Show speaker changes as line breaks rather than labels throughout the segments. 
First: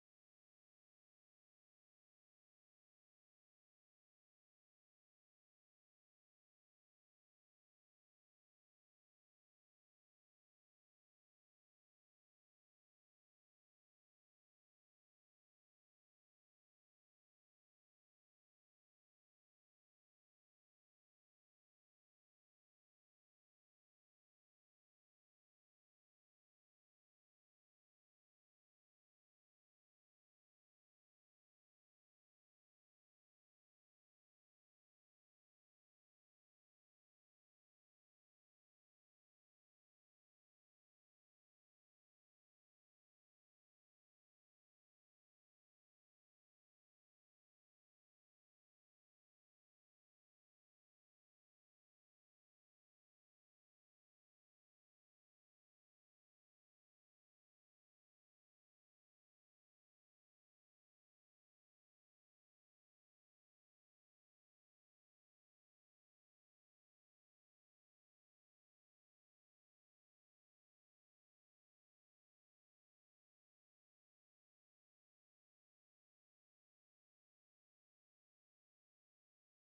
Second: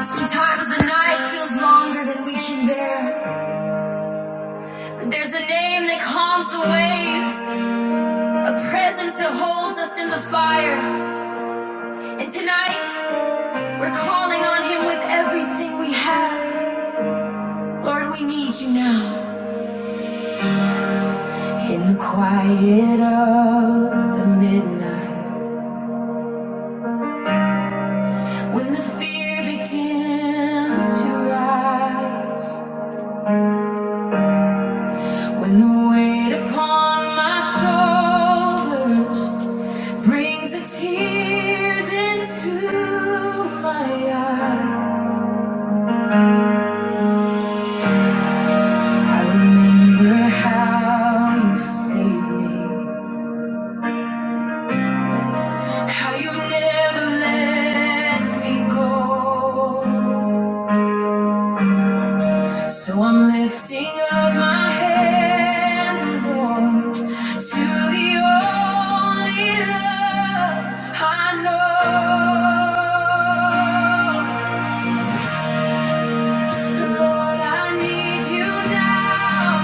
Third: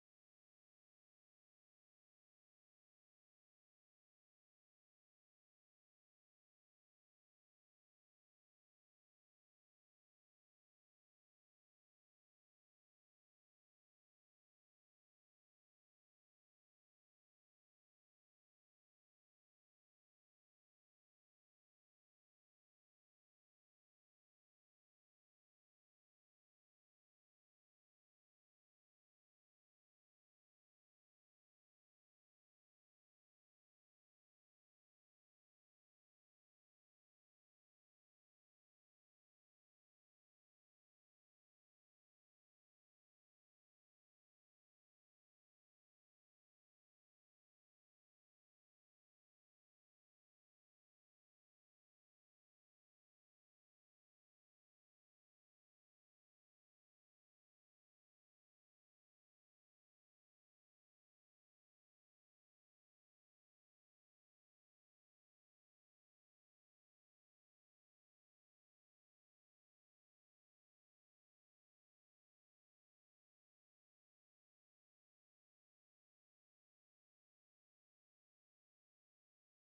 Sometimes the night feels longer than we can bear. there's a name that calms the waves, a presence that holds us in the fire. And tonight, we're calling on Him with everything we have. Lord, we need you now. In the quiet of the midnight, when the fear begins to rise, when the weight upon my shoulders. brings the tears into my eyes. I remember how you saved me, how you never let me go. So I'm lifting up my hands, Lord, to the only love I know. Lord, I need you now.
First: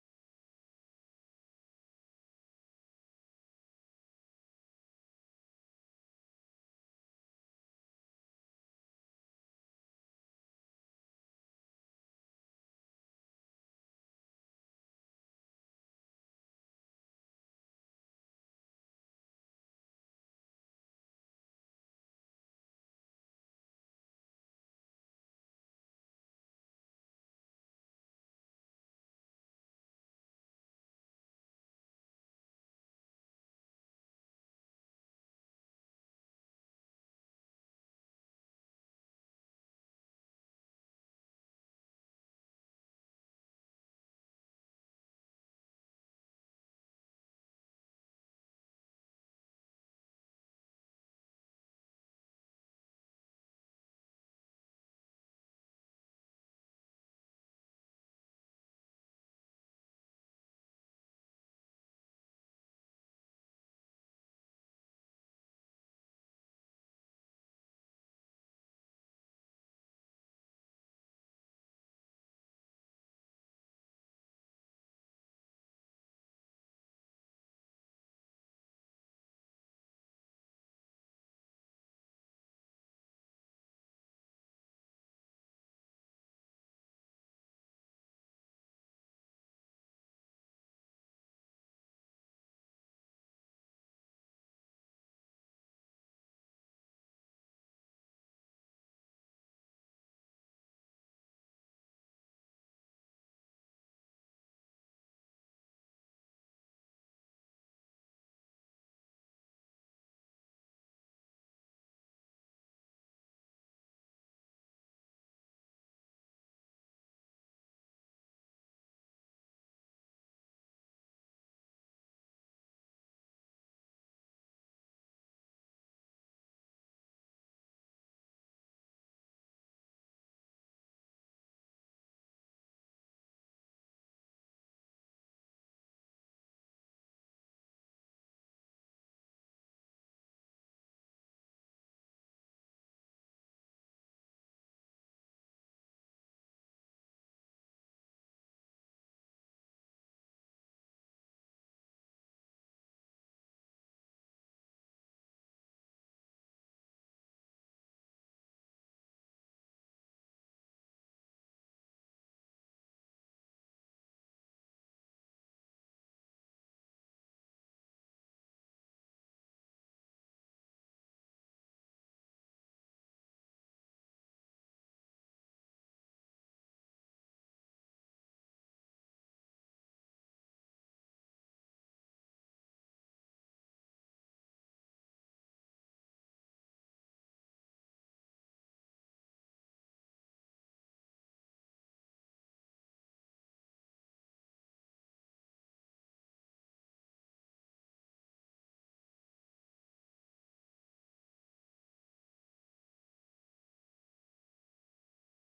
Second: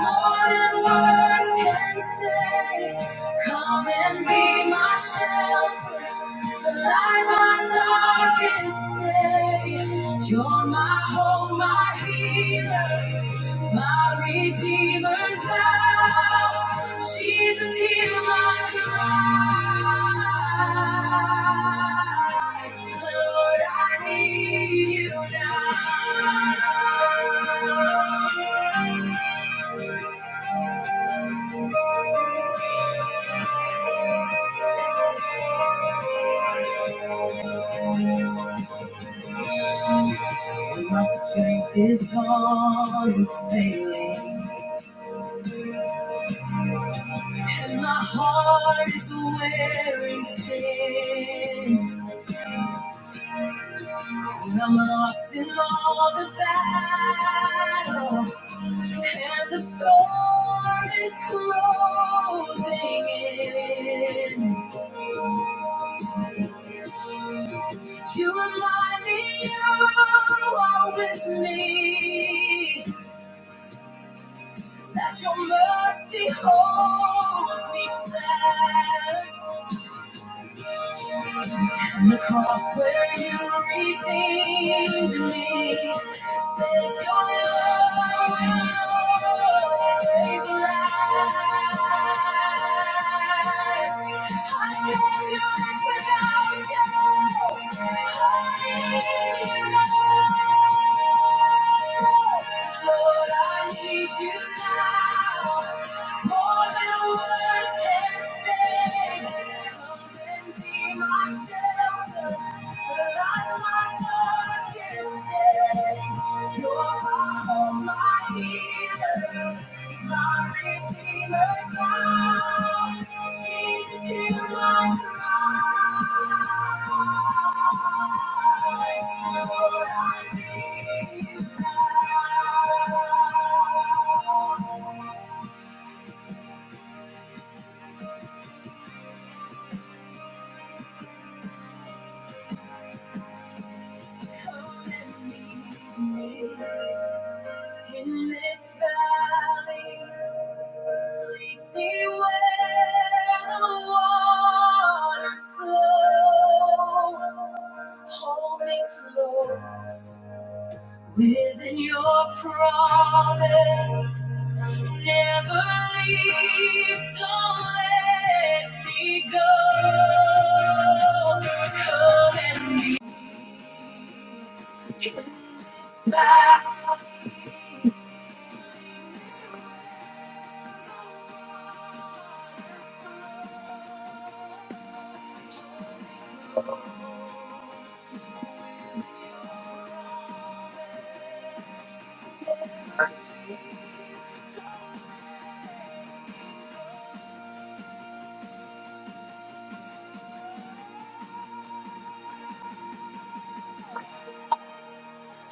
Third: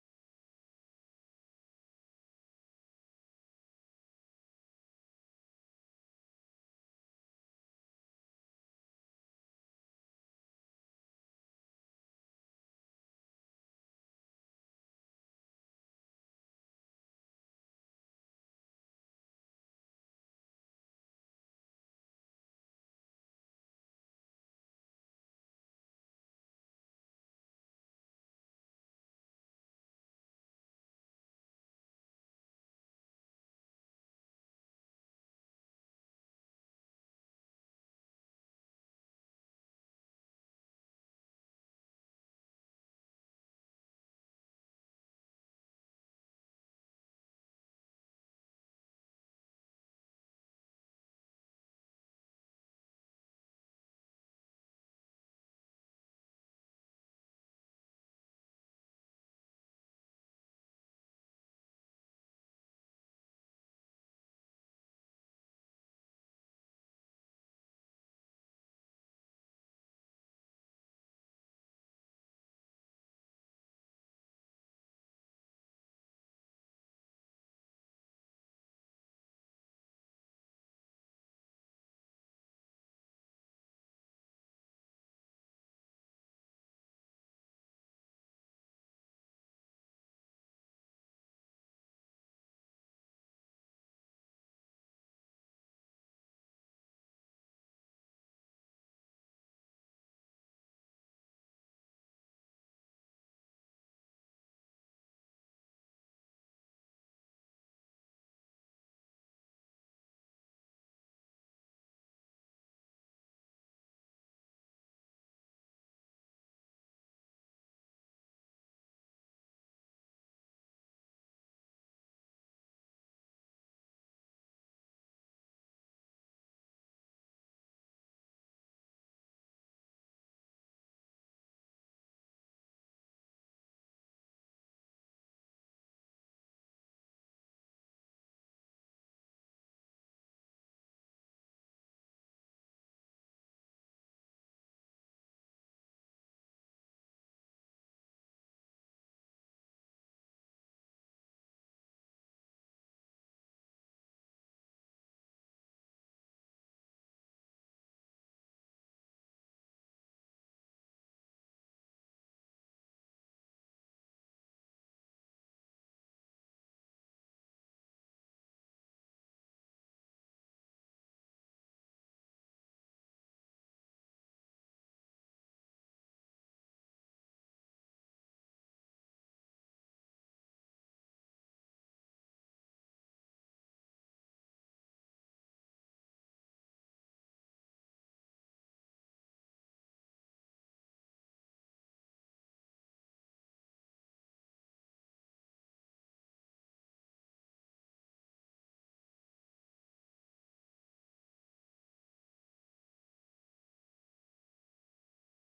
More than words can say. Come and be my shelter. Light my darkest day. You're my hope, my healer. My Redeemer's vow, Jesus, hear my cry. Lord, I need you now. When my strength is gone and failing, and my heart is wearing thin, and I'm lost in all the battle. And the storm is closing in. You remind me you are with me. That your mercy holds me fast. And the cross where you redeemed me says your love will always last. I can't do this without you. Honey, Lord, I need you now more than words can say. Come Thank you. In this valley, lead me where the waters flow. Hold me close within your promise. Never leave, don't let me go. Come and meet. We need never let our guard down. Trust your instincts within your arms.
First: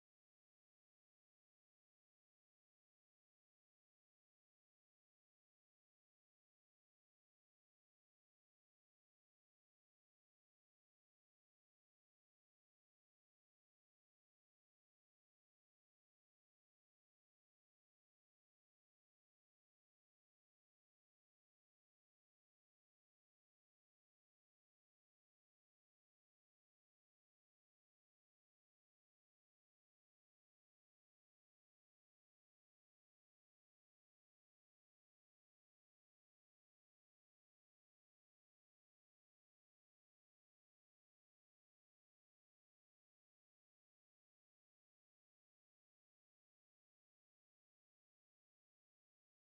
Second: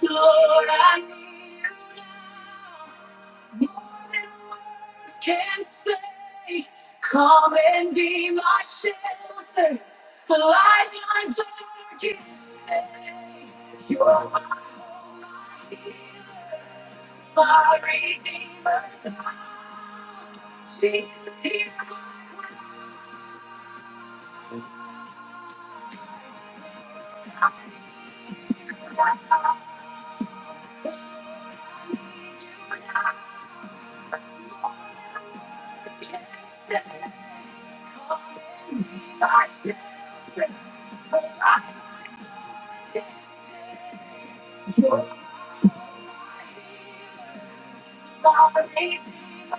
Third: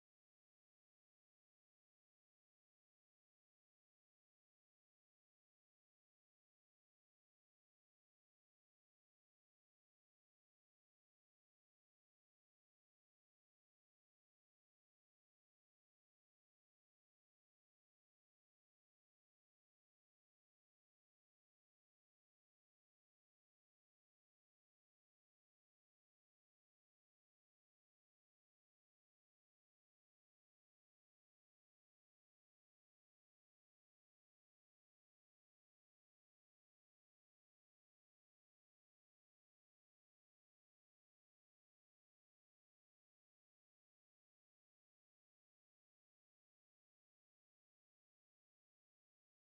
Lord, I need you now. More than words can say. Come and be my shelter. a Light in my darkest day. You are my hope, my healer. My Redeemer, Jesus, hear my words, yes, and call me my shelter. a Light in my darkest day. You are my Redeemer.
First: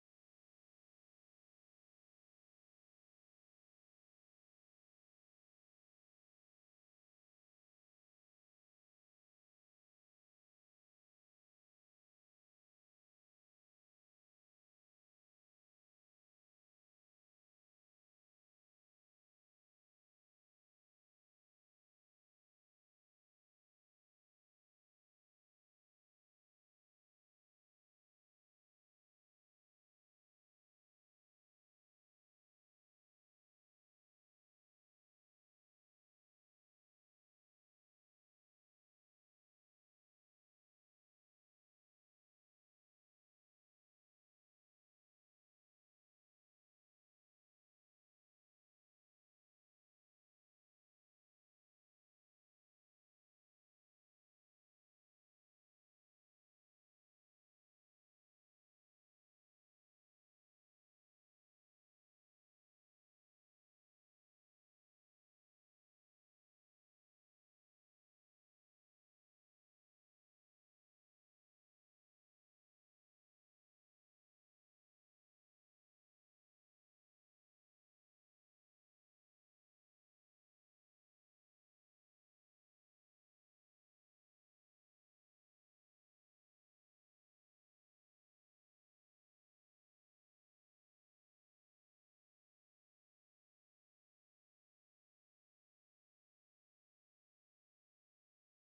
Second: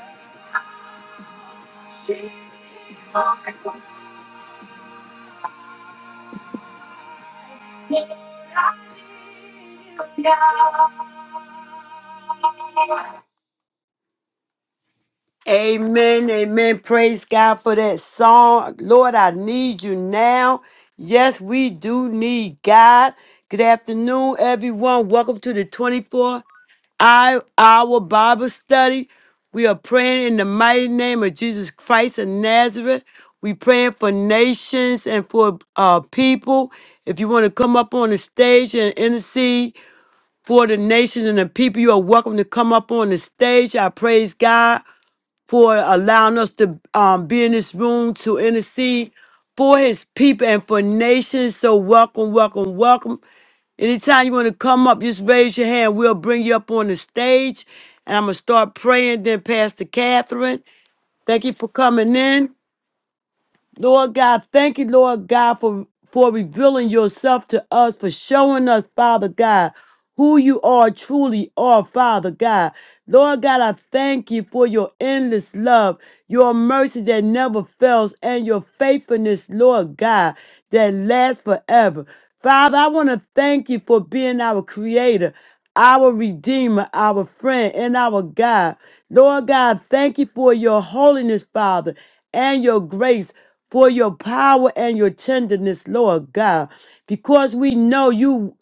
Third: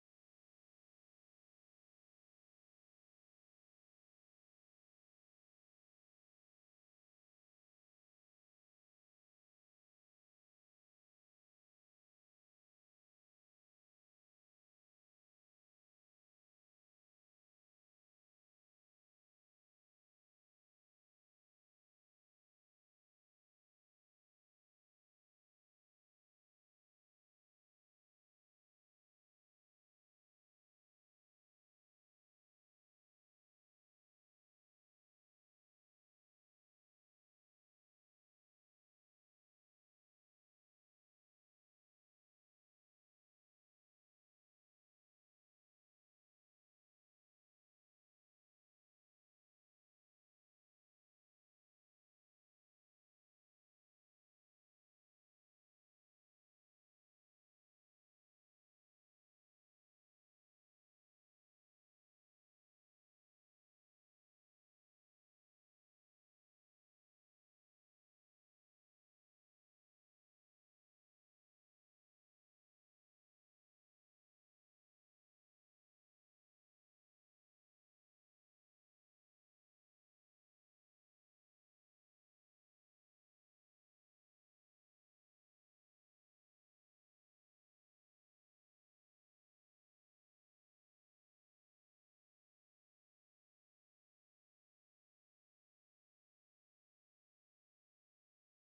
Amen, amen. Praise God for that song. Lord, I need you now. Yes, we do need God. Good afternoon, everyone. Welcome to the 24. I, our Bible study. We are praying in the mighty name of Jesus Christ of Nazareth. We praying for nations and for uh, people. If you want to come up on the stage and intercede for the nations and the people, you are welcome to come up on the stage. I praise God for allowing us to um, be in this room to intercede for his people and for nations. So welcome, welcome, welcome. Anytime you want to come up, just raise your hand. We'll bring you up on the stage. And I'm going to start praying. Then Pastor Catherine, thank you for coming in. Lord God, thank you, Lord God, for, for revealing yourself to us, for showing us, Father God, who you are truly are, Father God. Lord God, I thank you for your endless love, your mercy that never fails, and your faithfulness, Lord God, that lasts forever. Father, I want to thank you for being our creator our Redeemer, our friend, and our God. Lord God, thank you for your holiness, Father, and your grace, for your power and your tenderness, Lord God, because we know you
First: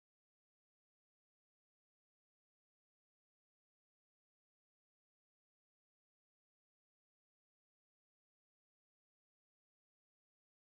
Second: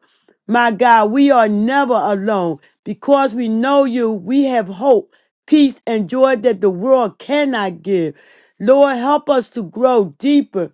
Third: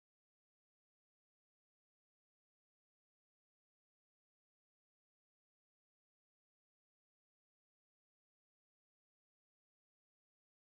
my God, we are never alone because we know you. We have hope, peace, and joy that the world cannot give. Lord, help us to grow deeper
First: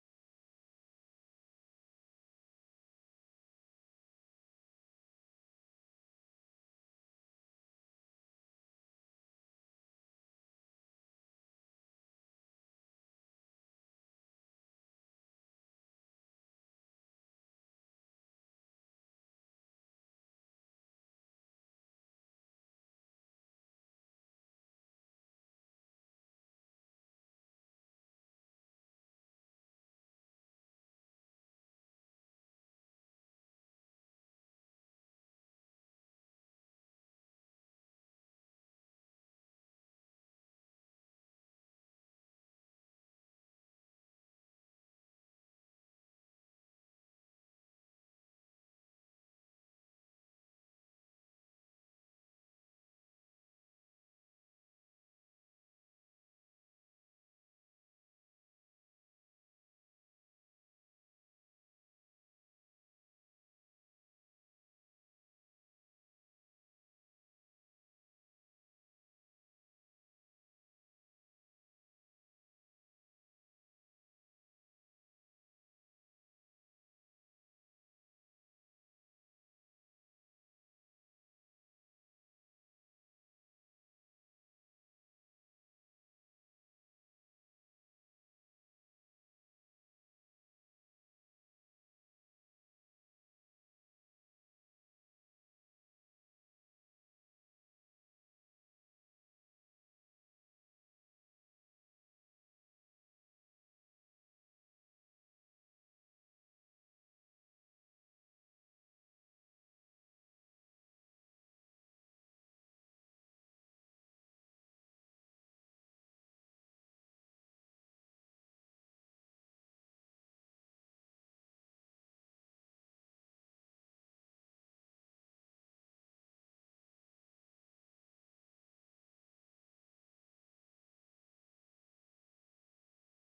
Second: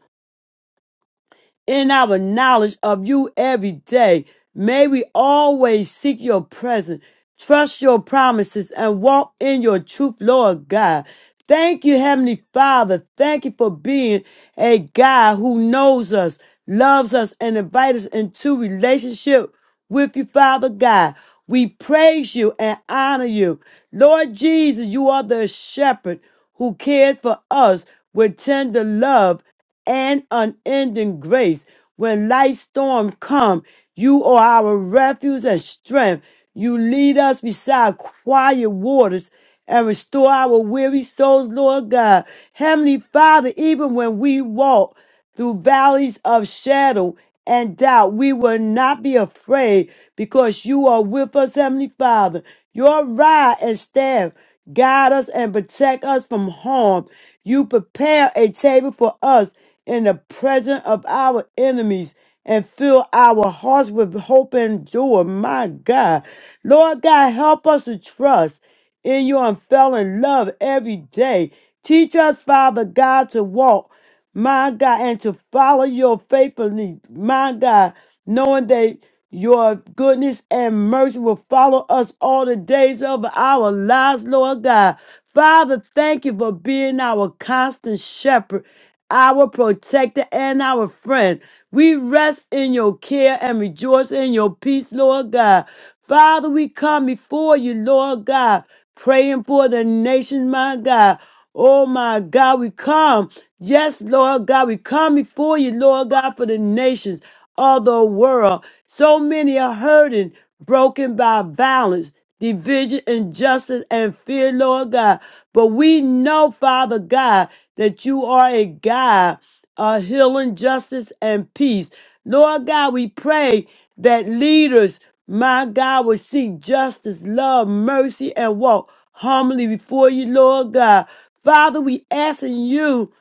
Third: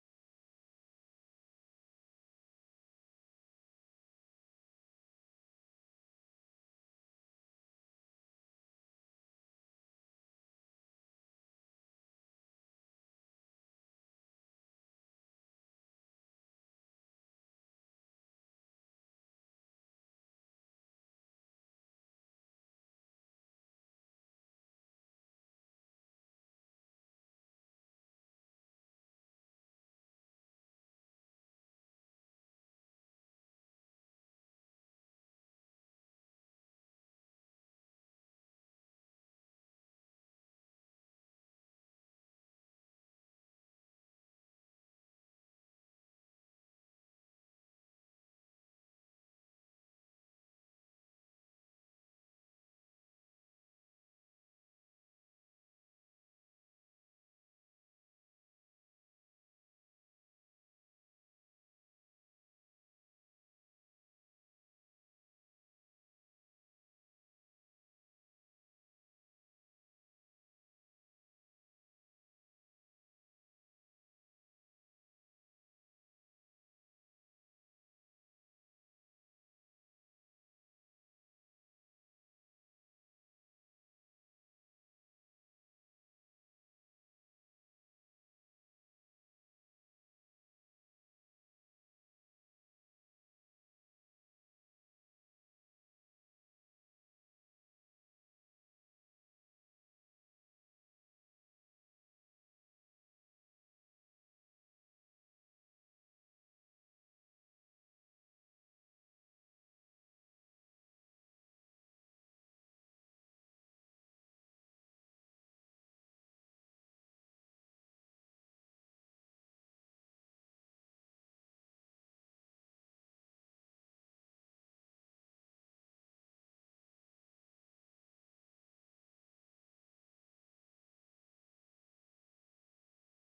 in our knowledge of you every day. May we always seek your presence, trust your promises, and walk in your truth, Lord God. Thank you, Heavenly Father. Thank you for being a God who knows us, loves us, and invites us into relationship with you, Father God. We praise you and honor you. Lord Jesus, you are the shepherd who cares for us with tender love and unending grace. When life's storm come, you are our refuge and strength. You lead us beside quiet waters and restore our weary souls, Lord God. Heavenly Father, even when we walk, through valleys of shadow and doubt. We will not be afraid because you are with us, Heavenly Father. Your rod and staff guide us and protect us from harm. You prepare a table for us in the presence of our enemies and fill our hearts with hope and joy. My God. Lord God, help us to trust in your unfailing love every day. Teach us, Father God, to walk my God, and to follow your faithfulness, my God, knowing that your goodness and mercy will follow us all the days of our lives, Lord God. Father, thank you for being our constant shepherd, our protector, and our friend. We rest in your care and rejoice in your peace, Lord God. Father, we come before you, Lord God, praying for the nation, my God. Oh my God, we come. Yes, Lord God, we come before you, Lord God, for the nations of the world. So many are hurting, broken by violence, division, injustice, and fear, Lord God. But we know, Father God, that you are a God of healing, justice, and peace. Lord God, we pray that leaders, my God, will seek justice, love, mercy, and walk humbly before you, Lord God. Father, we asking you.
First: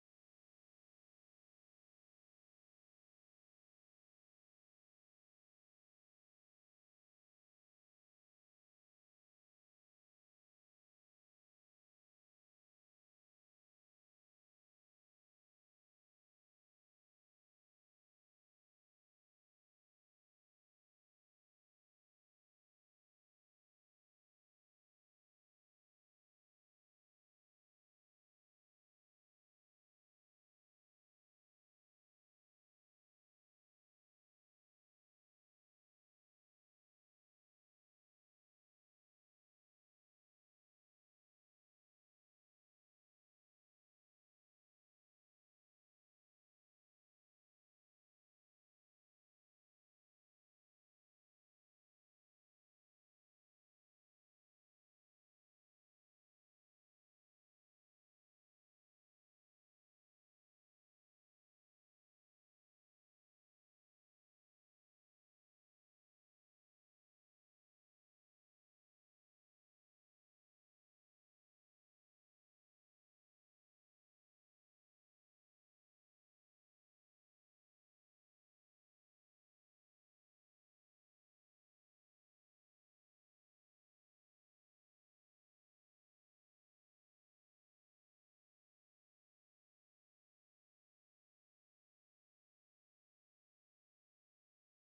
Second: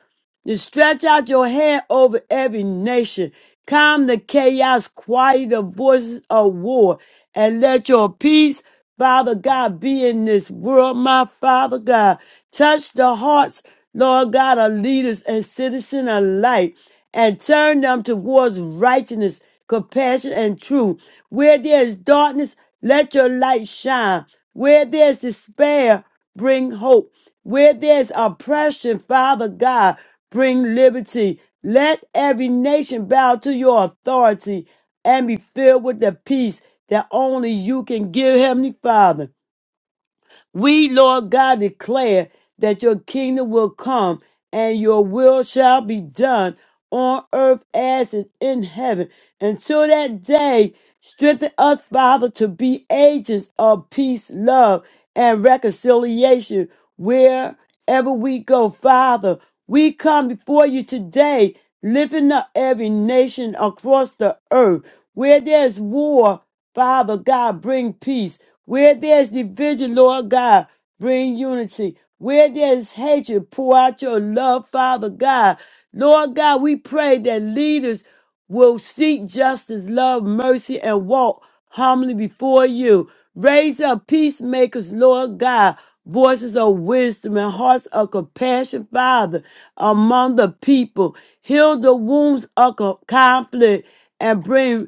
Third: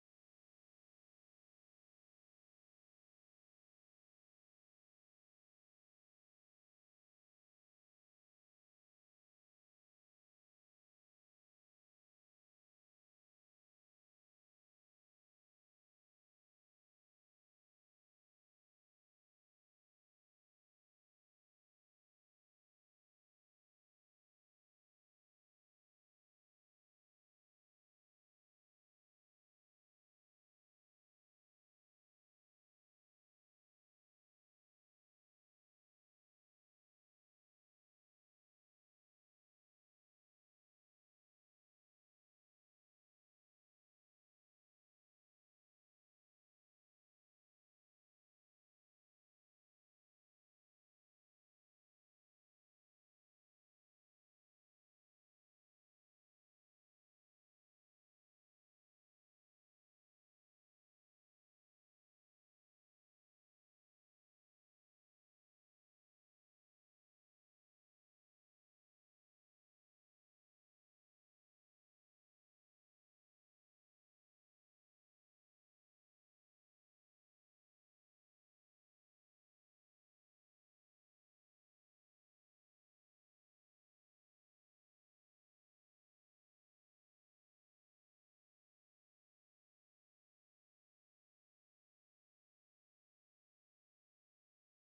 You stretch out your hand over every nation. Calm the chaos, quiet the voices of war, and let your peace, Father God, be in this world, my Father God. Touch the hearts, Lord God, of leaders and citizens alike, and turn them towards righteousness, compassion, and truth. Where there is darkness, let your light shine. Where there is despair, bring hope. Where there's oppression, Father God, bring liberty. Let every nation bow to your authority and be filled with the peace that only you can give, Heavenly Father. We, Lord God, declare that your kingdom will come and your will shall be done on earth as it is in heaven. Until that day, strengthen us, Father, to be agents of peace, love, and reconciliation wherever we go, Father. We come before you today, lifting up every nation across the earth where there's war. Father God, bring peace. Where there's division, Lord God, bring unity. Where there's hatred, pour out your love, Father God. Lord God, we pray that leaders will seek justice, love, mercy, and walk humbly before you. Raise up peacemakers, Lord God, voices of wisdom and hearts of compassion, Father, among the people. Heal the wounds of co- conflict and bring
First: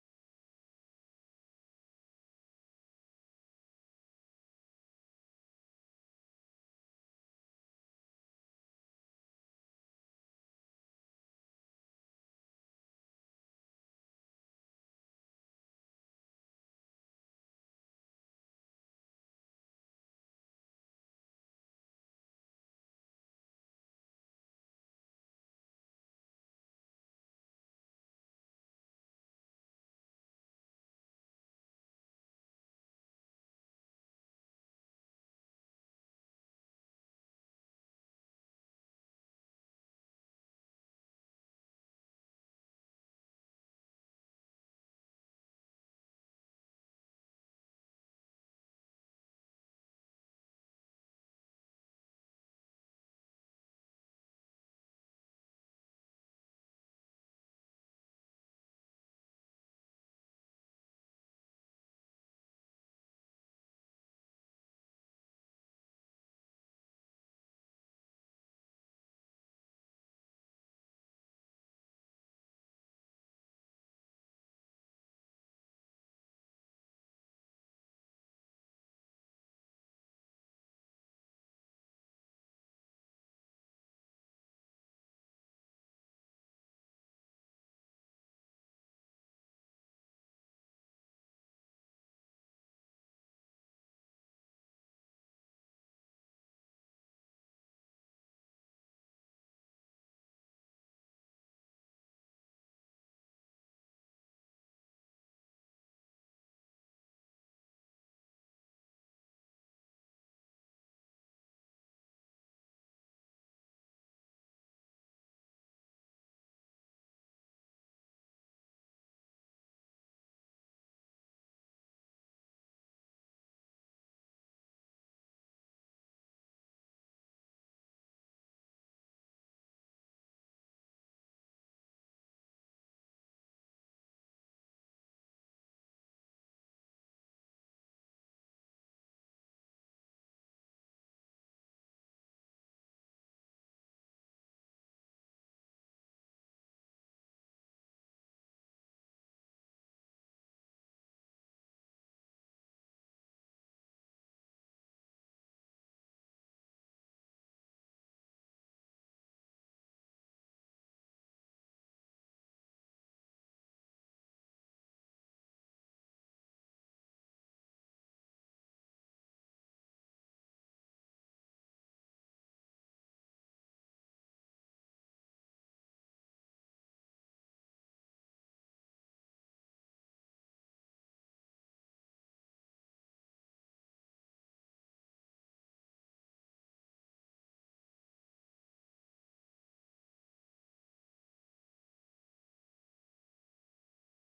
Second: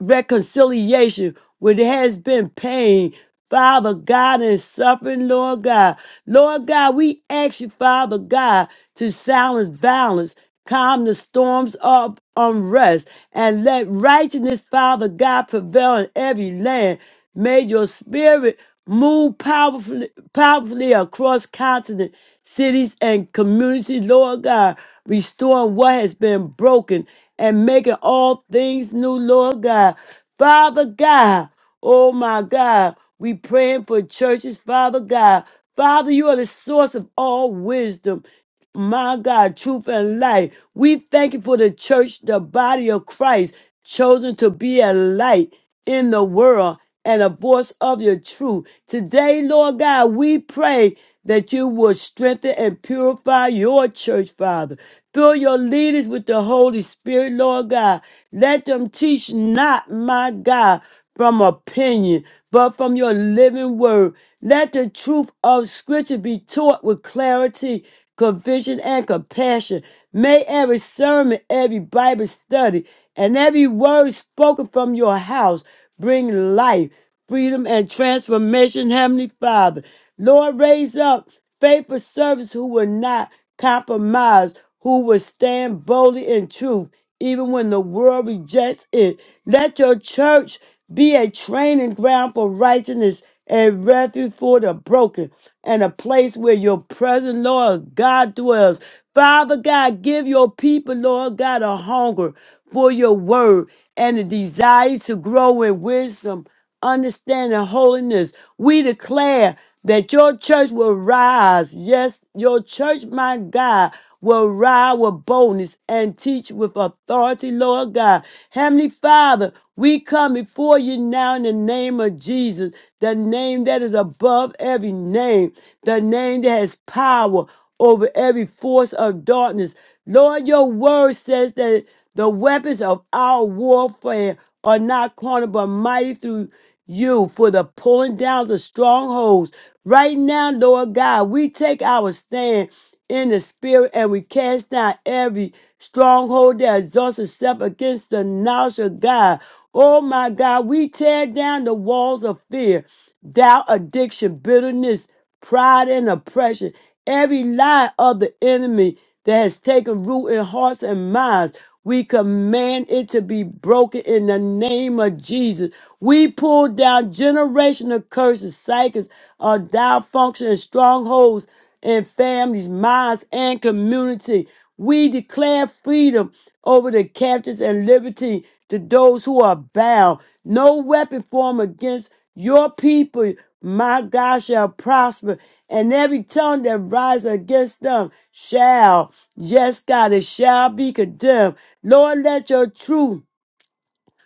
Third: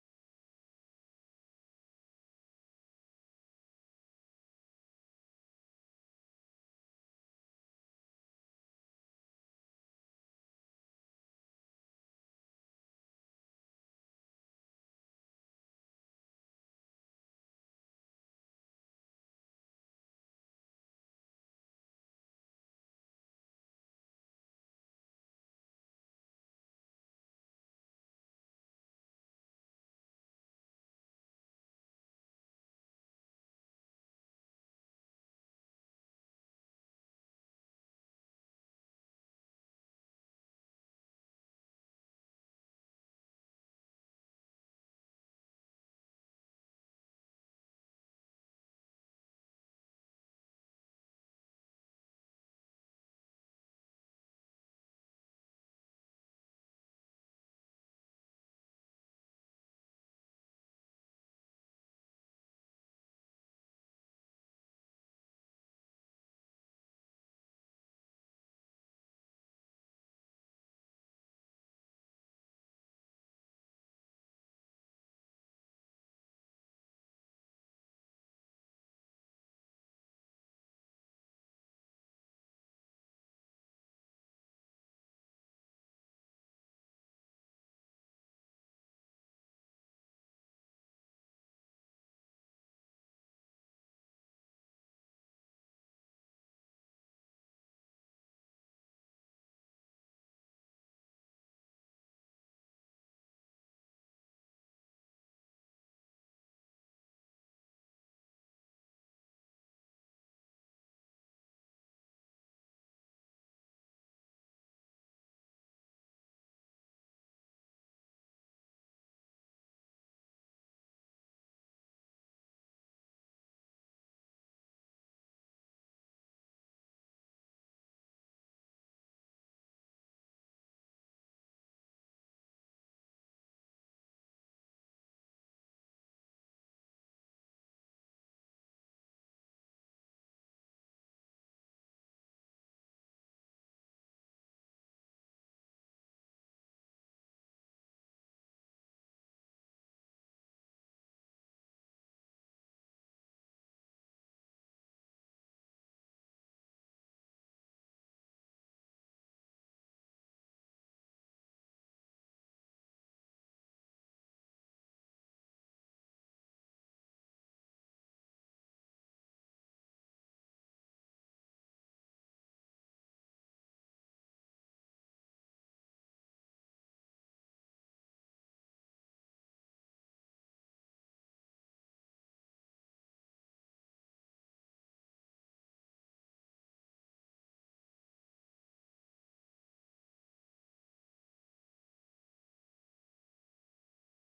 reconciliation where there has been pain. Father God and suffering, Lord God. Lord God, we ask you, Father God, to silence violence, calm the storms of unrest, and let righteousness, Father God, prevail in every land. May your spirit move powerfully, powerfully across continent cities and communities, Lord God, restoring what has been broken and making all things new, Lord God. Father God, oh my God, we praying for churches, Father God. Father, you are the source of all wisdom my God, truth and light. We thank you for the church, the body of Christ, chosen to be a light in the world and a voice of your truth. Today, Lord God, we pray that you will strengthen and purify your church, Father. Fill your leaders with the Holy Spirit, Lord God. Let them teach not, my God, from opinion, but from your living word. Let the truth of Scripture be taught with clarity conviction, and compassion. May every sermon, every Bible study, and every word spoken from your house bring life, freedom, and transformation, Heavenly Father. Lord, raise up faithful servants who will not compromise, who will stand boldly in truth even when the world rejects it. Let your church be a training ground for righteousness, a refuge for the broken, and a place where your present Lord God dwells. Father God, give your people, Lord God, a hunger for your word and a desire to grow in wisdom understanding, holiness. We declare that your church will rise. Yes, your church, my God, will rise with boldness and teach with authority, Lord God. Heavenly Father, we come before you now in the name of Jesus, the name that is above every name, the name that has power over every force of darkness. Lord, your word says that the weapons of our warfare are not carnal but mighty through you for the pulling down of strongholds. Right now, Lord God, we take our stand in the spirit and we cast down every stronghold that exalts itself against the knowledge of God. Oh my God, we tear down the walls of fear doubt, addiction, bitterness, pride, and oppression. Every lie of the enemy that has taken root in hearts and minds, we command it to be broken in the name of Jesus. We pull down generational curses, cycles of dysfunction and strongholds in families, minds, and community. We declare freedom over the captives and liberty to those who are bound. No weapon formed against your people, my God, shall prosper, and every tongue that rises against them shall. Yes, God, it shall be condemned. Lord, let your truth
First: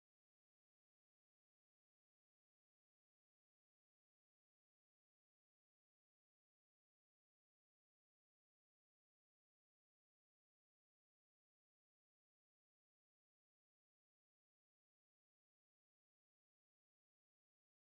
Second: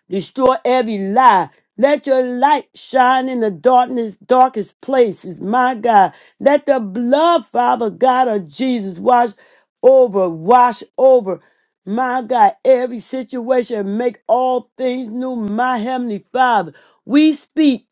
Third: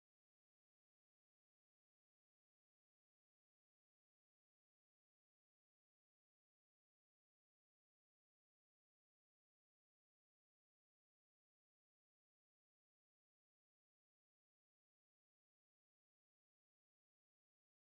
Destroy every lie. Let your light shine in the darkness, darkest places, my God. Let the blood, Father God of Jesus, wash over, wash over. My God, every situation, make all things new, my Heavenly Father. We speak.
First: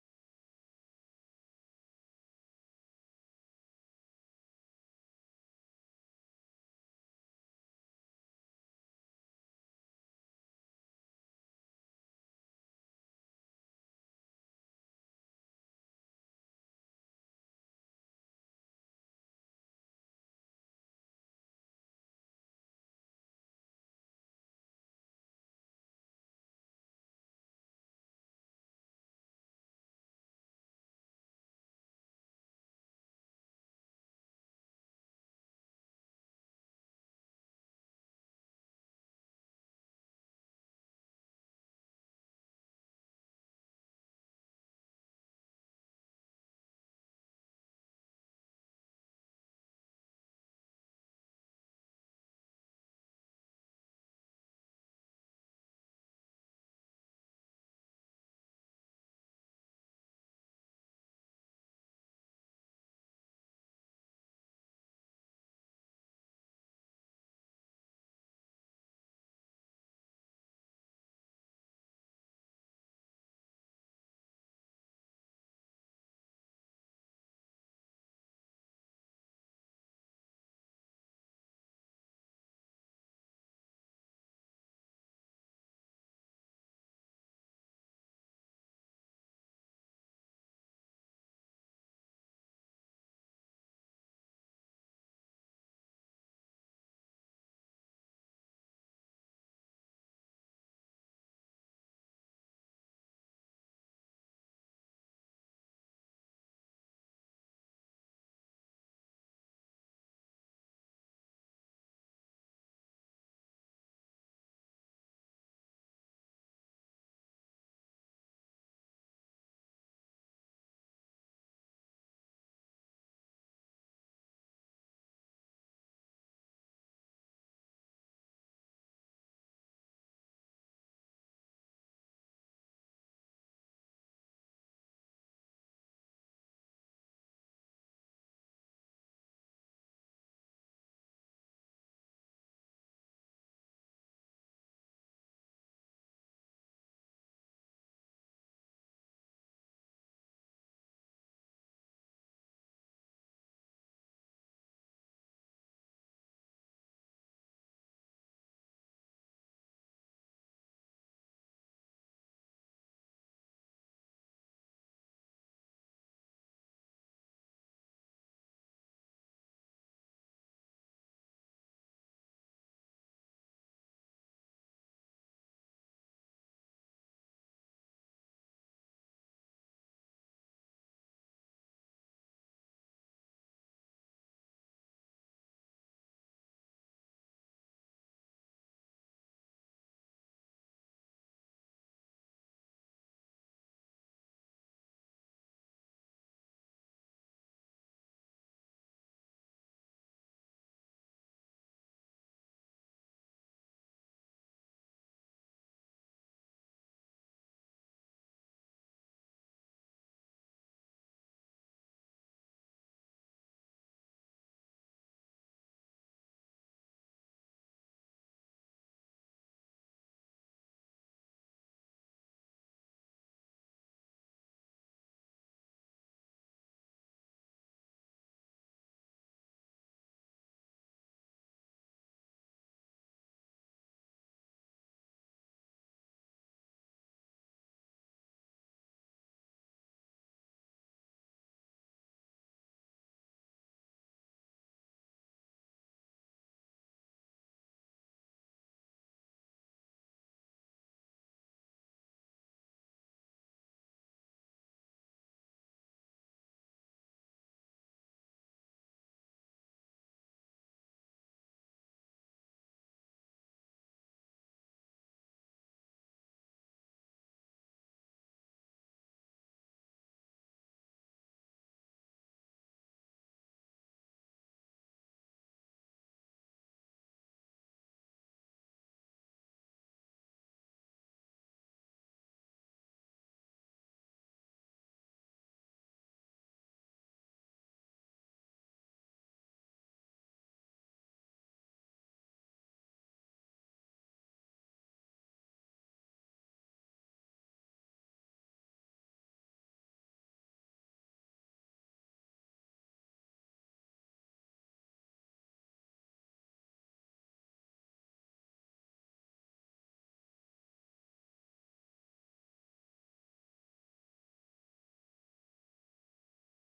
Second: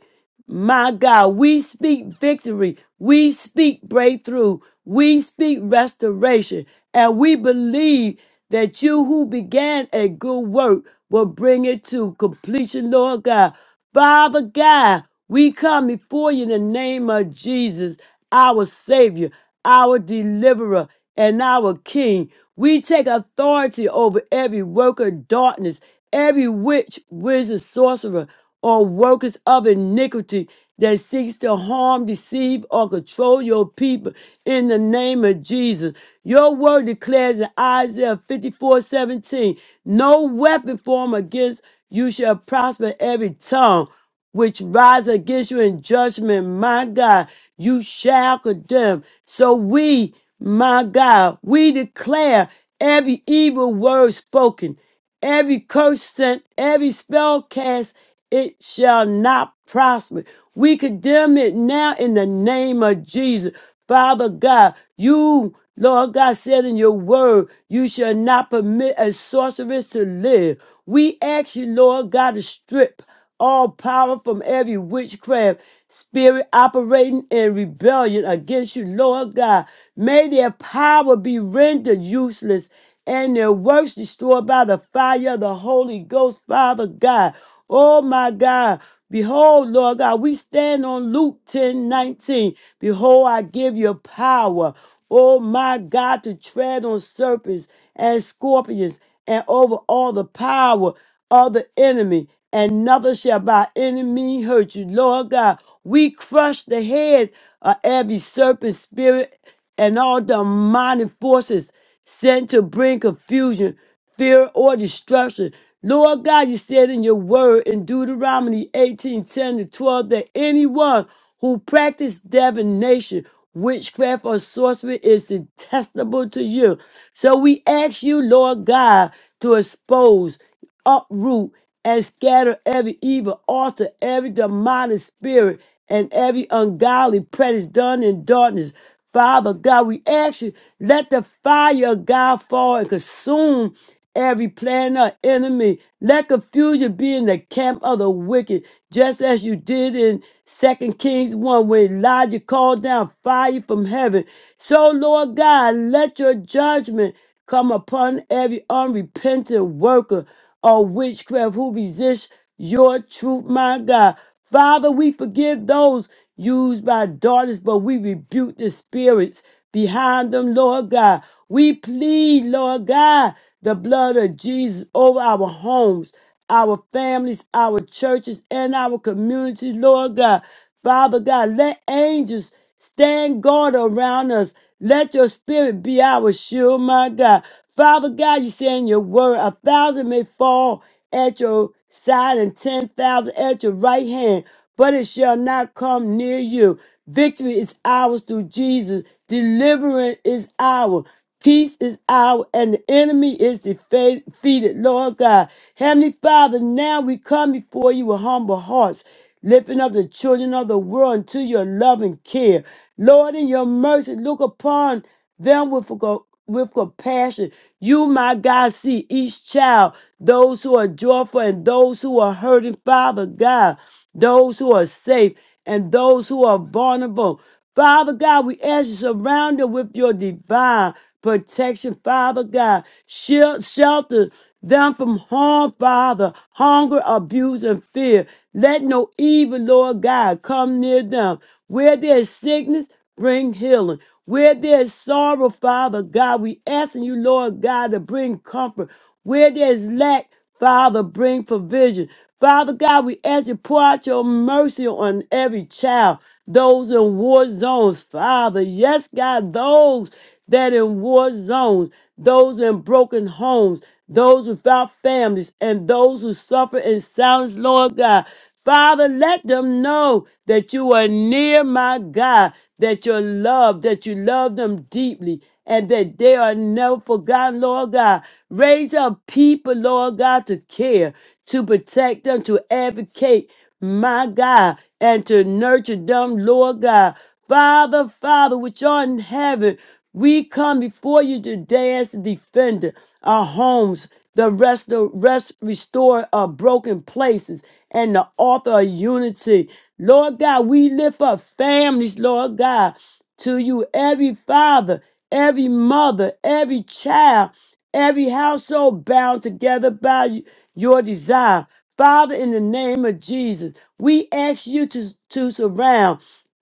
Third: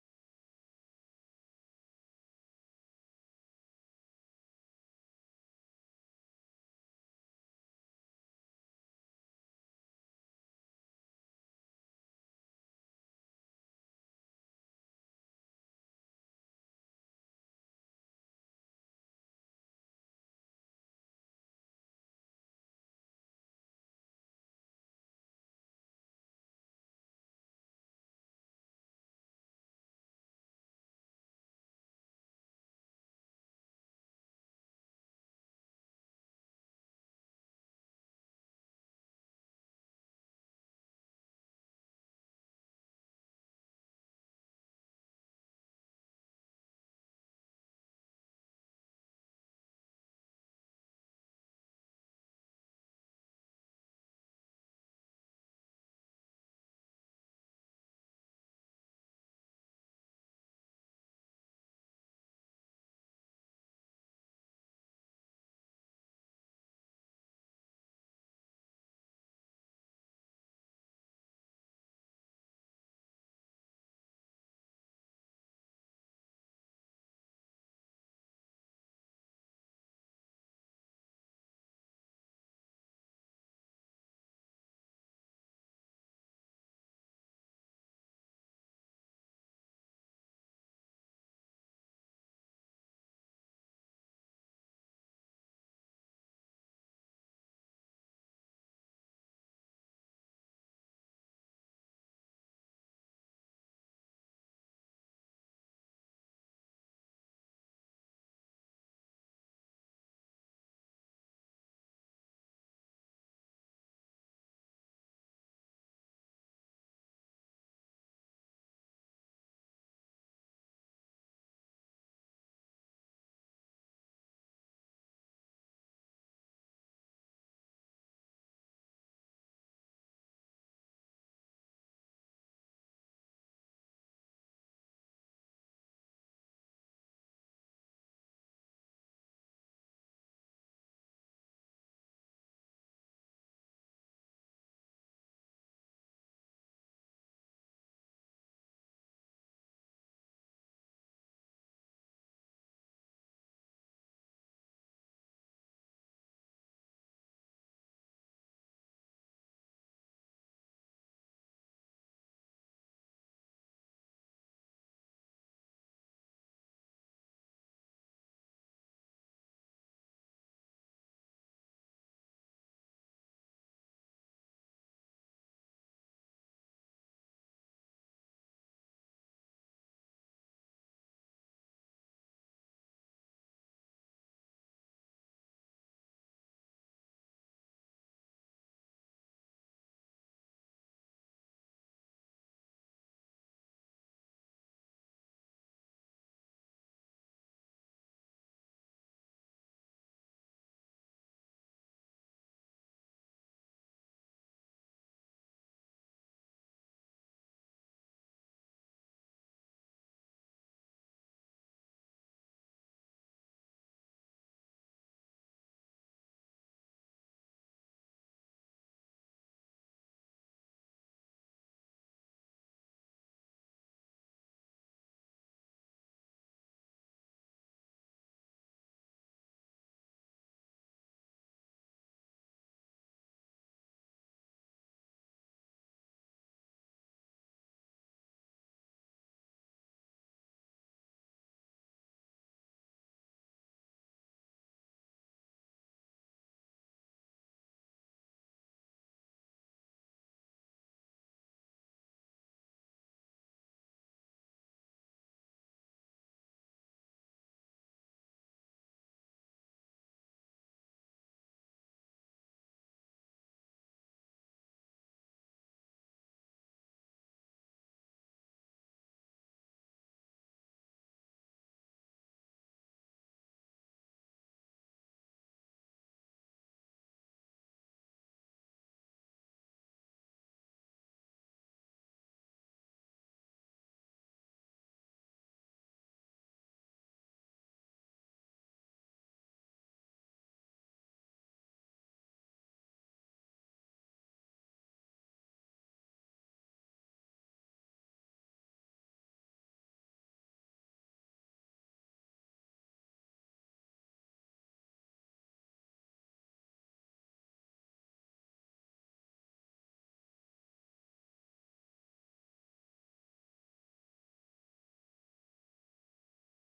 My God, we speak victory. We speak breakthrough. We speak restoration. And we believe that you who began a good work will bring it to completion, Lord God. Father God, we come before you in the name of Jesus our Savior, our Deliverer, and our King. We take authority over every worker of darkness, every witch, wizard, sorcerer, or workers of iniquity that seeks to harm, deceive, or control your people in the name of Jesus. Your word declares in Isaiah 54 17: no weapon formed against you shall prosper every tongue which rise against you in judgment, my God, you shall condemn. So we, my God, we declare every evil word spoken, every curse sent, every spell cast, it shall not prosper. We condemn it now in the name of Jesus. Father God, you, Lord God, said in your word, you shall not permit a sorceress to live. We ask you, Lord God, to strip all power from every witchcraft spirit operating in rebellion against you, Lord God. May their power be rendered useless and their works destroyed by the fire of the Holy Ghost, Father God. Oh my God. Behold, Lord God, we stand on Luke 10 19. Behold, I give you power. Oh my God, to tread on serpents and scorpions and over all the power of the enemy, and nothing shall by any means hurt you. Lord God, we crush the head of every serpent spirit and all demonic forces sent to bring confusion, fear, or destruction. Lord God, you said in your word in Deuteronomy 18 10 to 12 that anyone who practices divination, witchcraft, or sorcery is detestable to you. So we ask you, Lord God, to expose, uproot, and scatter every evil altar, every demonic spirit, and every ungodly practice done in darkness. Father God, we ask you, let the fire of God fall and consume every plan of enemy. Let confusion be in the camp of the wicked, just as you did in Second Kings 1 when Elijah called down fire from heaven. So, Lord God, let your judgment come upon every unrepentant worker of witchcraft who resists your truth, my God. Father, we forgive those used by daughters, but we rebuke the spirits behind them, Lord God. We plead, Lord God, the blood of Jesus over our homes, our families, our churches, and our communities, Lord God. Father God, let angels stand guard around us. Let your spirit be our shield, my God. Father God, you say in your word, a thousand may fall at your side and 10,000 at your right hand, but it shall not come near you. Victory is ours through Jesus. Deliverance is ours. Peace is ours, and the enemy is defa- defeated, Lord God. Heavenly Father, now we come before you with humble hearts, lifting up the children of the world into your loving care. Lord, in your mercy, look upon them with, co- with compassion. You, my God, see each child, those who are joyful and those who are hurting, Father God, those who are safe and those who are vulnerable. Father God, we ask you surround them with your divine protection, Father God. Shield, shelter them from harm, Father, hunger, abuse, and fear. Let no evil, Lord God, come near them. Where there is sickness, bring healing. Where there is sorrow, Father God, we asking you, Lord God, to bring comfort. Where there is lack, Father, bring provision. Father God, we ask you pour out your mercy on every child, those in war zones, Father. Yes, God, those that in war zones, those in broken homes, those without families, and those who suffer in silence, Lord God. Father, let them know that you are near, my God, that you love, that you love them deeply, and that they are never forgotten, Lord God. Raise up people, Lord God, to care, to protect them, to advocate, my God, and to nurture them, Lord God. Father, Father, which art in heaven, we come before you today as the defender, our homes, the rest, the rest, restore our broken places, and the author of unity. Lord God, we lift up families, Lord God, to you, every father, every mother, every child, every household bound together by y- your desire. Father, in the name of Jesus, we ask you to, to surround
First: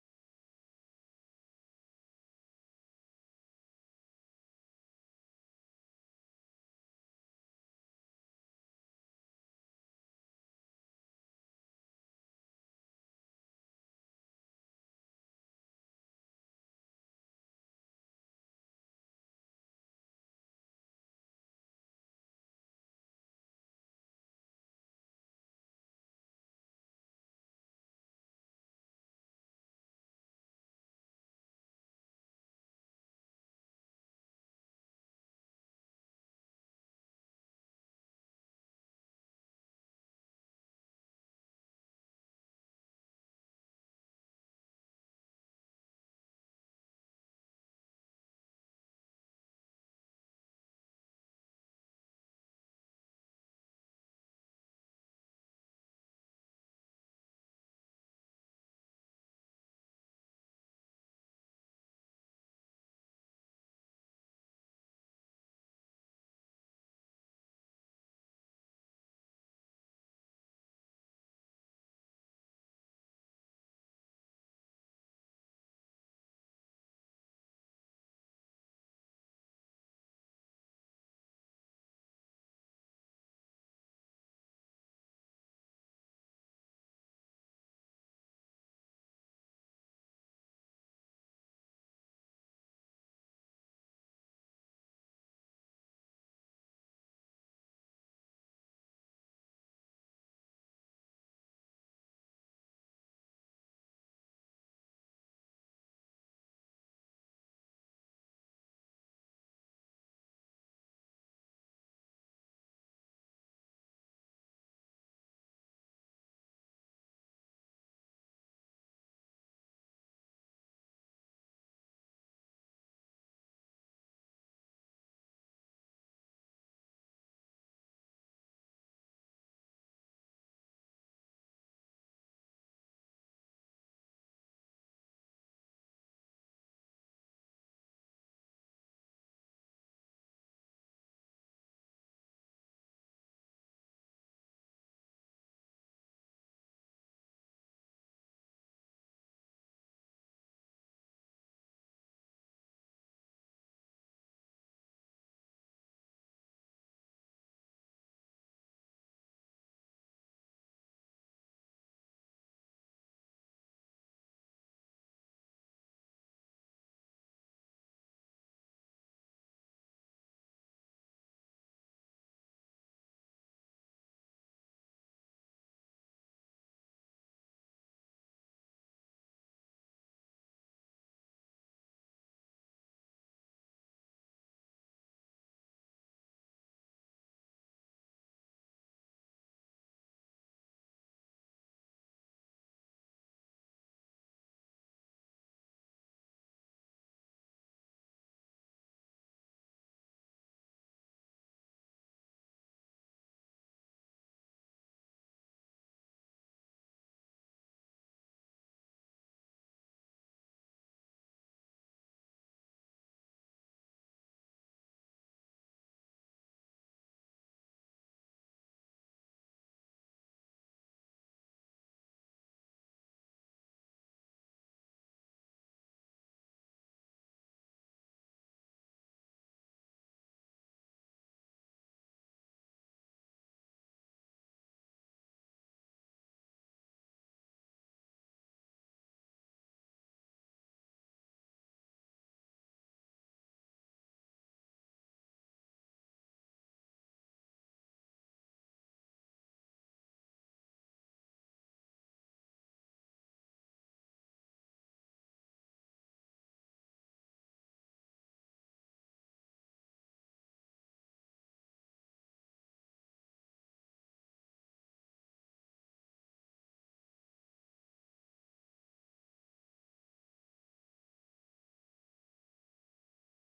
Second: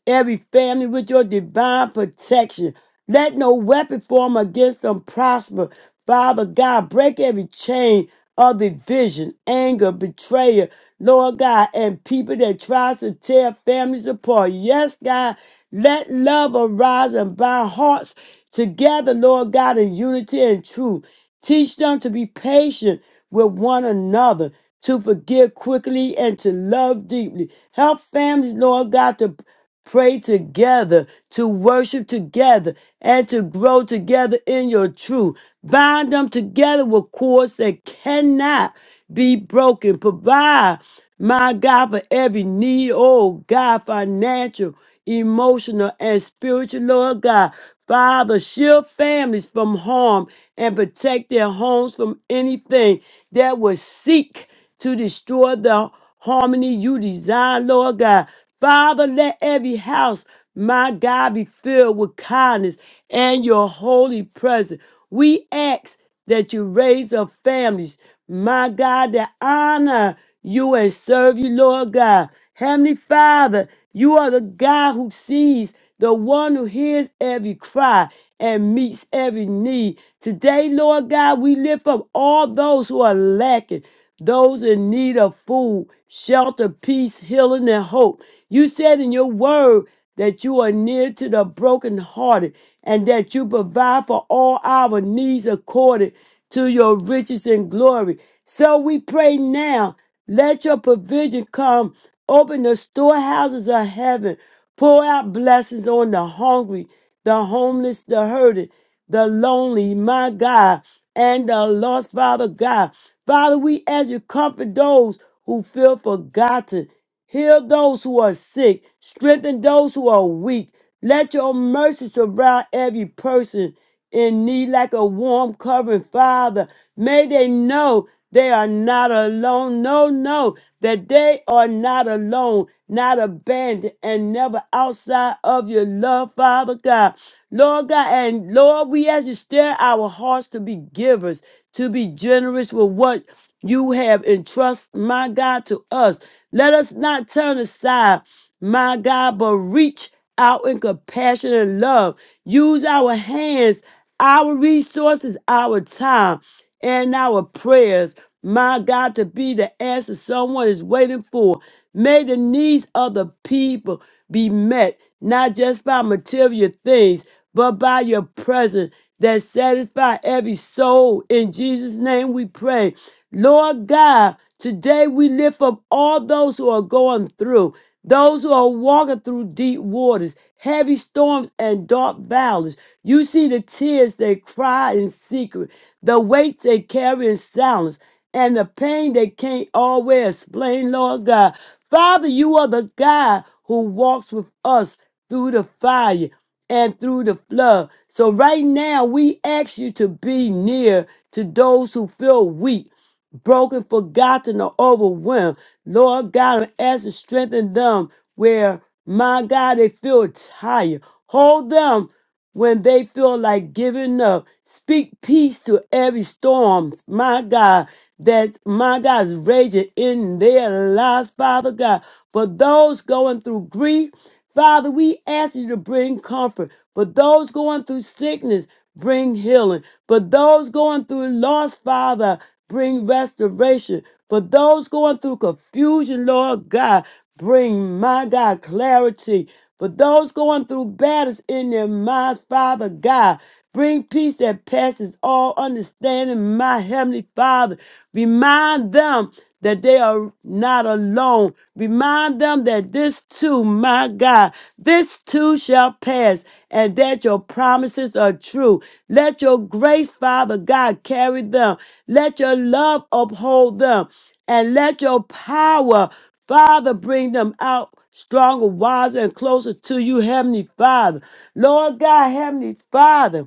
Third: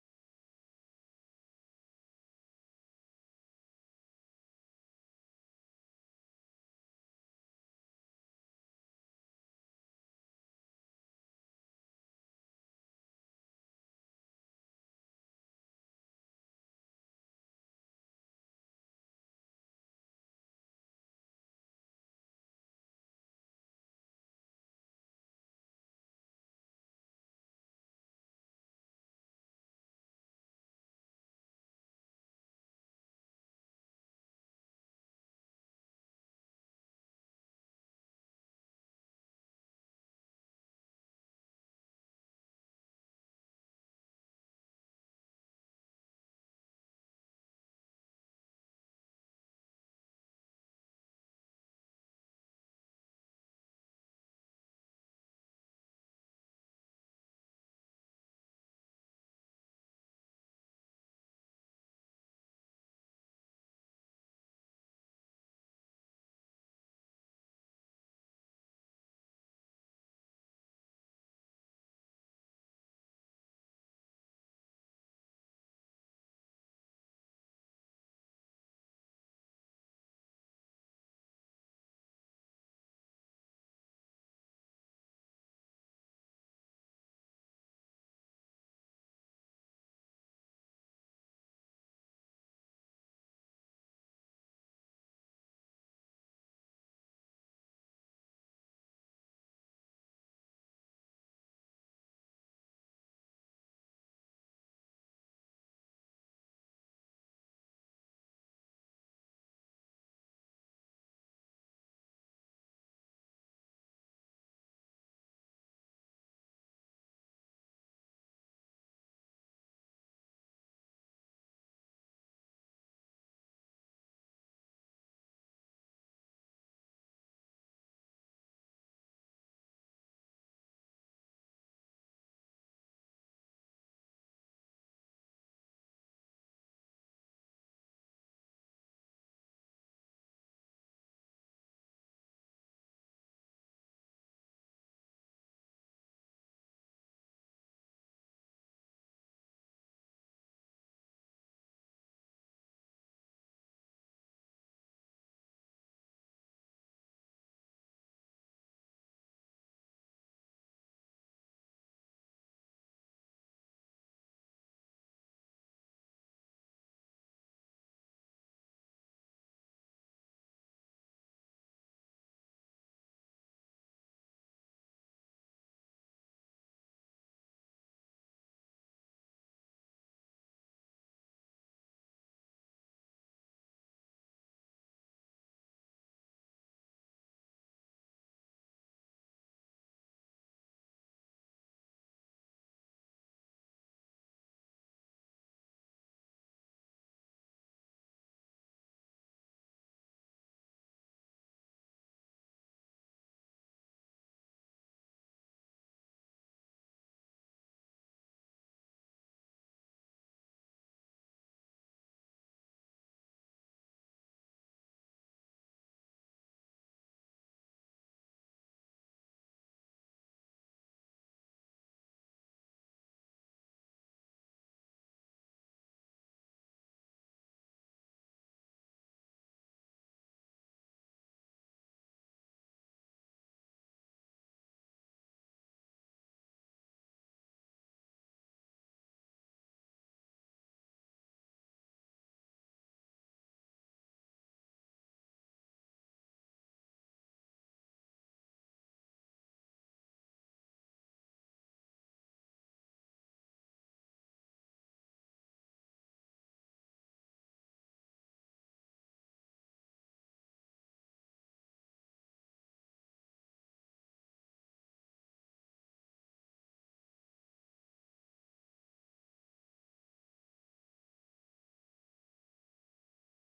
every family with your divine protection. Let no weapon form against them prosper. Father God, break every chain of division, anger, betrayal, Lord God, and people that tries to tear families apart. Yes, God, let love arise and bind hearts together, Lord God, in unity and truth. Teach them to be patient with one another, to forgive quickly, and to love deeply. Help families, Lord God, to pray together, to worship together, and to grow together in your truth. Bind them together with cords that cannot be broken. Provide my God, for every need, oh God, financial, emotional, and spiritual, Lord God. Father, shield families from harm and protect their homes from anything that would seek to destroy the harmony you design, Lord God. Father, let every house, my God, be filled with kindness and your holy presence. We ask that you raise up families, my God, that honor you and serve you, Lord God. Heavenly Father, you are the God who sees, the one who hears every cry and meets every need. Today, Lord God, we lift up all those who are lacking, those in need of food, shelter, peace, healing, and hope. You said in your word, that you are near to the brokenhearted, and that you provide for all our needs according to your riches and glory. So we pray now, let your provision come. Open the storehouses of heaven. Pour out blessings on the hungry, the homeless, the hurting, the lonely, my God, and the lost, Father God. Father, we ask you to comfort those who feel forgotten Heal those who are sick, strengthen those who are weak. Let your mercy surround every person in need like a warm covering, Father. May they know they are not alone. No, no, that they are not alone, not abandoned, and never outside of your love, Father God. Lord God, and Lord, we ask you stir our hearts to be givers, to be generous with what you have entrusted, my God, to us. Let us not turn aside, my God, but reach out in compassion and love. Use our hands our resources, our time, and our prayers. My God, to be the answer someone is waiting for. May the needs of the people be met, not just by material things, but by your presence that satisfy every soul. In Jesus' name we pray. Lord God, today we lift up all those who are going through, those who are walking through deep waters heavy storms and dark valleys. You see the tears they cry in secret, the weights they carry in silence, and the pain they can't always explain, Lord God. Father, you are the God who walks with us through the fire and through the flood. So right now, we ask you to be near to those who feel weak broken, forgotten, or overwhelmed. Lord God, I'm asking strengthen them where, my God, they feel tired. Hold them when they feel like giving up. Speak peace to every storm, my God, that my God is raging in their lives, Father God. For those going through grief, Father, we ask you to bring comfort. For those going through sickness, bring healing. For those going through loss, Father, Bring restoration. For those going through confusion, Lord God, bring, my God, clarity. For those going through battles in their minds, Father God, bring peace that passes all understanding, my Heavenly Father. Remind them that they are not alone. Remind them that this too, my God, this too shall pass, and that your promises are true. Let your grace, Father God, carry them. Let your love uphold them, and let your power, Father, bring them out stronger, wiser, and closer to you, Heavenly Father. Lord God, Heavenly Father.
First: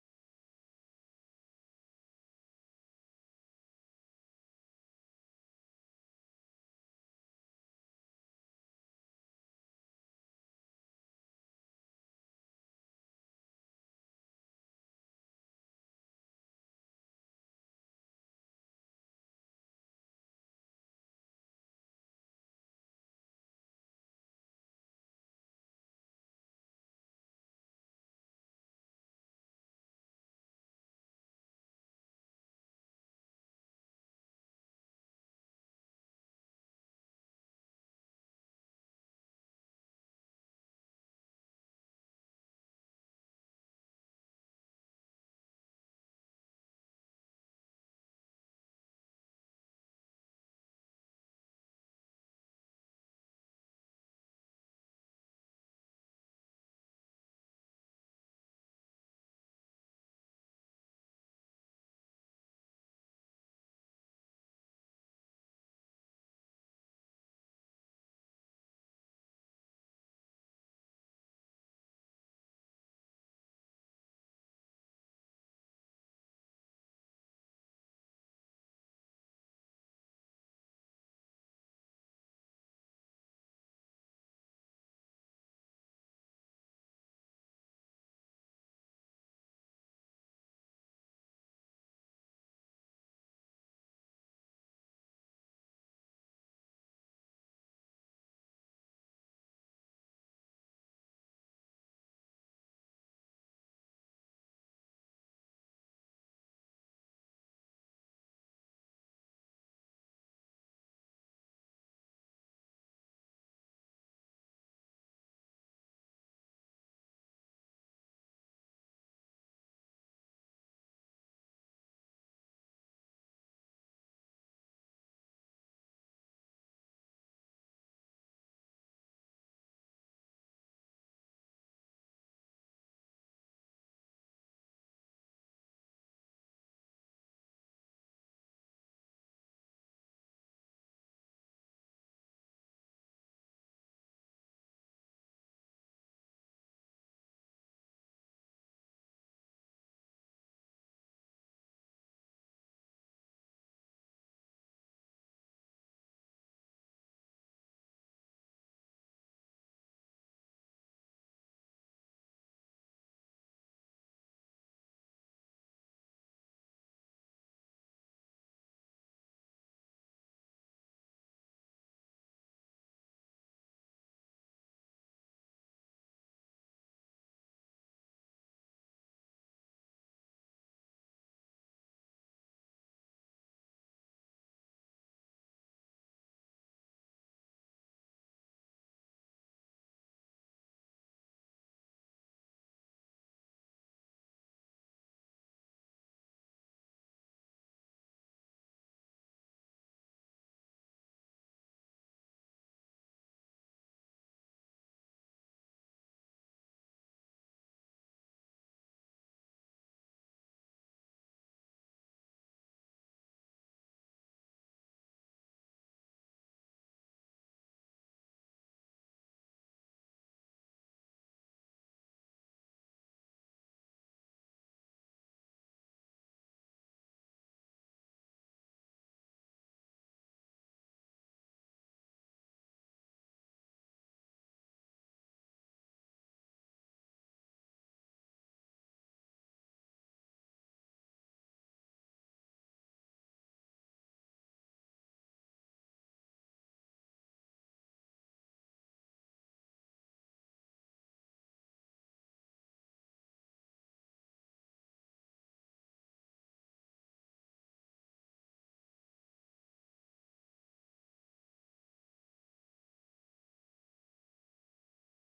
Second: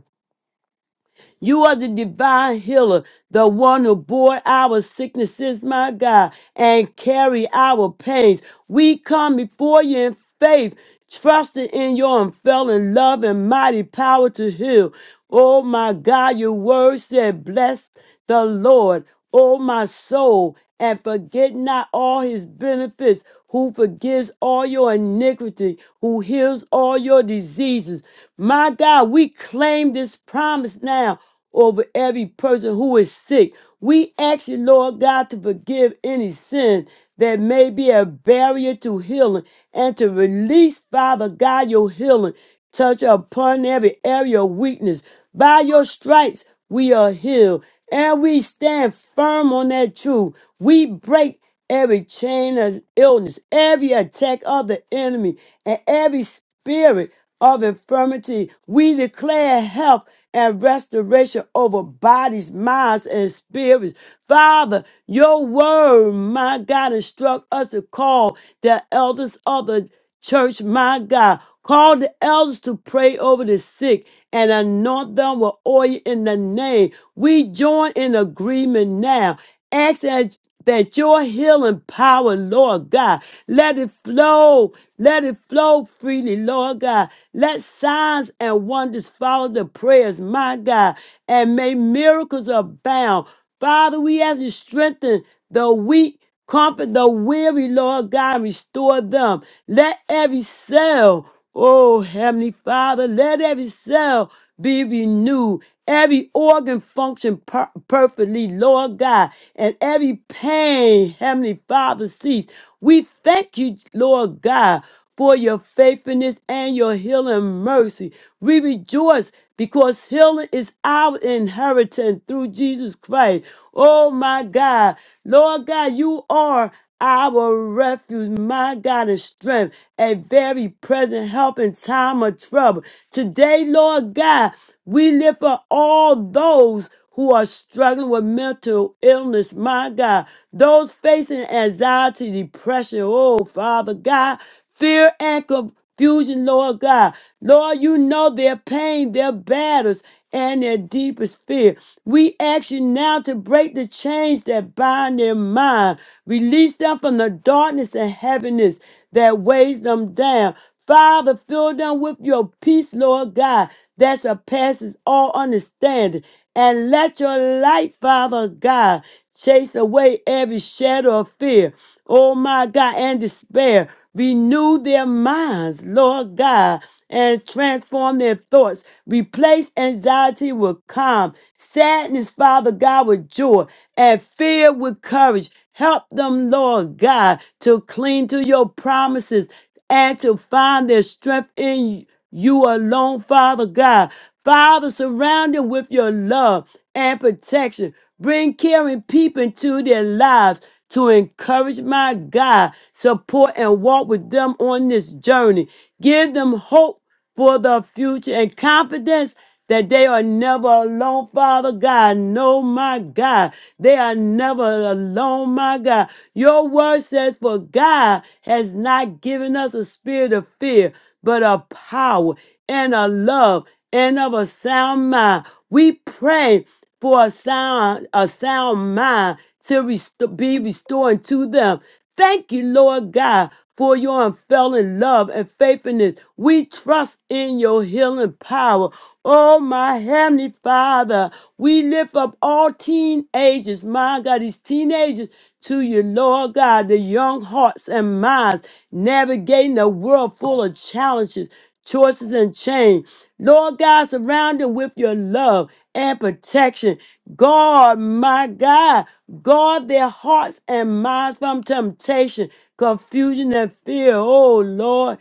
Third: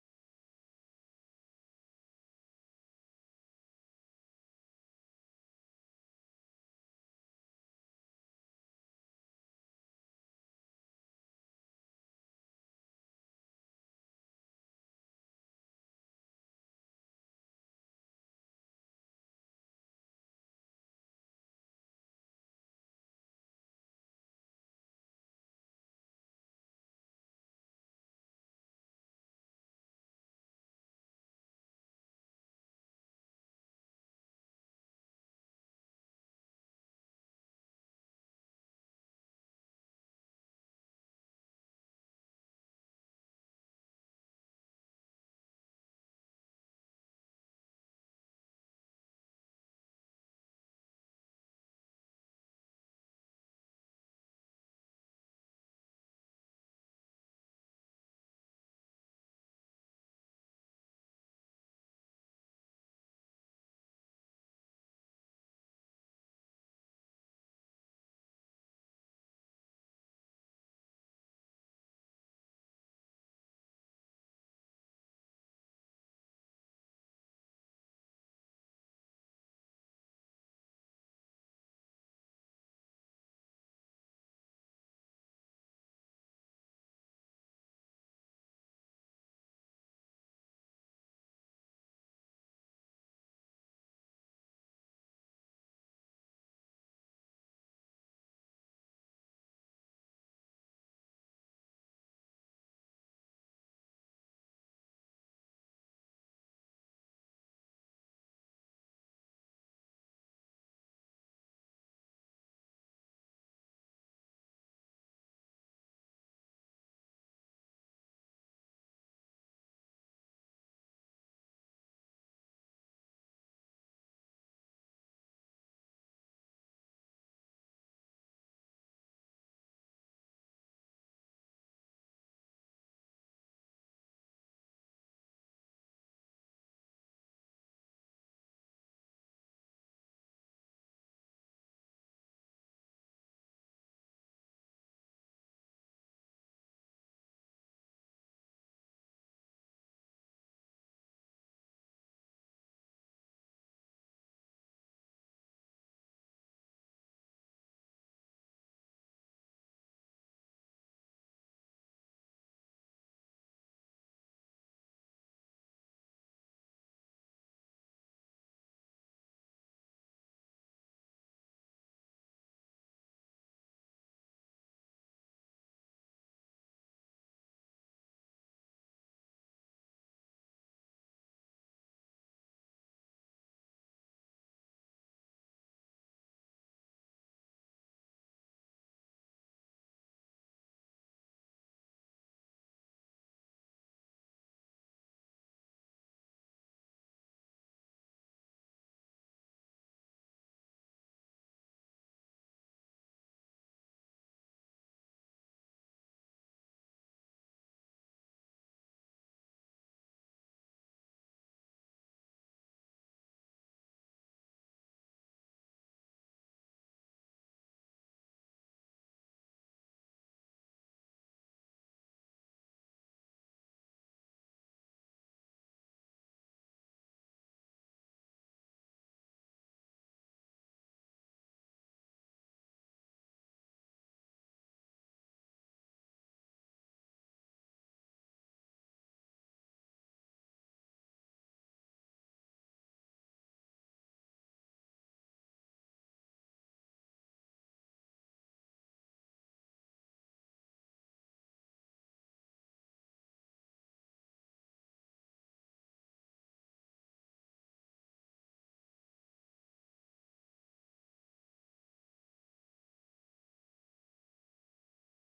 You are the divine healer, the one who bore our sicknesses, my God, and carry our pains. We come before you in faith, trusting in your unfailing love and mighty power to heal. Oh my God, your word said, Bless the Lord. O my soul, and forget not all his benefits, who forgives all your iniquity, who heals all your diseases. My God, we claim this promise now over every person who is sick. We ask you, Lord God, to forgive any sin that may be a barrier to healing and to release, Father God, your healing. Touch upon every area of weakness. By your stripes, we are healed and we stand firm on that truth. We break every chain of illness, every attack of the enemy, and every spirit of infirmity. We declare health and restoration over bodies, minds, and spirits. Father, your word, my God, instruct us to call the elders of the church, my God. Call the elders to pray over the sick and anoint them with oil in the name. We join in agreement now. Ask that, that your healing power, Lord God, let it flow. Let it flow freely, Lord God. Let signs and wonders follow the prayers, my God, and may miracles abound. Father, we ask you strengthen the weak Comfort the weary, Lord God, restore them. Let every cell, oh Heavenly Father, let every cell be renewed, every organ function per- perfectly, Lord God, and every pain, Heavenly Father, cease. We thank you, Lord God for your faithfulness and your healing mercy. We rejoice because healing is our inheritance through Jesus Christ. Oh my God. Lord God, you are our refuge, my God, and strength, a very present help in time of trouble. Today, Lord God, we lift up all those who are struggling with mental illness, my God, those facing anxiety, depression, oh, Father God, fear and confusion, Lord God. Lord, you know their pain, their battles, and their deepest fear. We ask you now to break the chains that bind their mind, release them from the darkness and heaviness that weighs them down. Father, fill them with your peace, Lord God that surpasses all understanding. And let your light, Father God, chase away every shadow of fear, oh my God, and despair. Renew their minds, Lord God, and transform their thoughts. Replace anxiety with calm, sadness, Father God, with joy, and fear with courage. Help them, Lord God, to cling to your promises and to find their strength in you you alone, Father God. Father, surround them with your love and protection. Bring caring people into their lives to encourage my God, support and walk with them on this journey. Give them hope for the future and confidence that they are never alone, Father God. No, my God, they are never alone, my God. Your word says, For God has not given us a spirit of fear, but of power and of love and of a sound mind. We pray for a sound, a sound mind to rest- be restored to them. Thank you, Lord God, for your unfailing love and faithfulness. We trust in your healing power. Oh, my heavenly Father, we lift up all teenagers, my God, these teenagers to you, Lord God, the young hearts and minds navigating a world full of challenges, choices, and change. Lord God, surround them with your love and protection. God, my God, guard their hearts and minds from temptation, confusion, and fear. Oh, Lord,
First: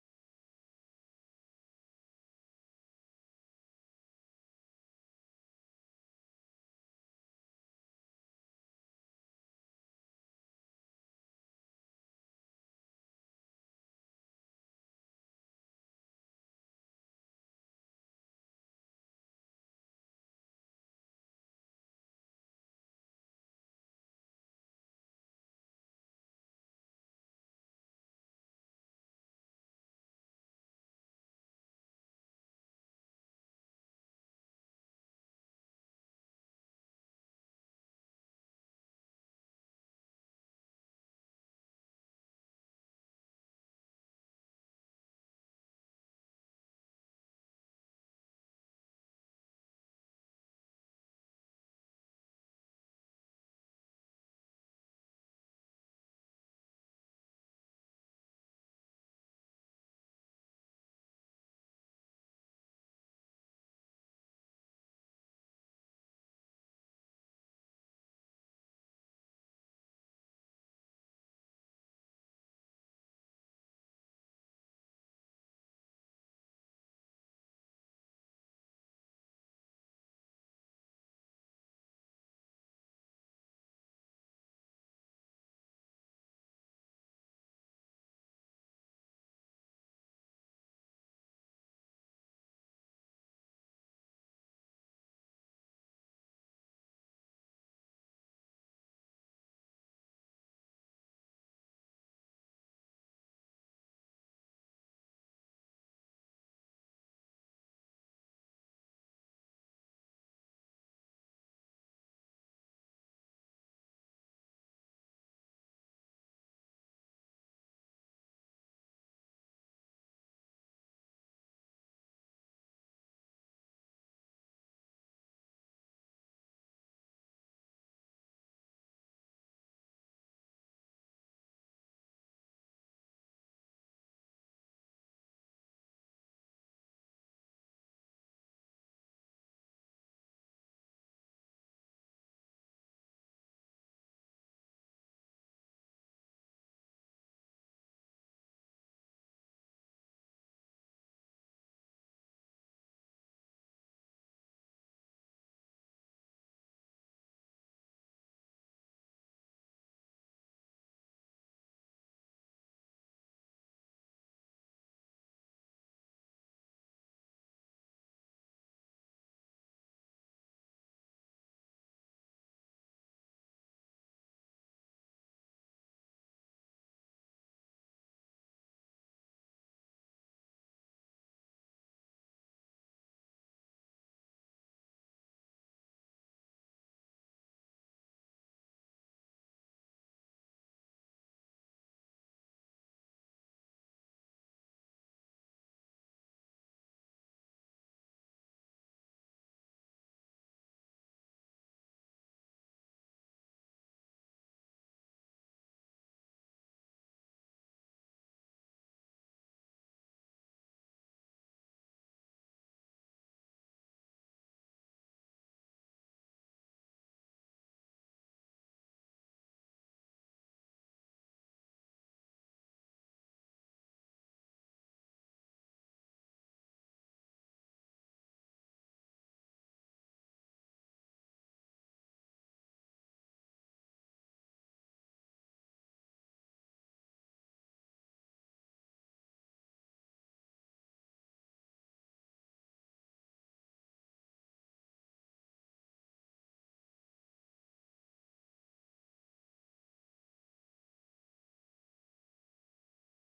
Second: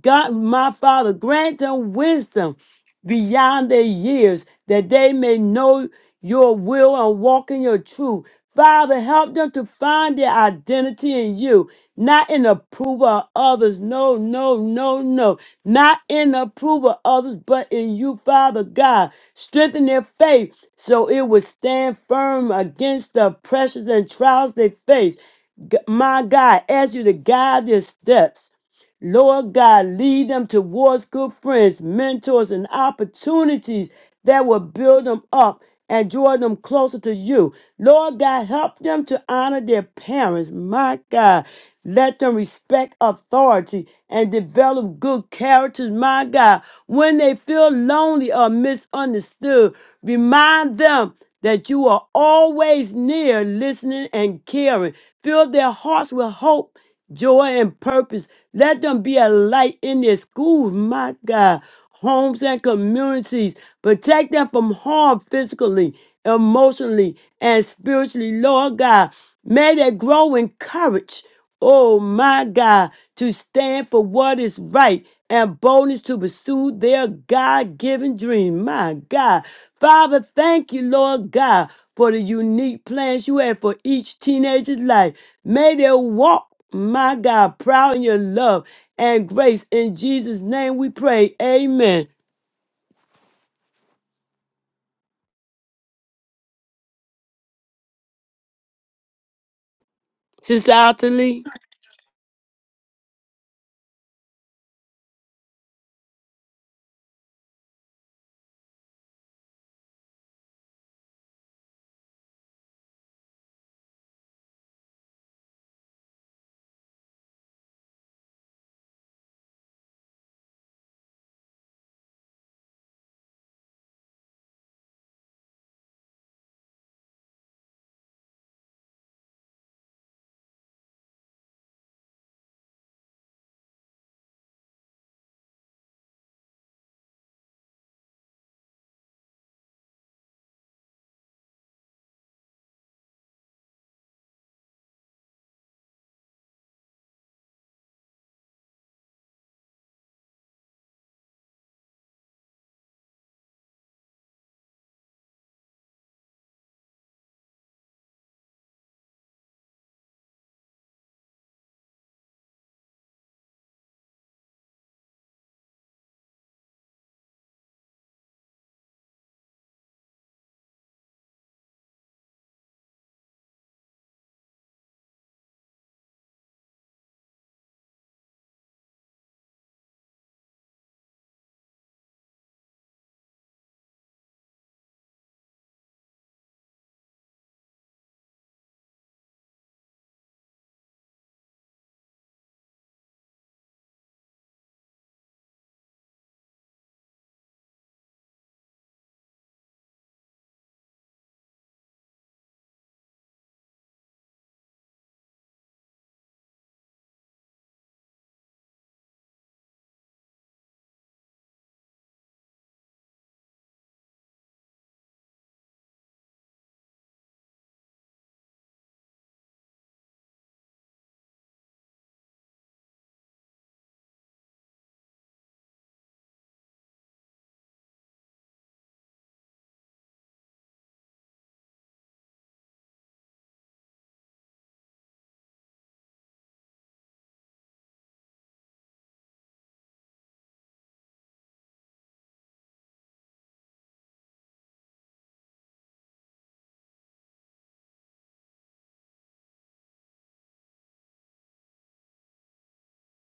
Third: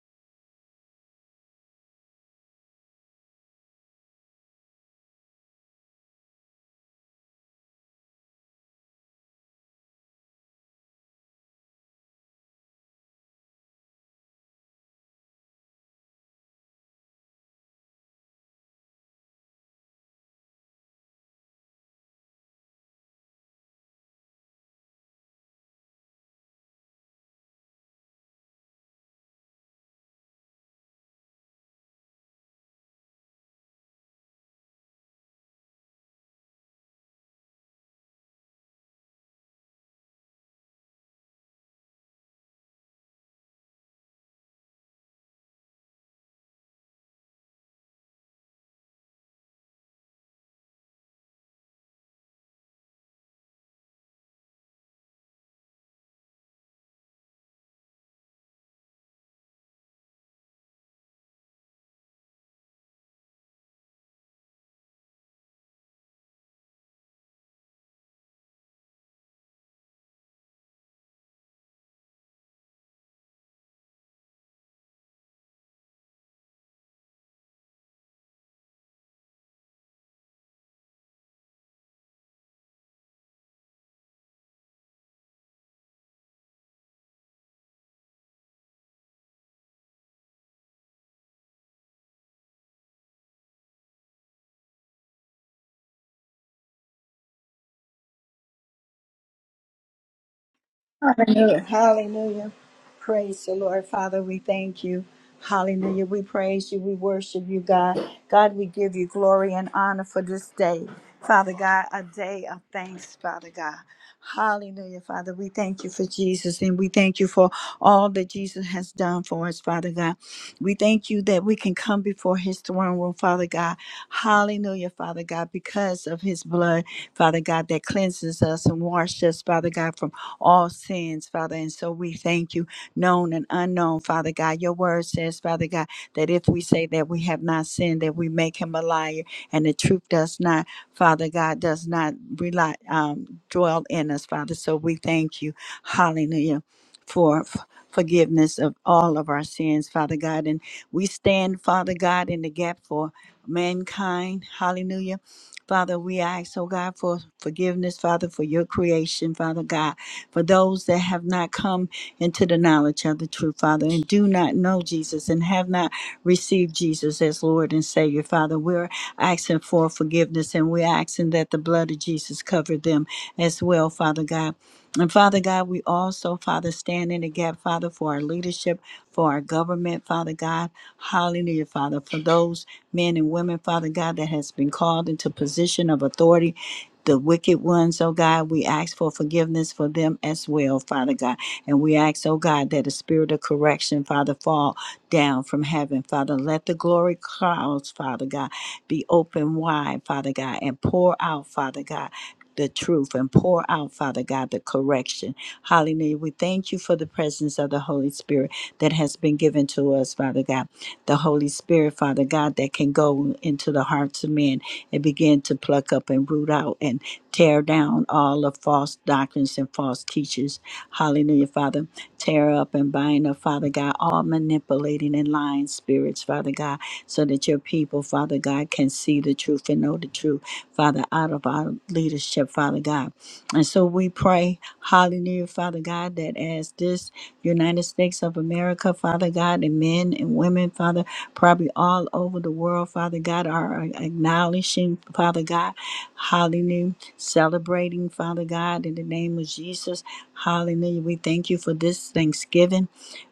God, my Father, grant them wisdom beyond their years that they may know your will and walk in your truth. Father, help them to find their identity in you, not in approval of others. No, no, no, no not in the approval of others, but in you, Father God. Strengthen their faith so it will stand firm against the pressures and trials they face. G- My God, ask you to guide their steps. Lord God, lead them towards good friends, mentors, and opportunities that will build them up and draw them closer to you. Lord God, help them to honor their parents. My God, let them respect authority and develop good characters. My God, when they feel lonely or misunderstood, remind them that you are always near, listening and caring. Fill their hearts with hope joy, and purpose. Let them be a light in their schools, my God, homes and communities. Protect them from harm physically, emotionally, and spiritually, Lord God. May they grow in courage, oh my God, to stand for what is right and boldness to pursue their God given dream, my God. Father, thank you, Lord God, for the unique plans you have for each teenager's life. May they walk my God, proud in your love and grace. In Jesus' name we pray. Amen. Sister Althea Lee,
Hallelujah. Hallelujah. Praise the Lord. Father, we thank you. Hallelujah. We praise you. We worship you, God. God, we give you glory and honor for this day. Father God, a day of thanks, Father God. Hallelujah, Father. We thank you for Jesus and we thank you for all that Jesus has done for us, Father God. We thank you that we can come before his throne room, Father God. Hallelujah, Father God, because of his blood, Father God, that cleanses us and washes us, Father God, from all sins, Father. And so we thank you, known and unknown, Father God. Your word says, Father God, that if we say that we have not sinned, that we make him a liar, and the truth does not, Father God, does not rely, um, dwell in us, Father. So we thank you. Hallelujah. For forgiveness of all of our sins, Father God. And we stand, Father God, in the gap for mankind. Hallelujah. Father, we ask, oh God, for forgiveness, Father, for your creation, Father God, for those that have not come into the knowledge of the truth, Father, and do not know Jesus and have not received Jesus as Lord and Savior, Father. We're asking for forgiveness and we're asking that the blood of Jesus cover them as well, Father God. And Father God, we also, Father, stand in the gap, Father, for our leadership, for our government, Father God. Hallelujah, Father, for those men and women, Father God, that has been called into position of authority. The wicked ones, oh God, we ask for forgiveness for them as well, Father God. And we ask, oh God, that the spirit of correction, Father, fall down from heaven, Father. Let the glory clouds, Father God be open wide, Father God, and pour out, Father God. The truth and pour out, Father God, the correction. Hallelujah. We thank you for the presence of the Holy Spirit that has been given to us, Father God. The Holy Spirit, Father God, that can go into the hearts of men and begin to pluck up up and root out and tear down all the false doctrines and false teachers. Hallelujah, Father. Tear up and bind up, Father God, all manipulating and lying spirits, Father God, so that your people, Father God, can see the truth and know the truth, Father, out of our leadership, Father God. And so we pray, hallelujah, Father God, that as this United States of America, Father God, and men and women, Father, probably all over the world, Father God, are acknowledging, Father God, hallelujah, celebrating, Father God, in the name of Jesus, hallelujah. We thank you for this Thanksgiving.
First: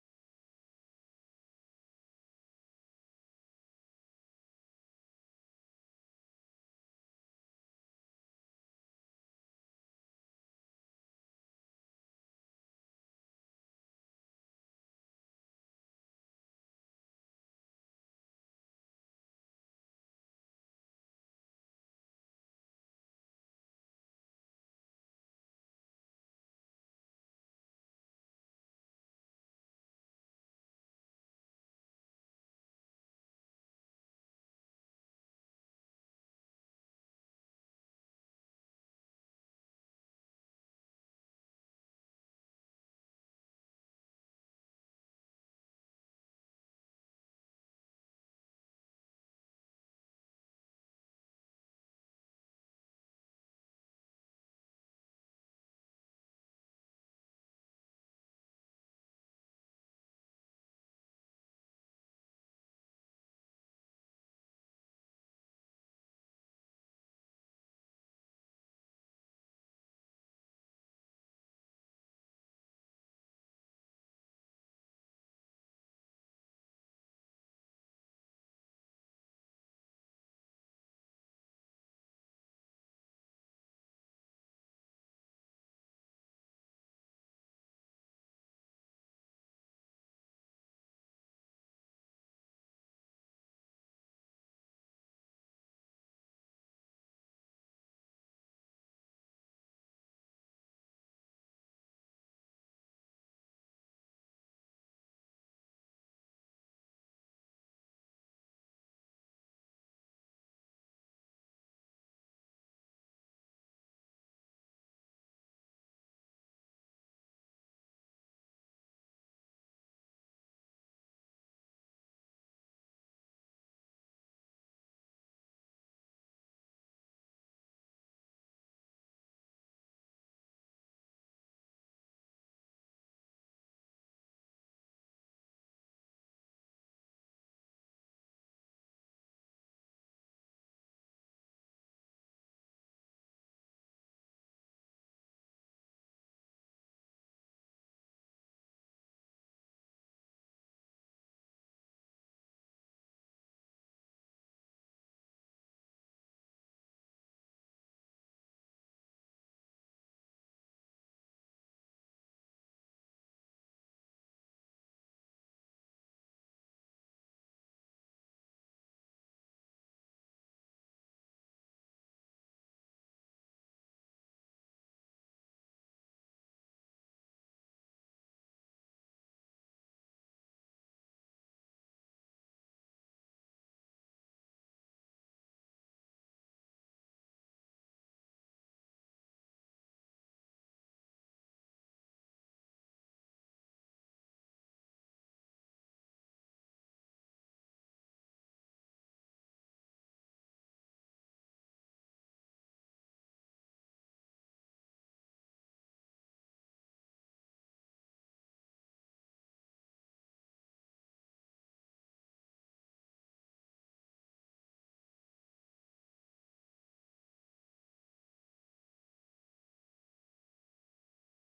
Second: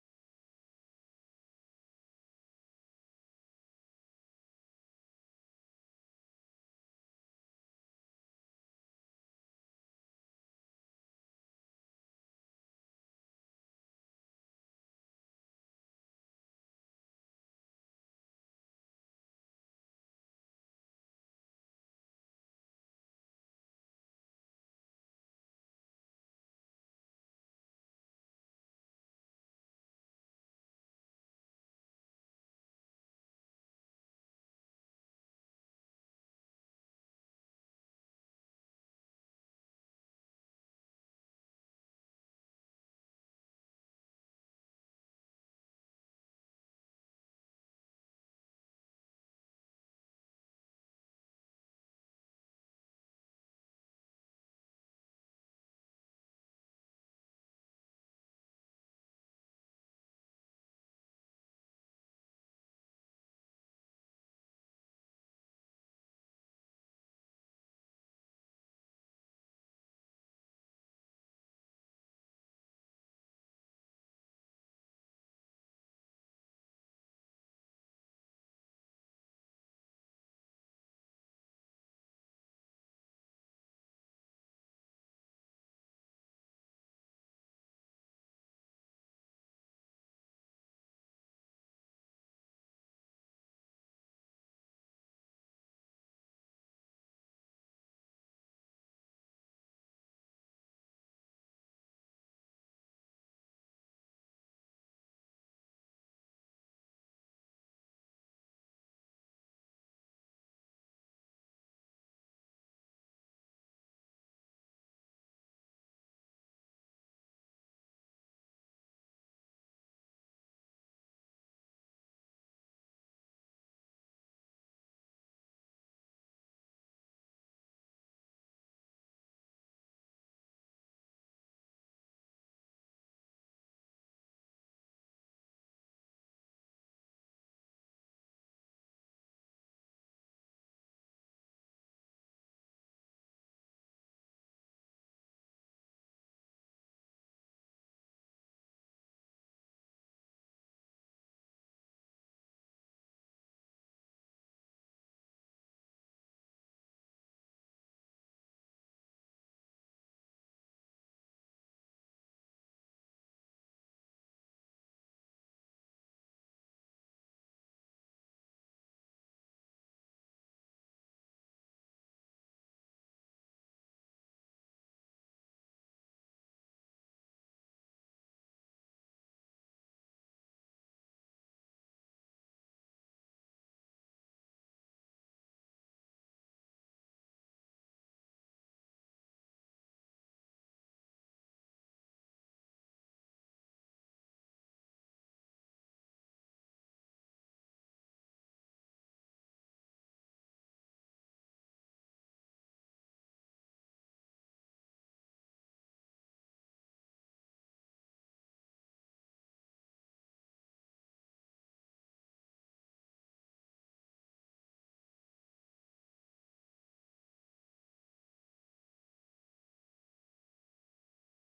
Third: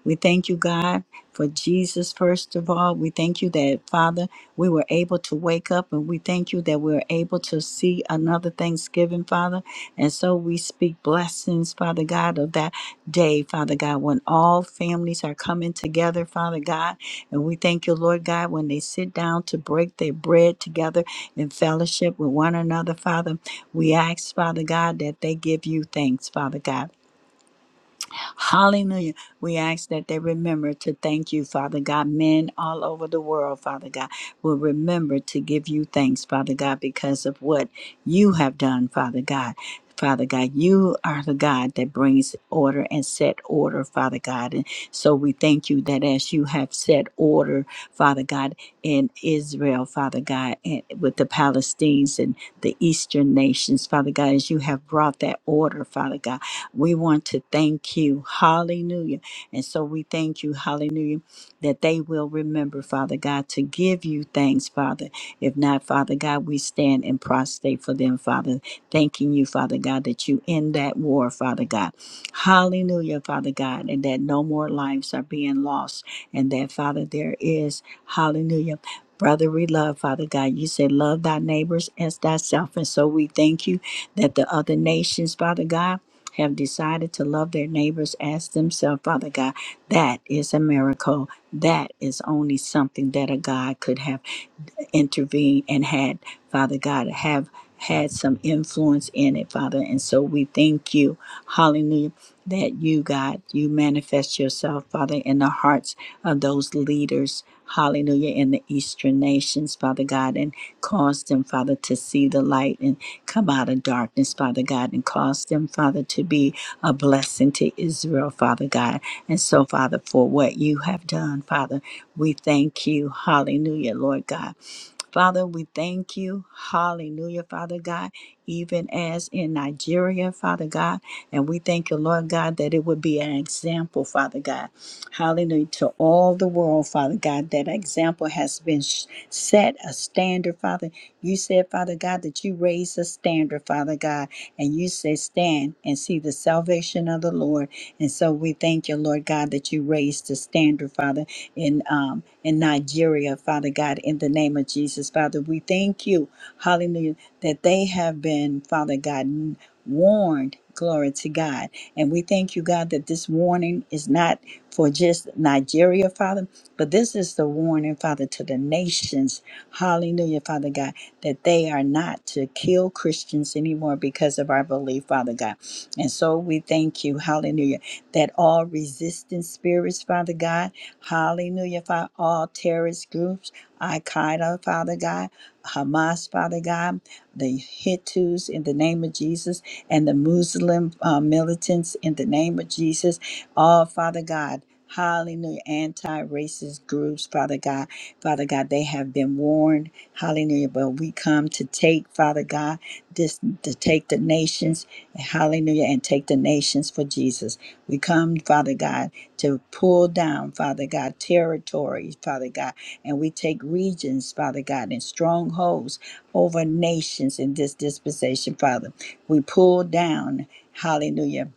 We thank you, God, for Jesus, first of all. We thank you that, Father, we were able to wake up and we thank you that we are able to see another Thanksgiving, Father. And so we speak blessings, Father God, of that day, Father God, when all families are coming together, Father God. And we thank you, Lord God, when they sit down to break their bread together in fellowship with one another, Father. We ask, Father God, that they give you thanks, Father God. Hallelujah. We ask that they remember to thank you, Father God. Men all over the world, Father God, will remember to give you thanks, Father God, because of what you have done, Father God. Father God, you are the God that brings order and set order, Father God. And so we thank you that as you have set order, Father God, in Israel, Father God, and with the Palestinians and the Eastern nations, Father God, as you have brought that order, Father God. We want to thank you. Hallelujah. And so we thank you, hallelujah, that they will remember, Father God, to give you thanks, Father. If not, Father God, we stand and prostrate for them, Father, thanking you, Father God, that you end that war, Father God. Hallelujah, Father God, and that no more lives are being lost, and that, Father, there is, hallelujah. Brotherly love, Father God. You said, Love thy neighbors as thyself. And so we thank you that the other nations, Father God, have decided to love their neighbors as themselves, Father God, that is a miracle. That is only something that a God could have intervened and had, Father God, have had some influence in it, Father. And so we thank you, hallelujah, that you, God, you manifest yourself, Father, in the hearts of those leaders, hallelujah, in the eastern nations, Father God, and cause them, Father, to see the light and come out of darkness, Father God, and cause them, Father, to be a blessing to Israel, Father God. And so, Father, for what you have done, Father, we thank you, hallelujah, Lord God. Father, we thank you. Hallelujah, Father God, even as in Nigeria, Father God. And we thank you, Lord God, that it would be an example, Father God. Hallelujah. To all the world, Father God, that example has been sh- set a standard, Father. You said, Father God, that you raised a standard, Father God, and you said, Stand and see the salvation of the Lord. And so we thank you, Lord God, that you raised the standard, Father, in um in Nigeria, Father God, in the name of Jesus, Father. We thank you, hallelujah, that they have been, Father God warned. Glory to God. And we thank you, God, that this warning is not for just Nigeria, Father, but this is the warning, Father, to the nations. Hallelujah, Father God, that they are not to kill Christians anymore because of our belief, Father God. And so we thank you, hallelujah, that all resistant spirits, Father God, hallelujah, Father, all terrorist groups, Al Qaeda, Father God, Hamas, Father God the Hittites in the name of Jesus, and the Muslim uh, militants in the name of Jesus. All, Father God, hallelujah, anti racist groups, Father God, Father God, they have been warned, hallelujah, but we come to take, Father God, this to take the nations, hallelujah, and take the nations for Jesus. We come, Father God, to pull down, Father God, territories, Father God, and we take regions, Father God, and strongholds over nations in this dispensation, Father. We pull down, hallelujah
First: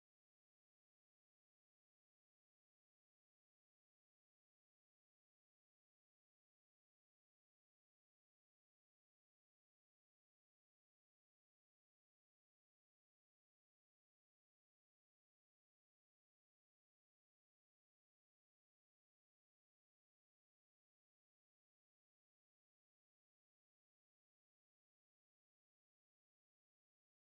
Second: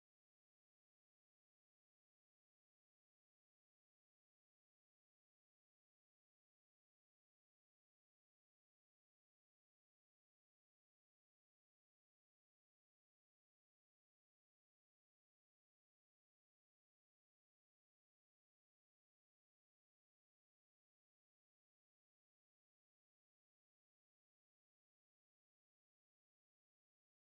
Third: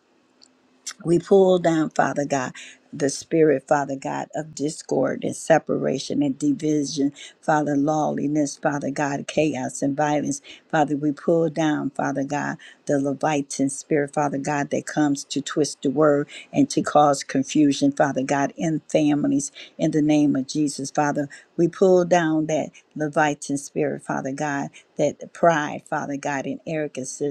we pull down, Father God, the spirit, Father God, of discord and separation and division, Father, lawlessness, Father God, chaos and violence. Father, we pull down, Father God, the Levitan spirit, Father God, that comes to twist the word and to cause confusion, Father God, in families, in the name of Jesus, Father. We pull down that Levitan spirit, Father God, that pride, Father God, and arrogance,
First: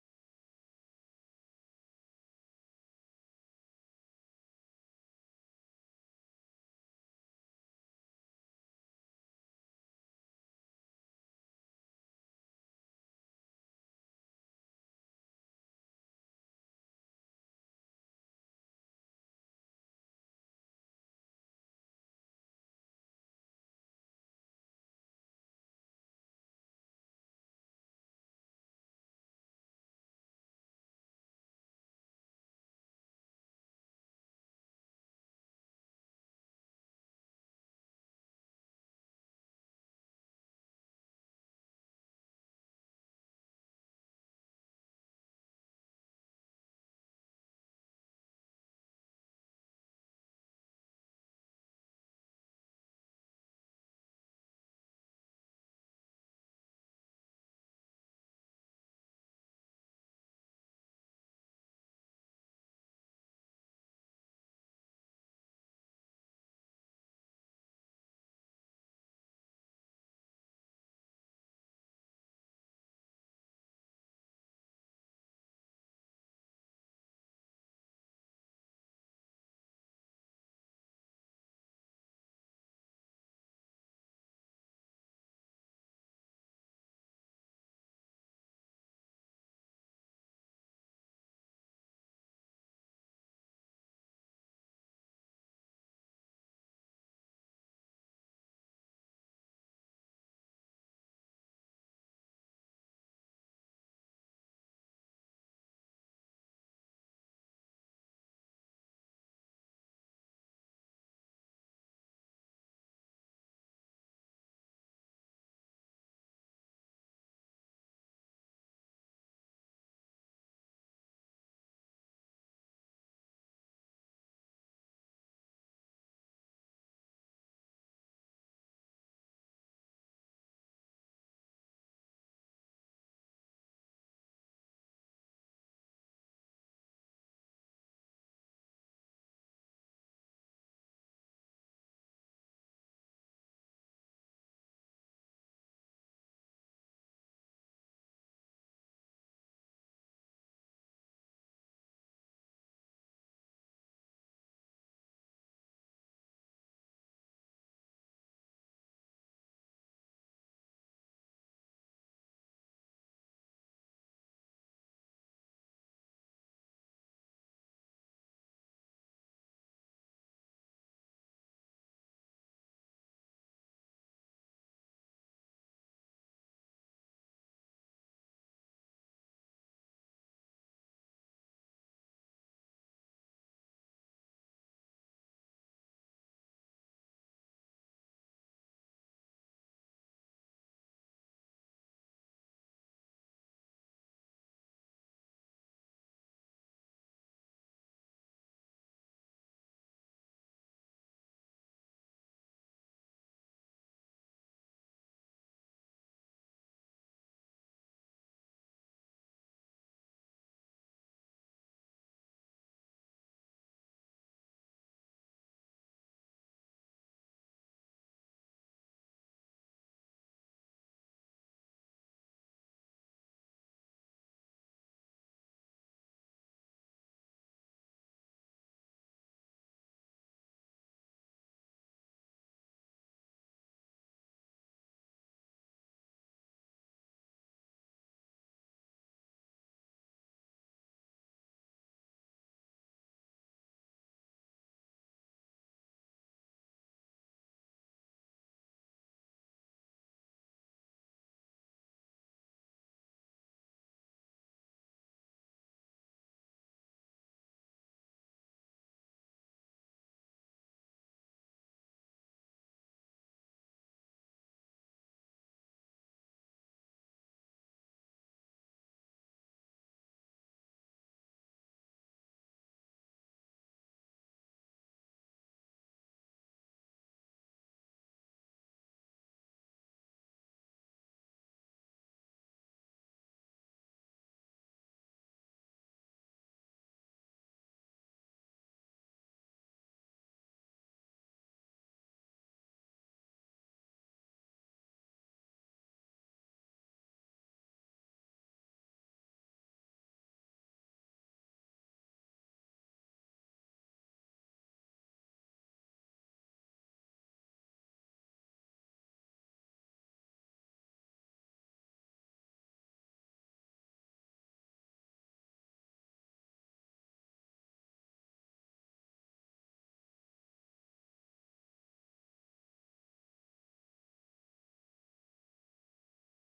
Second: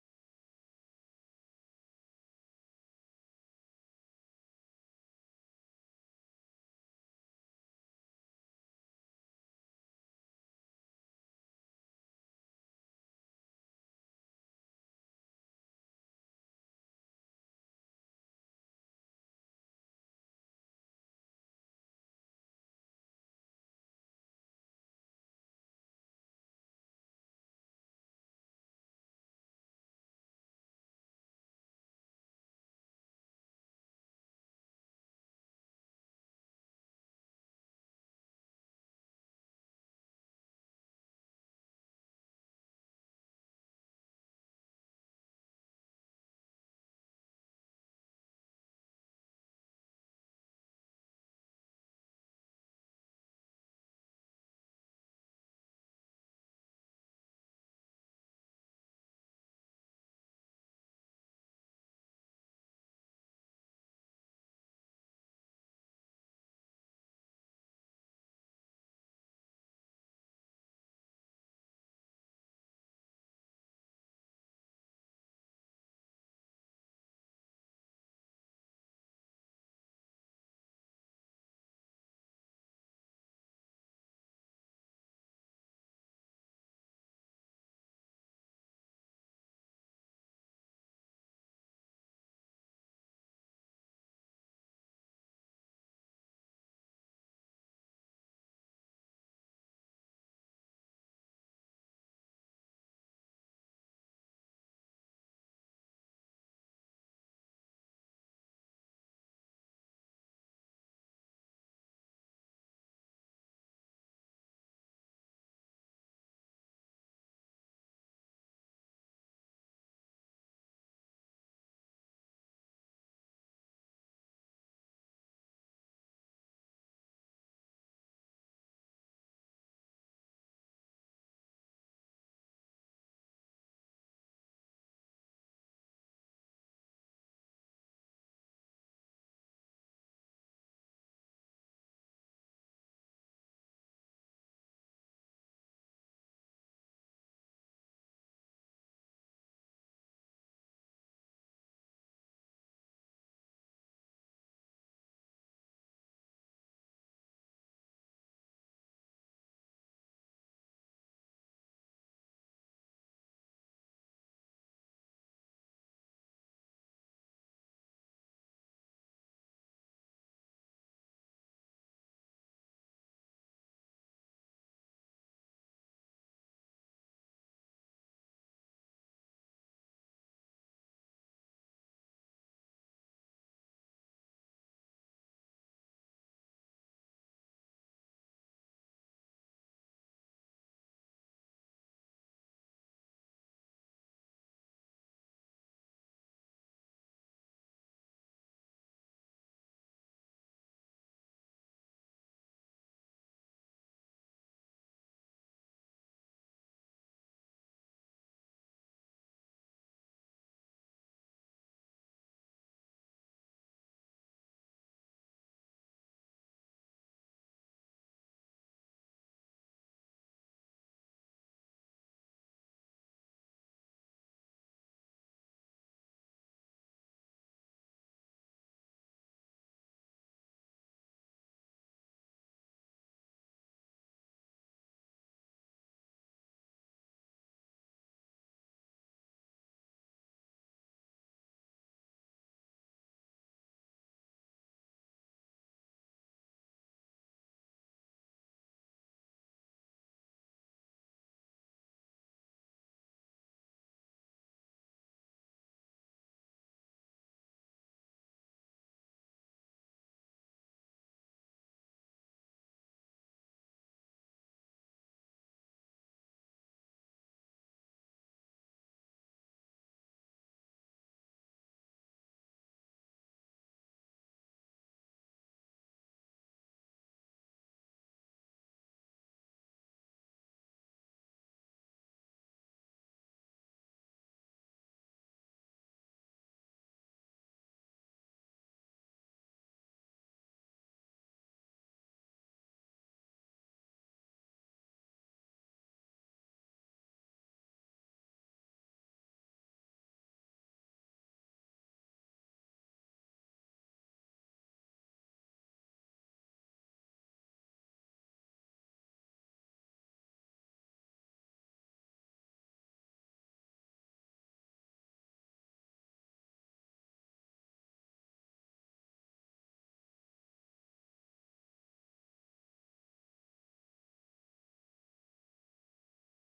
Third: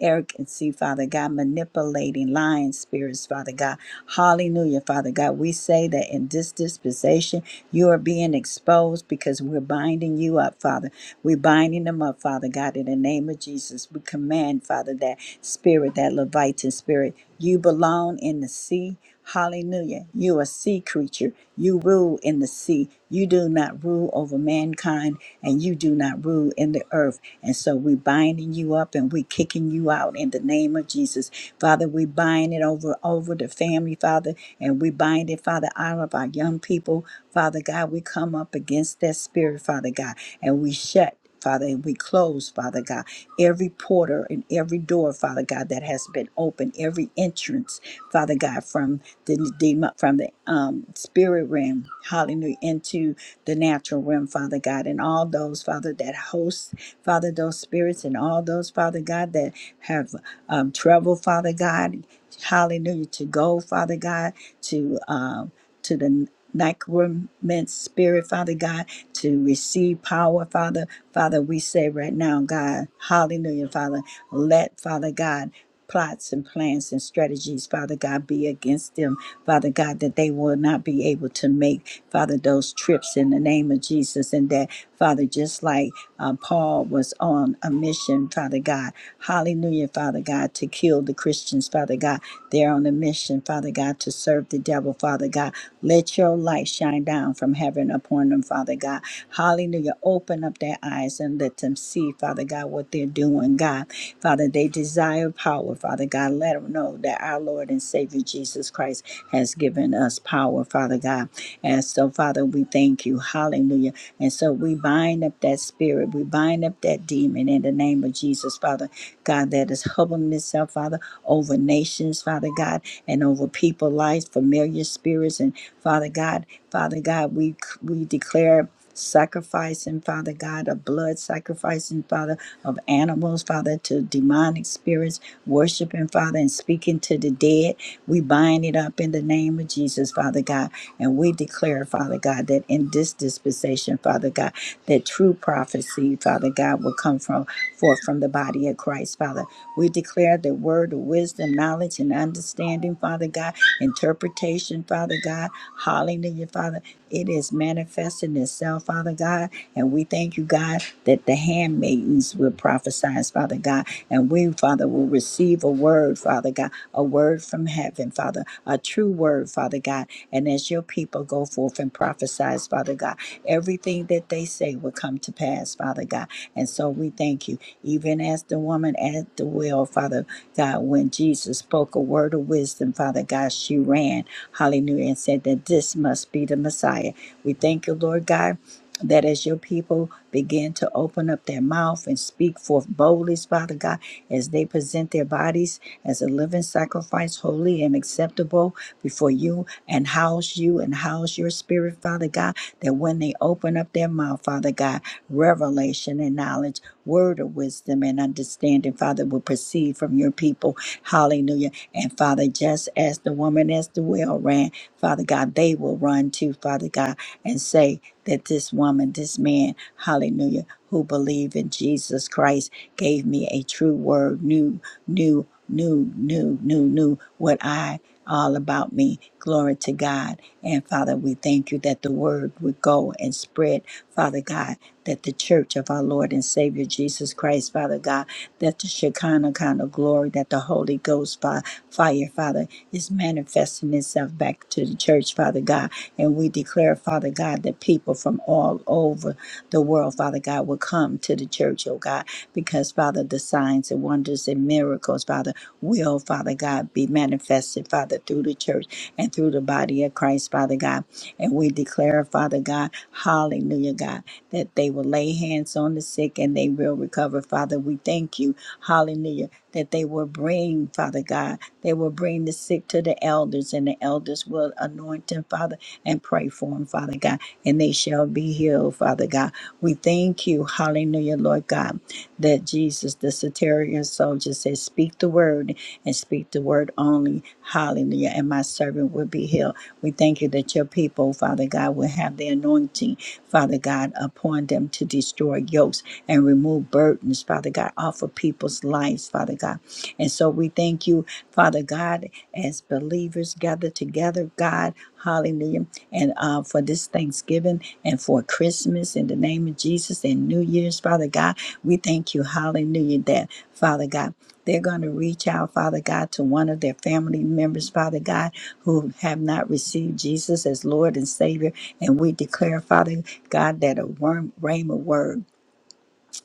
arrogancy, Father God, manipulating fighting lying spirits, Father God. Hallelujah, Father God. We say that in this dispensation, you are being exposed because we're binding you up, Father. We're binding them up, Father God, in the name of Jesus. We command, Father, that spirit, that Leviathan spirit, you belong in the sea. Hallelujah. You a sea creature. You rule in the sea. You do not rule over mankind and you do not rule in the earth. And so we binding you up and we kicking you out in the name of Jesus. Father, we bind it over over the family, Father, and we bind it, Father, out of our young people. Father God, we come up against that spirit, Father God, and we shut. Father, and we close, Father God, every porter and every door, Father God, that has been opened, every entrance, Father God, from the demo- from the um, spirit realm, hallelujah, into the natural realm, Father God, and all those, Father, that host, Father, those spirits, and all those, Father God, that have um, traveled, Father God, hallelujah, to go, Father God, to. um, to the necromantic spirit, Father God, to receive power, Father. Father, we say right now, God, hallelujah, Father, let, Father God, plots and plans and strategies, Father God, be against them, Father God, that they will not be able to make, Father, those trips in the name of Jesus. And that, Father, just like uh, Paul was on a mission, Father Father God. Hallelujah, Father God, to kill the Christians, Father God. They're on a mission, Father God, to serve the devil, Father God. Let your light shine down from heaven upon them, Father God. Hallelujah. Open up their eyes and let them see, Father God, what they're doing, God. Father, they desire power, Father God. Let them know that our Lord and Savior Jesus Christ has given us power, Father God. And so, Father, we thank you. Hallelujah. And so we bind up that spirit. We bind up that demon in the name of Jesus, Father God, that is humbling itself, Father, over nations, Father God, and over people, lives, familiar spirits. And Father God, Father God, we we declare sacrificing, Father God, of blood sacrificing, Father, of animals, Father, to demonic spirits, worshiping, Father, and speaking to the dead. We bind it up in the name of Jesus, Father God. And we declare, Father God, that in this dispensation, Father God, that true prophecy, Father God, will come from forth from the body of Christ, Father. We declare the word of wisdom, knowledge, and understanding, Father God, interpretation, Father God. Hallelujah, Father. It is manifesting itself, Father God. And we thank you, God, that the handmaidens will prophesy, Father God. And we, Father, will receive a word, Father God a word from heaven, Father, a true word, Father God. And as your people go forth and prophesize, Father God, everything that they say will come to pass, Father God. And so we thank you, even as the woman at the well, Father God, when Jesus spoke a word of wisdom, Father God, she ran, hallelujah, and said that this must be the Messiah. We thank you, Lord God that as your people begin to open up their mouth and speak forth boldly, Father God, as they present their bodies as a living sacrifice, holy and acceptable before you, and house you and house your spirit, Father God, that when they open up their mouth, Father God, revelation and knowledge, word of wisdom and understanding, Father, will proceed from your people. Hallelujah. And Father, just as the woman as the well ran, Father God, they will run too, Father God, and say that this woman, this man, hallelujah, who believe in Jesus Christ gave me a true word, new, new, new, new, new, new, what I all about me. Glory to God. And Father, we thank you that the word would go and spread, Father God, that the church of our Lord and Savior Jesus Christ, Father God, that the Shekinah kind of glory, that the Holy Ghost fi- fire, Father, is manifesting itself back to the church, Father God. And we declare, Father God, that people from all over the world, Father God, will come to the church, oh God, because, Father, the signs and wonders and miracles, Father, will, Father God, be manifested, Father, through the church and through the body of Christ, Father God. And we declare, Father God, hallelujah, God, that they will lay hands on the sick and they will recover, Father. We thank you, hallelujah, that they will bring, Father God, they will bring the sick to the elders and the elders will anoint them, Father, and pray for them, Father God, and they shall be healed, Father God. We thank you, hallelujah, Lord God that Jesus, the Satarian soldier, said, Speak the word and speak the word only. Hallelujah. And my servant will be healed. We thank you that your people, Father God, will have the anointing, Father God, upon them to destroy yokes and remove burdens, Father God, off of people's lives, Father God. And so we thank you, Father God, as believers gather together, God, hallelujah, and uh, for this Thanksgiving and for Christmas in the name of Jesus and New Year's, Father God. We thank you, hallelujah, that Father God, they're going to reach out, Father God, to one of their family members, Father God, who have not received Jesus as Lord and Savior. And we declare, Father God, that a worm, rhema word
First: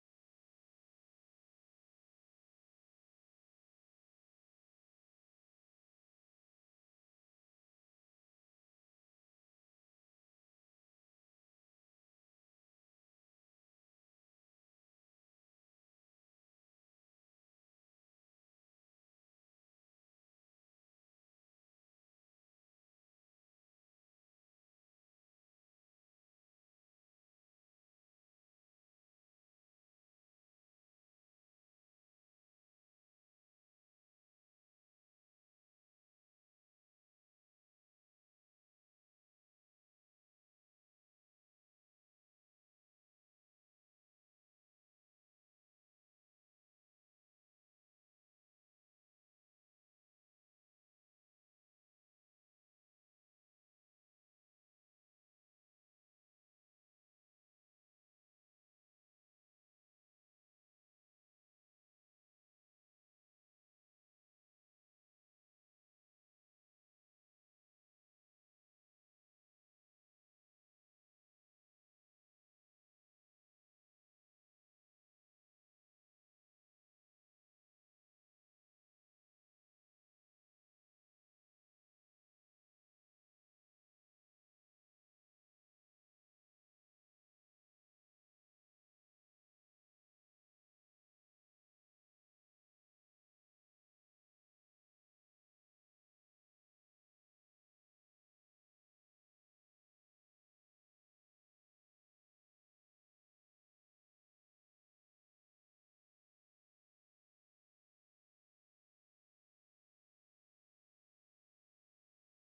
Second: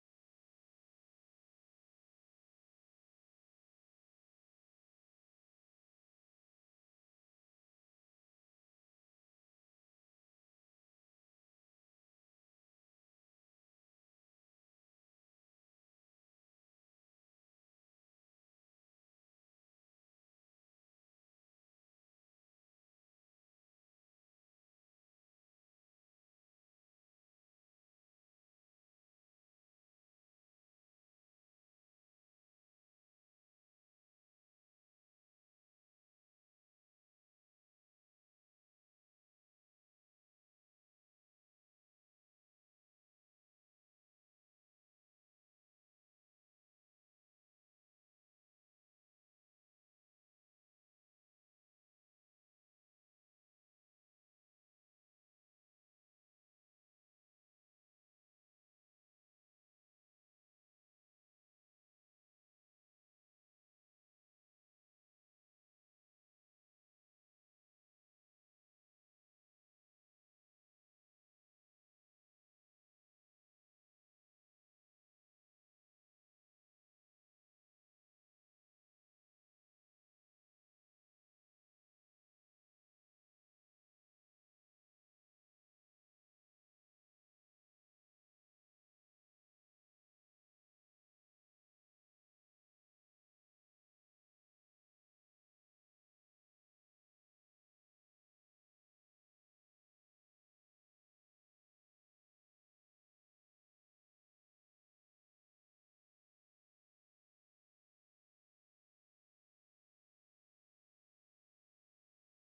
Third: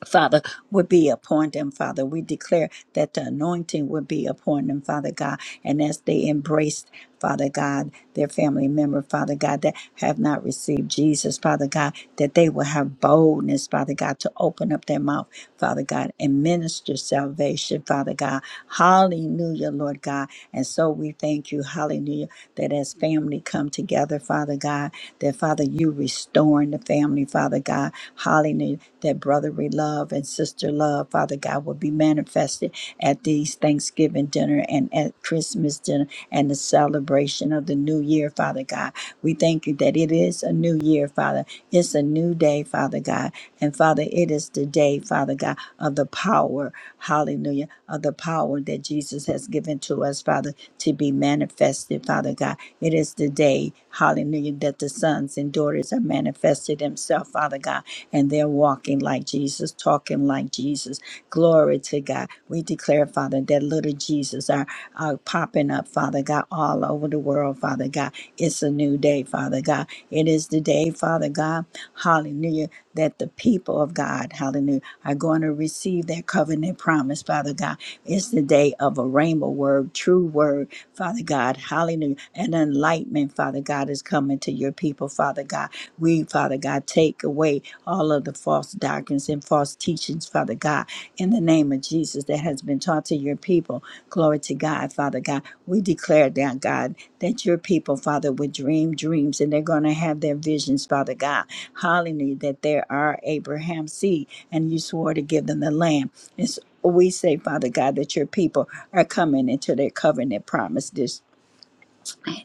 Father, would be upon them, Father. We declare that the anointing would be upon them, Father God. And as they embraced, Father God, their family member, Father God, that have not received Jesus, Father God, that they will have boldness, Father God, to open up their mouth, Father God, and minister salvation, Father God. Hallelujah, Lord God. And so we thank you, hallelujah, that as family come together, Father God, that Father, you restoring the family, Father God. Hallelujah that brotherly love and sister love, Father God, will be manifested at these Thanksgiving dinner and at Christmas dinner and the celebration of the new year, Father God. We thank you that it is a new year, Father. It's a new day, Father God. And Father, it is the day, Father God, of the power, hallelujah, of the power that Jesus has given to us, Father, to be manifested, Father God. It is the day, hallelujah, that the sons and daughters have manifested themselves, Father God and they're walking like Jesus, talking like Jesus. Glory to God. We declare, Father, that little Jesus are, are popping up, Father God, all over the world, Father God. It's a new day, Father God. It is the day, Father God, hallelujah, that the people of God, hallelujah, are going to receive their covenant promise, Father God. It's the day of a rainbow word, true word, Father God, hallelujah. And enlightenment, Father God, is coming to your people, Father God. We, Father God, take away all of the false doctrines and false teachings, Father God, in the name of Jesus that has been taught to your people. Glory to God, Father God. We declare that, God, that your people, Father, would dream dreams and they're going to have their visions, Father God. Hallelujah, that there are Abraham's seed and you swore to give them the land. It's we say, Father God, that your people are coming into their covenant promise this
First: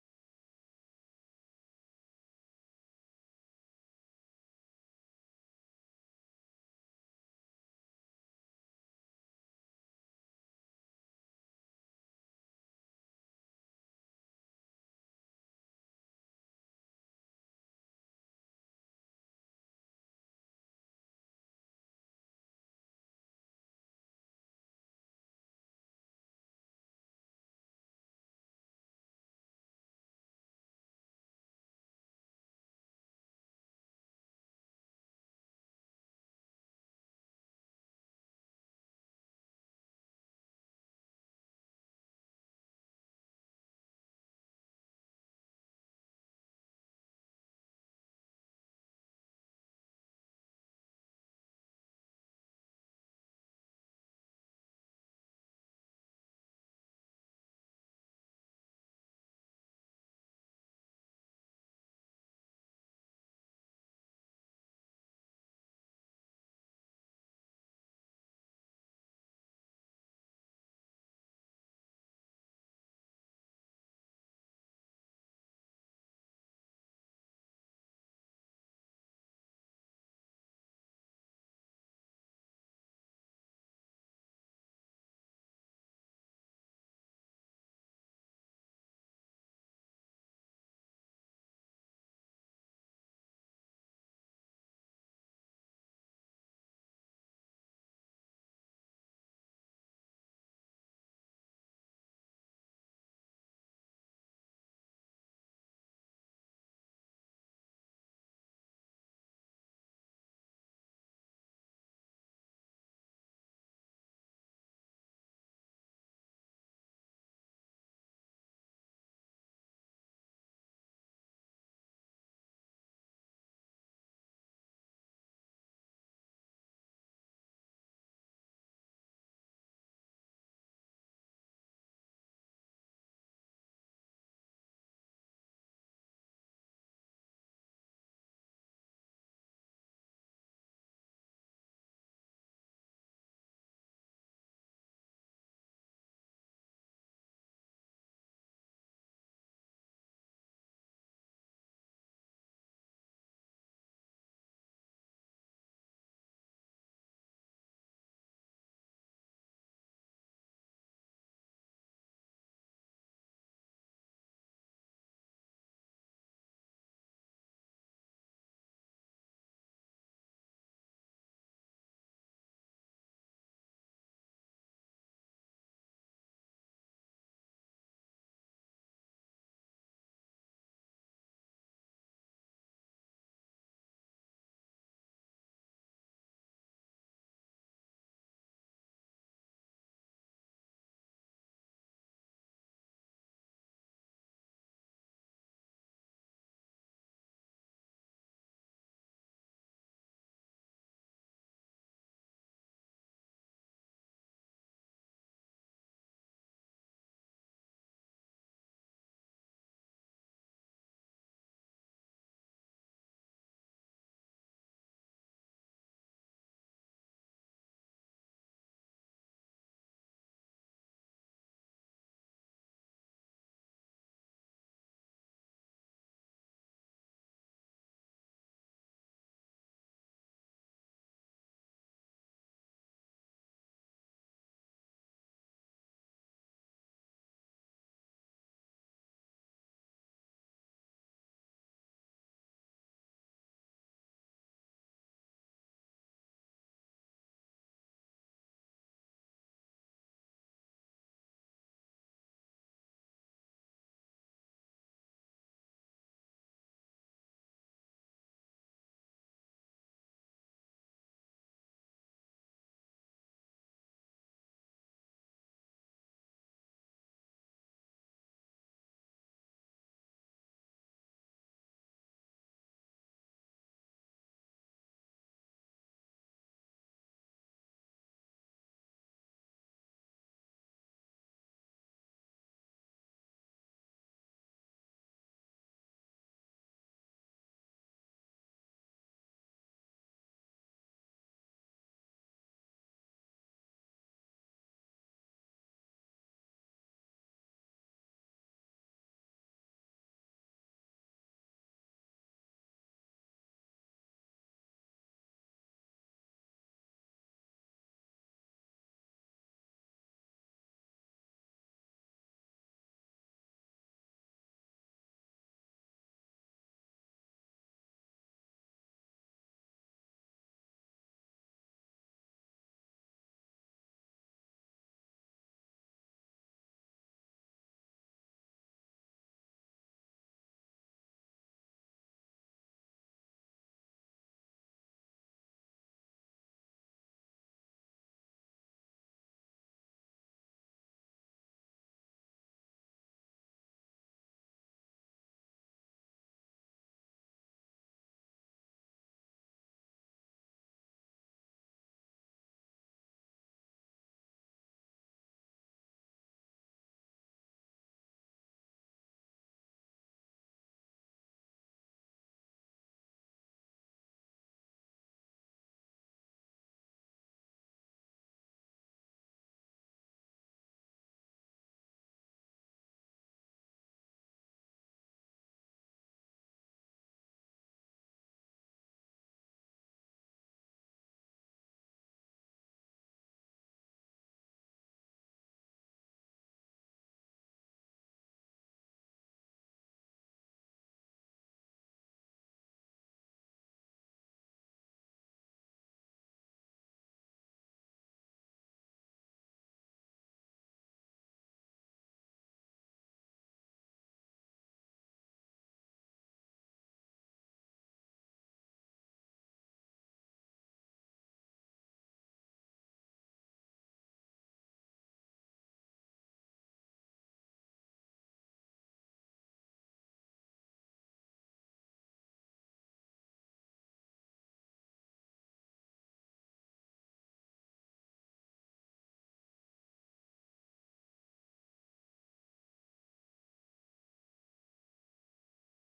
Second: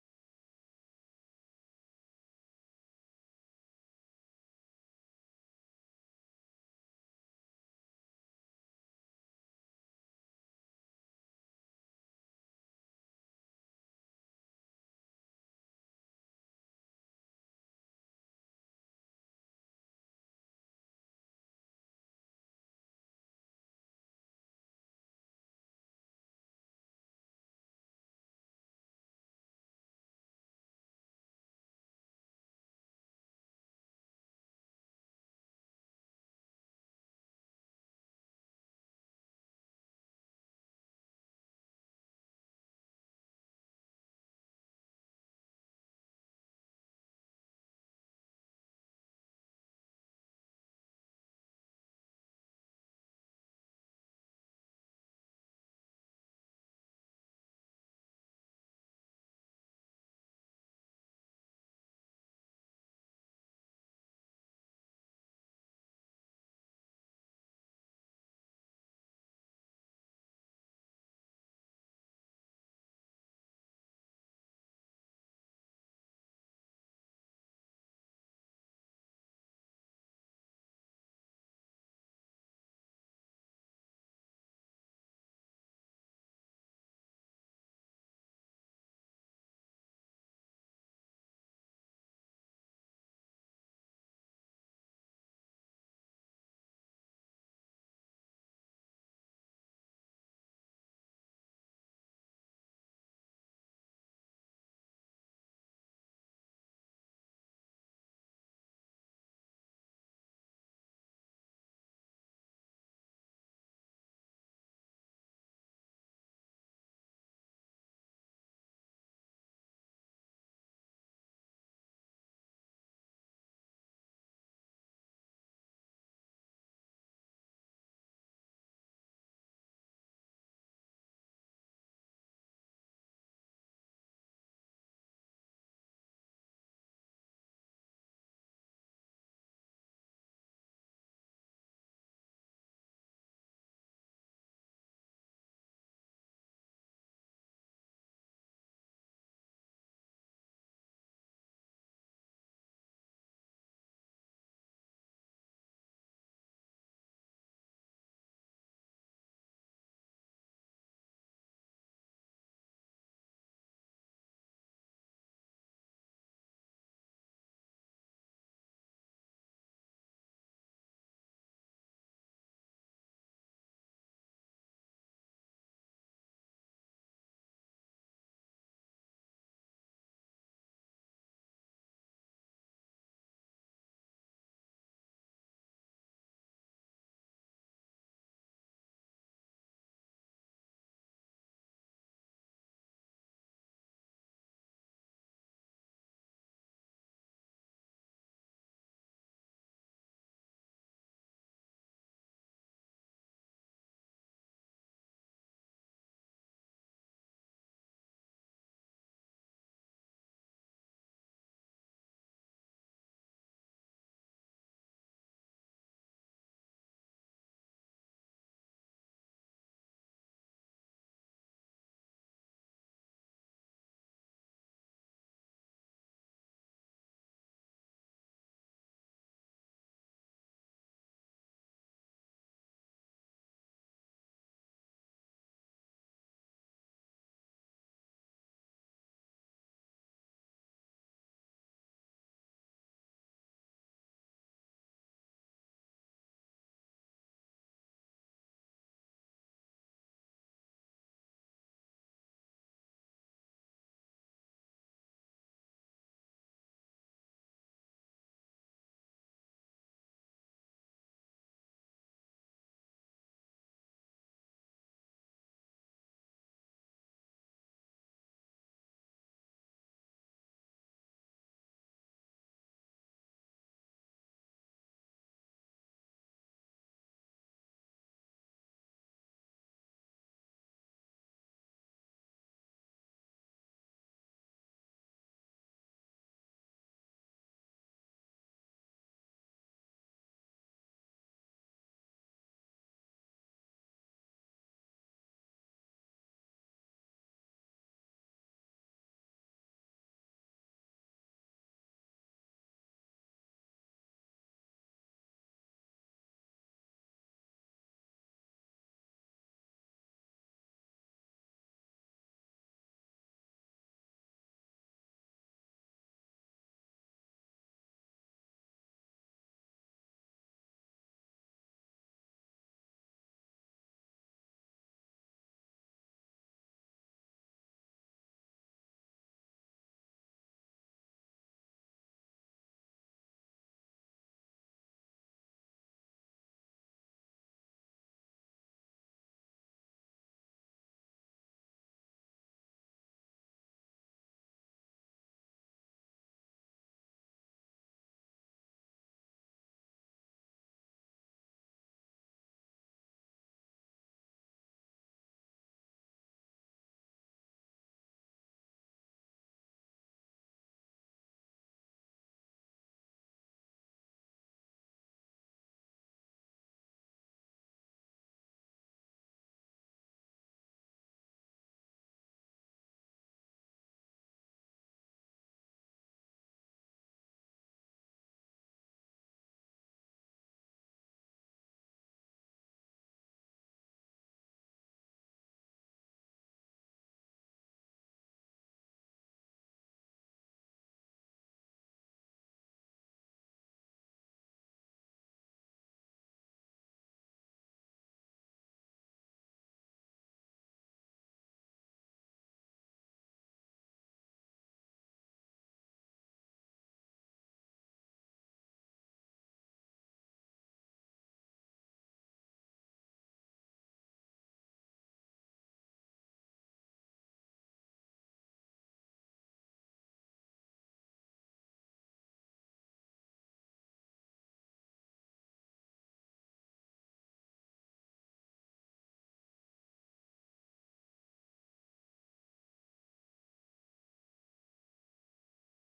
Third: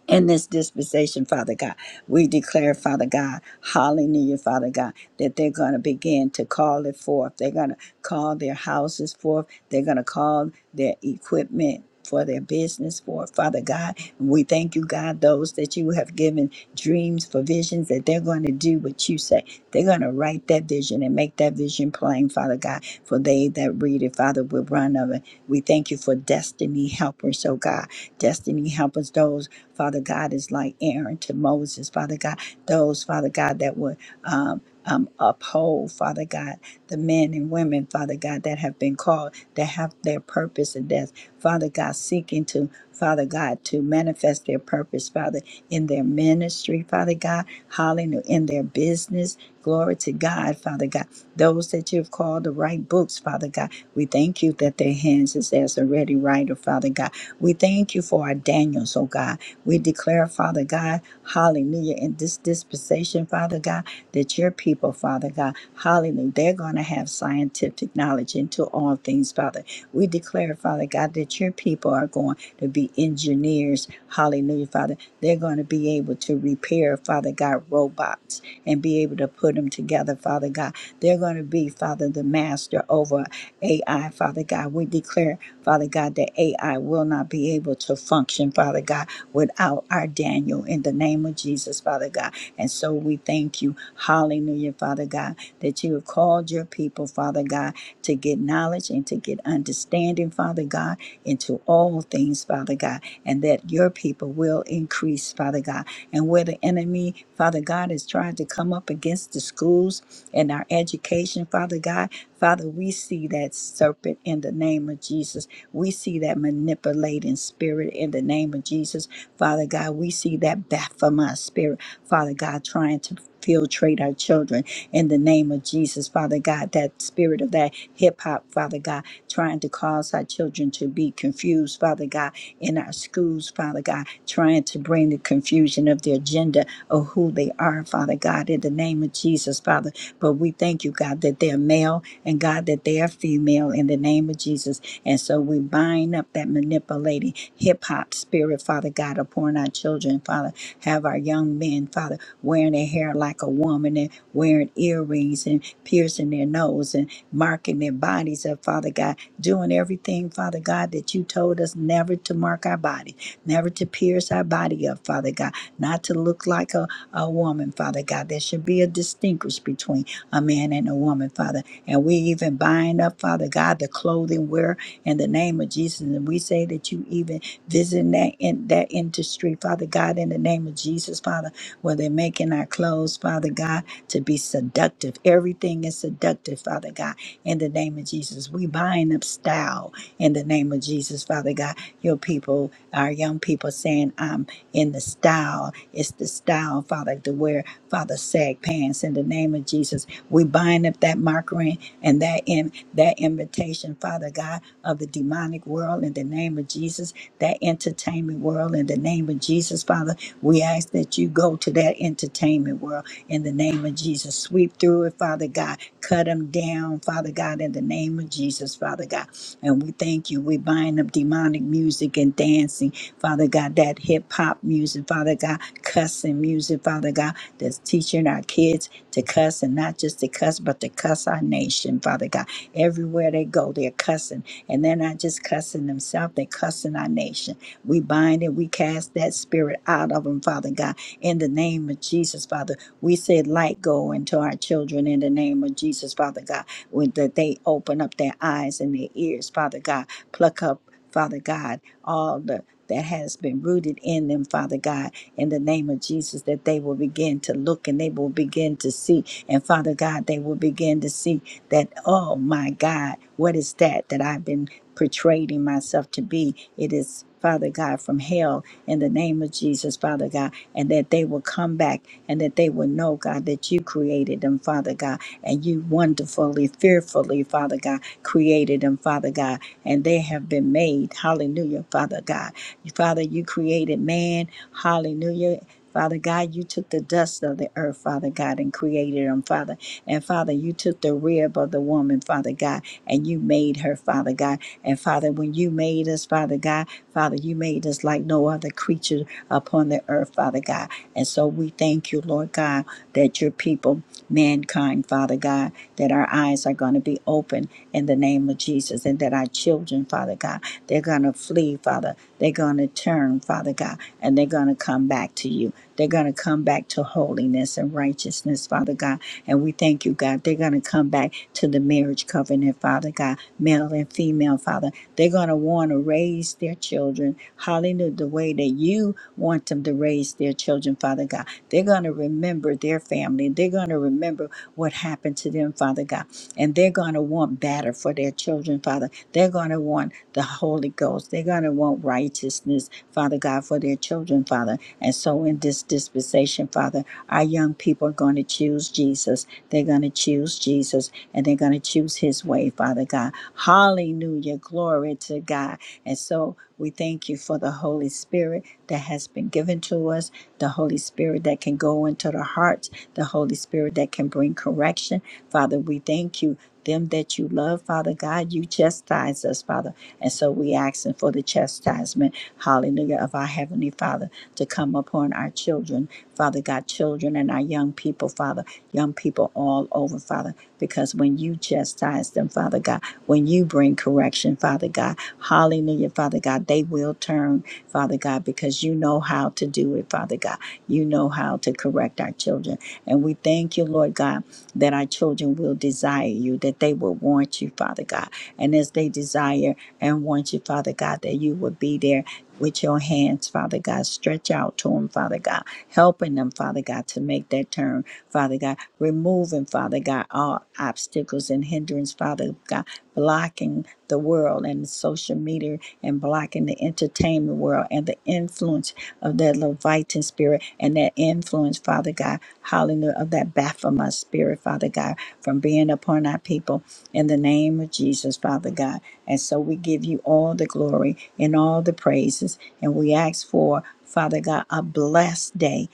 in this dispensation, Father God. We declare, Father God, hallelujah, Father God, that they're going to begin to call it forth. They're going to call their houses forth. They're going to call their equipment for their business forth, Father God. We thank you, God, those that you have given dreams for visions that they're going to do what you say. They're going to write that vision and make that vision plain, Father God, for they that read it, Father, will run of it. We thank you for destiny helpers, oh God. Destiny helpers, those Father God, is like Aaron to Moses, Father God, those, Father God, that would um, um, uphold, Father God, the men and women, Father God, that have been called, that have their purpose and death, Father God, seeking to, Father God, to manifest their purpose, Father, in their ministry, Father God, hallelujah, in their business. Glory to God, Father God. Those that you've called to write books, Father God, we thank you that their hands is as a ready writer, Father God. We thank you for our Daniels, oh God. We declare, Father God, hallelujah, in this dispensation, Father God, that your people, Father God, hallelujah, they're going to have scientific knowledge into all things, Father. We declare, Father God, that your people are going to be engineers, hallelujah, Father. They're going to be able to repair, Father God, robots and be able to put them together, Father God. They're going to be, Father, the master over AI, Father God. We declare, Father God, that AI will not be able to function, Father God without our Daniel in the name of Jesus, Father God. And so we thank you, hallelujah, Father God, that you have called your people, Father God, to get knowledge and to get understanding, Father God, into all things, Father God, and that your people will increase, Father God. And where the enemy, Father God, is trying to come up against the schools and our education, Father God, Father, we see that serpent in the name of Jesus. We see that manipulating spirit in the name of Jesus. Father God, we see that Baphomet spirit, Father God, trying to filtrate our children in the name of Jesus, Father God, that spirit of that hip hop, Father God, trying to cause our children to be confused, Father God, in our schools, Father God, trying to bring the confusion of their gender of who they are, Father God, in the name of Jesus, Father. But we thank you, God, that they're male and God, that they are female in the name of Jesus. And so we bind up that manipulating hip hop spirit, Father God, upon our children, Father. Have our young men, Father, wearing their hair like a woman and wearing earrings and piercing their nose and marking their bodies up, Father God, doing everything, Father God, that you told us never to mark our body, never to pierce our body up, Father God, not to look like a, a woman, Father God. There should be a distinguish between a man and a woman, Father. And we even bind up, Father God, the clothing wear in the name of Jesus. And we say that you even visit that in that industry, Father God, in the name of Jesus, Father, where they're making our clothes, Father God, to be seductive. Everything is seductive, Father God, in the name of Jesus. We buying up style in the name of Jesus, Father God. Your people, our young people saying, I'm in the style. It's the style, Father, to wear, Father, sag pants in the name of Jesus. We bind up that mockery and that in that invitation, Father God, of the demonic world in the name of Jesus, that entertainment world in the name of Jesus, Father. We ask that you go to that entertainment world in the name of Jesus. Sweep through it, Father God. Cut them down, Father God, in the name of Jesus, Father God. And we thank you. We bind up demonic music and dancing Father God, that hip hop music, Father God, cussing music, Father God, that's teaching our kids to cuss and not just to cuss, but to cuss our nation, Father God. Everywhere they go, they're cussing. And they're not just cussing themselves, they're cussing our nation. We bind and we cast that spirit out of them, Father God, in the name of Jesus, Father. We say light go into our children in the name of Jesus, Father God, with that they open up their eyes and their ears, Father God. Pluck up, Father God. all the that has been rooted in them, Father God, in the name of Jesus, that they will begin to look and they will begin to see. And Father God, they will begin to see that, oh my God, what is that that I've been portraying myself to be? It is. Father God, from hell in the name of Jesus, Father God, and that they will come back and that they will know, God, that you created them, Father God, and you wonderfully, fearfully, Father God, created them, Father God, and they have been made, hallelujah, Father God, Father, you created man. Hallelujah. Father God, you took the dust of the earth, Father God, and created him, Father. And Father, you took the rib of the woman, Father God, and you made her, Father God. And Father, when you made us, Father God, Father, you made us like no other creature upon the earth, Father God. And so we thank you, Lord God, that your people, mankind, Father God, that our eyes are going to be open in the name of Jesus, and that our children, Father God, they're going to flee, Father. They're going to turn, Father God, and they're going to come back to you. They're going to come back to holiness and righteousness, Father God and we thank you, God. They're going to come back to the marriage covenant, Father God, male and female, Father. They're going to want to raise their children, hallelujah, the way that you want them to raise their children, Father God. They're going to remember their family. They're going to remember what happened to them, Father God. And they're going to want better for their children, Father. They're going to want the Holy Ghost. They're going to want righteousness, Father God, for their children, Father. And so in this dispensation, Father, our young people are going to choose Jesus. They're going to choose Jesus and they're going to choose his way, Father God. Hallelujah. Glory to God. And so we thank you for the Holy Spirit that has been given to us, the Holy Spirit that can go into the hearts, the Holy Spirit that can bring correction. Father, we thank you. Them that you love, Father God, you chastise us, Father. And so we asking for the chastisement, hallelujah, of our Heavenly Father to come upon our children Father God, children and our young people, Father, young people all over, Father, because when you chastise them, Father God, when you bring correction, Father God, hallelujah, Father God, they will turn, Father God, because you know how to do it, Father God. You know how to correct our children. And we thank you, Lord God, that our children will desire you, that they will want you, Father God. And as they desire and want you, Father God, that you will be there with your hands, Father God. Stretch out to them, Father God. Helping them, Father God, to make that turn, Father God. Removing, Father God, all obstacles and hindrance, Father God. Blocking the world and the social media and blocking the entertainment world and the influence of that Leviathan spirit and that influence, Father God. Hallelujah, of that Baphomet spirit, Father God, from being upon our people in the name of Jesus, Father God. And so we give you all the glory and all the praises. And we ask for, Father God, a blessed day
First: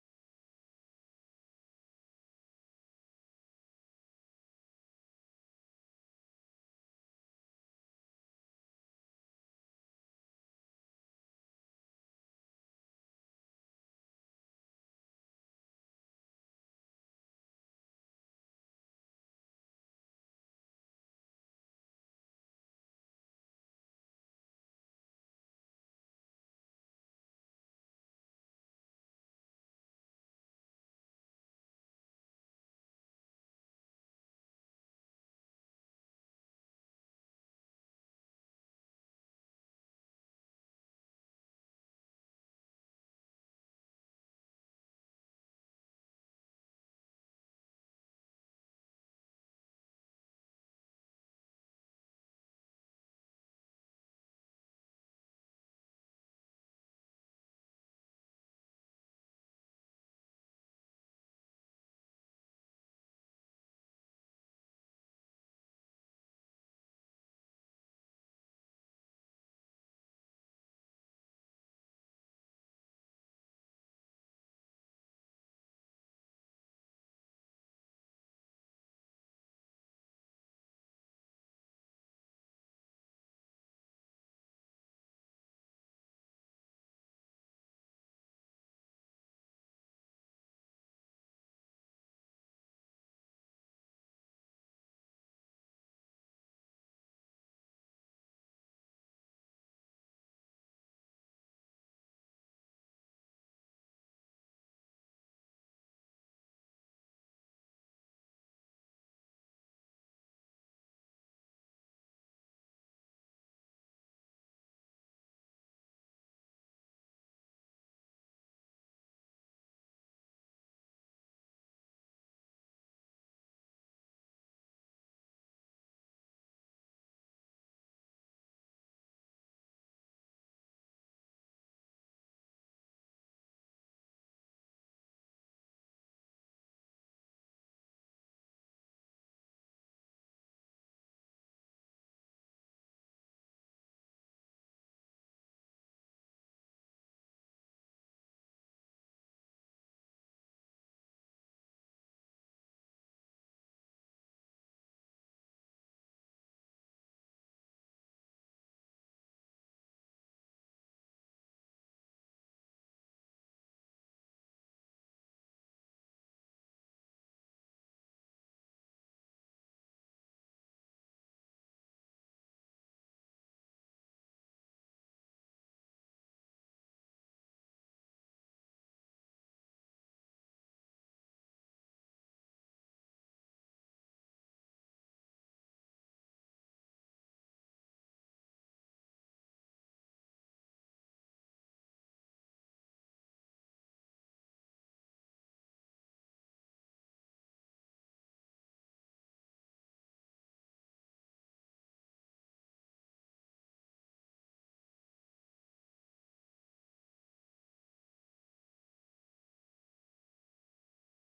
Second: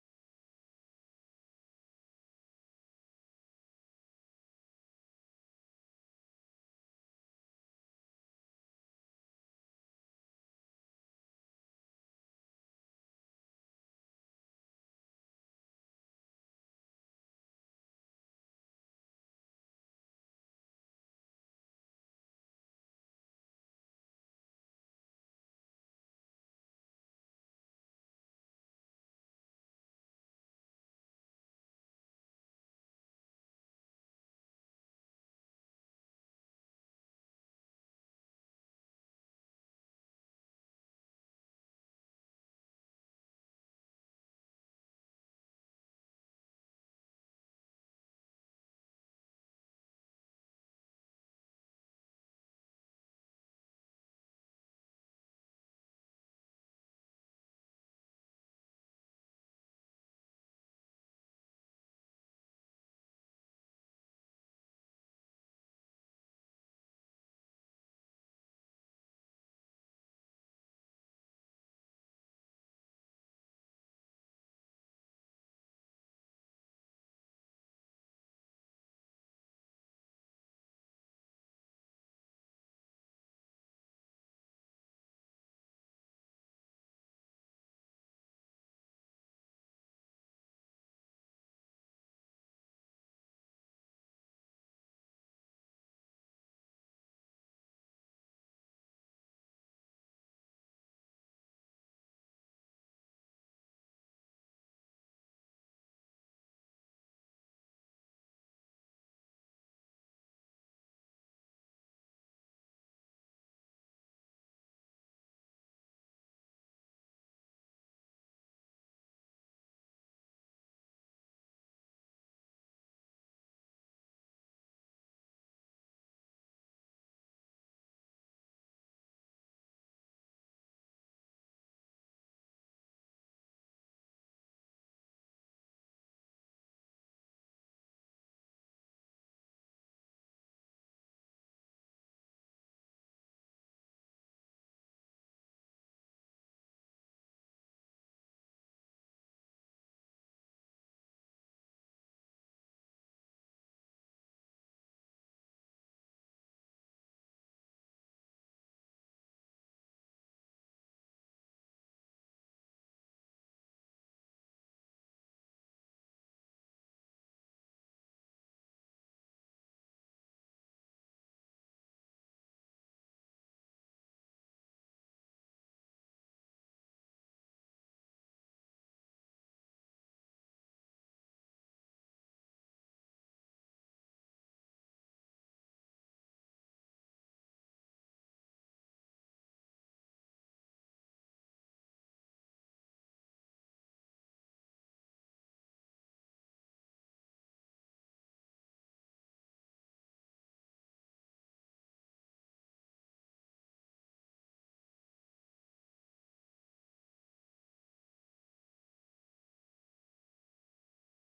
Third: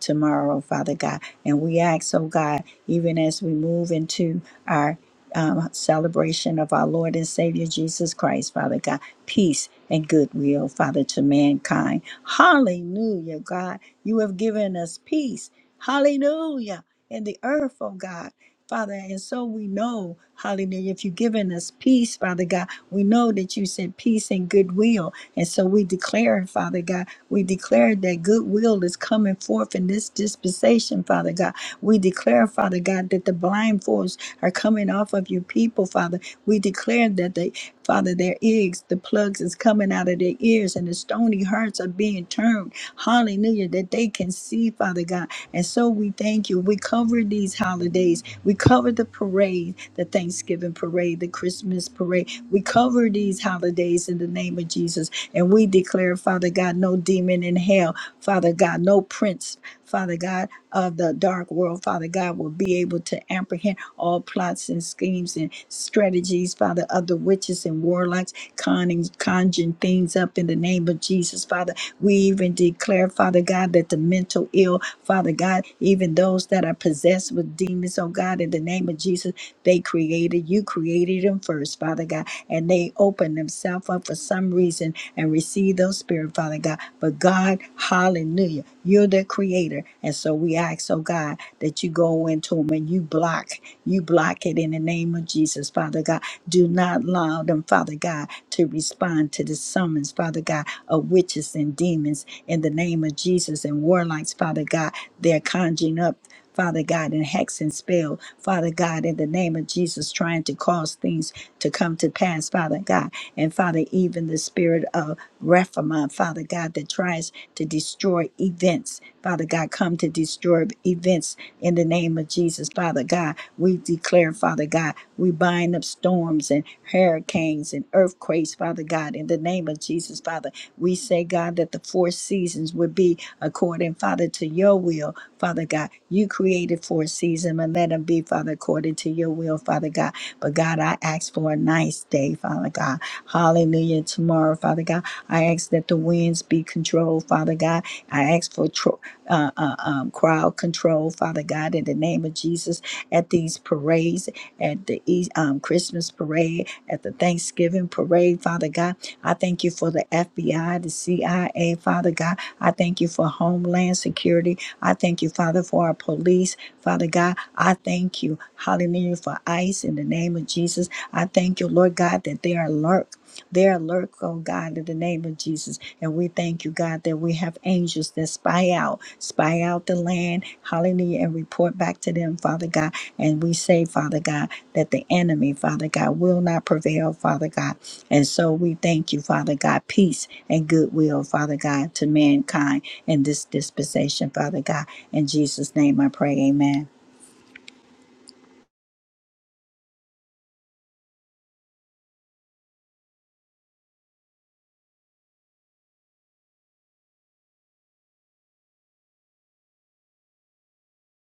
tomorrow, Father God. And we ask, oh God, even as we move into our um, celebration of our Lord and Savior Jesus Christ, Father God, peace and goodwill, Father, to mankind. Hallelujah, God. You have given us peace. Hallelujah. In the earth, oh God. Father, and so we know, hallelujah, if you've given us peace, Father God, we know that you said peace and goodwill. And so we declare, Father God, we declare that goodwill is coming forth in this dispensation, Father God. We declare, Father God, that the blindfolds are coming off of your people, Father. We declare that they, Father, their ears, the plugs is coming out of their ears and the stony hearts are being turned. Hallelujah, that they can see, Father God. And so we thank you. We cover these holidays. We cover the parade, the Thanksgiving parade, the Christmas parade. We cover these holidays in the name of Jesus. And we declare, Father God, no demon in hell, Father God, no prince, Father God, of the dark world, Father God, will be able to apprehend all plots and schemes and strategies, Father, of the witches and warlocks, conning, conjuring things up in the name of Jesus, Father. We even declare, Father God, that the mental ill, Father God, even those that are possessed with demons, oh God, in the name of Jesus, they created, you created them first, Father God, and they open themselves up for some reason and receive those spirit, Father God. But God, hallelujah, you're the creator. And so we ask, oh God, that you go into them and you block, you block it in the name of Jesus, Father God do not allow them, Father God, to respond to the summons, Father God, of witches and demons in the name of Jesus and warlocks, Father God. They're conjuring up Father God, in hex and spell, Father God, in the name of Jesus, trying to cause things to come to pass, Father God. And Father, even the spirit of Rephamon, Father God, that tries to destroy events, Father God, come to destroy events in the name of Jesus, Father God. We declare, Father God, we bind up storms and hurricanes and earthquakes, Father God, in the name of Jesus, Father. We say, God, that the four seasons would be according, Father, to your will, Father God. You created for a season, and let them be, Father, according to your will, Father God. But God, I ask for a nice day, Father God. Hallelujah. Tomorrow, Father God, I ask that the winds be controlled, Father God. I ask for tro- uh, uh, um, crowd control, Father God, in the name of Jesus, at these parades, at the E- um, Christmas parade, at the Thanksgiving parade, Father God. I thank you for the FBI, the CIA, Father God. I thank you for Homeland Security. I thank you, Father, for our police. Father God, I thank you, hallelujah, for ICE in the name of Jesus. I thank you, Lord God, that they are alert. They're alert, oh God, in the name of Jesus. And we thank you, God, that we have angels that spy out, spy out the land, hallelujah, and report back to them, Father God. And we say, Father God, that the enemy, Father God, will not prevail, Father God. And so we thank you, Father God, peace and goodwill, Father God, to mankind in this dispensation, Father God. In Jesus' name I pray, amen.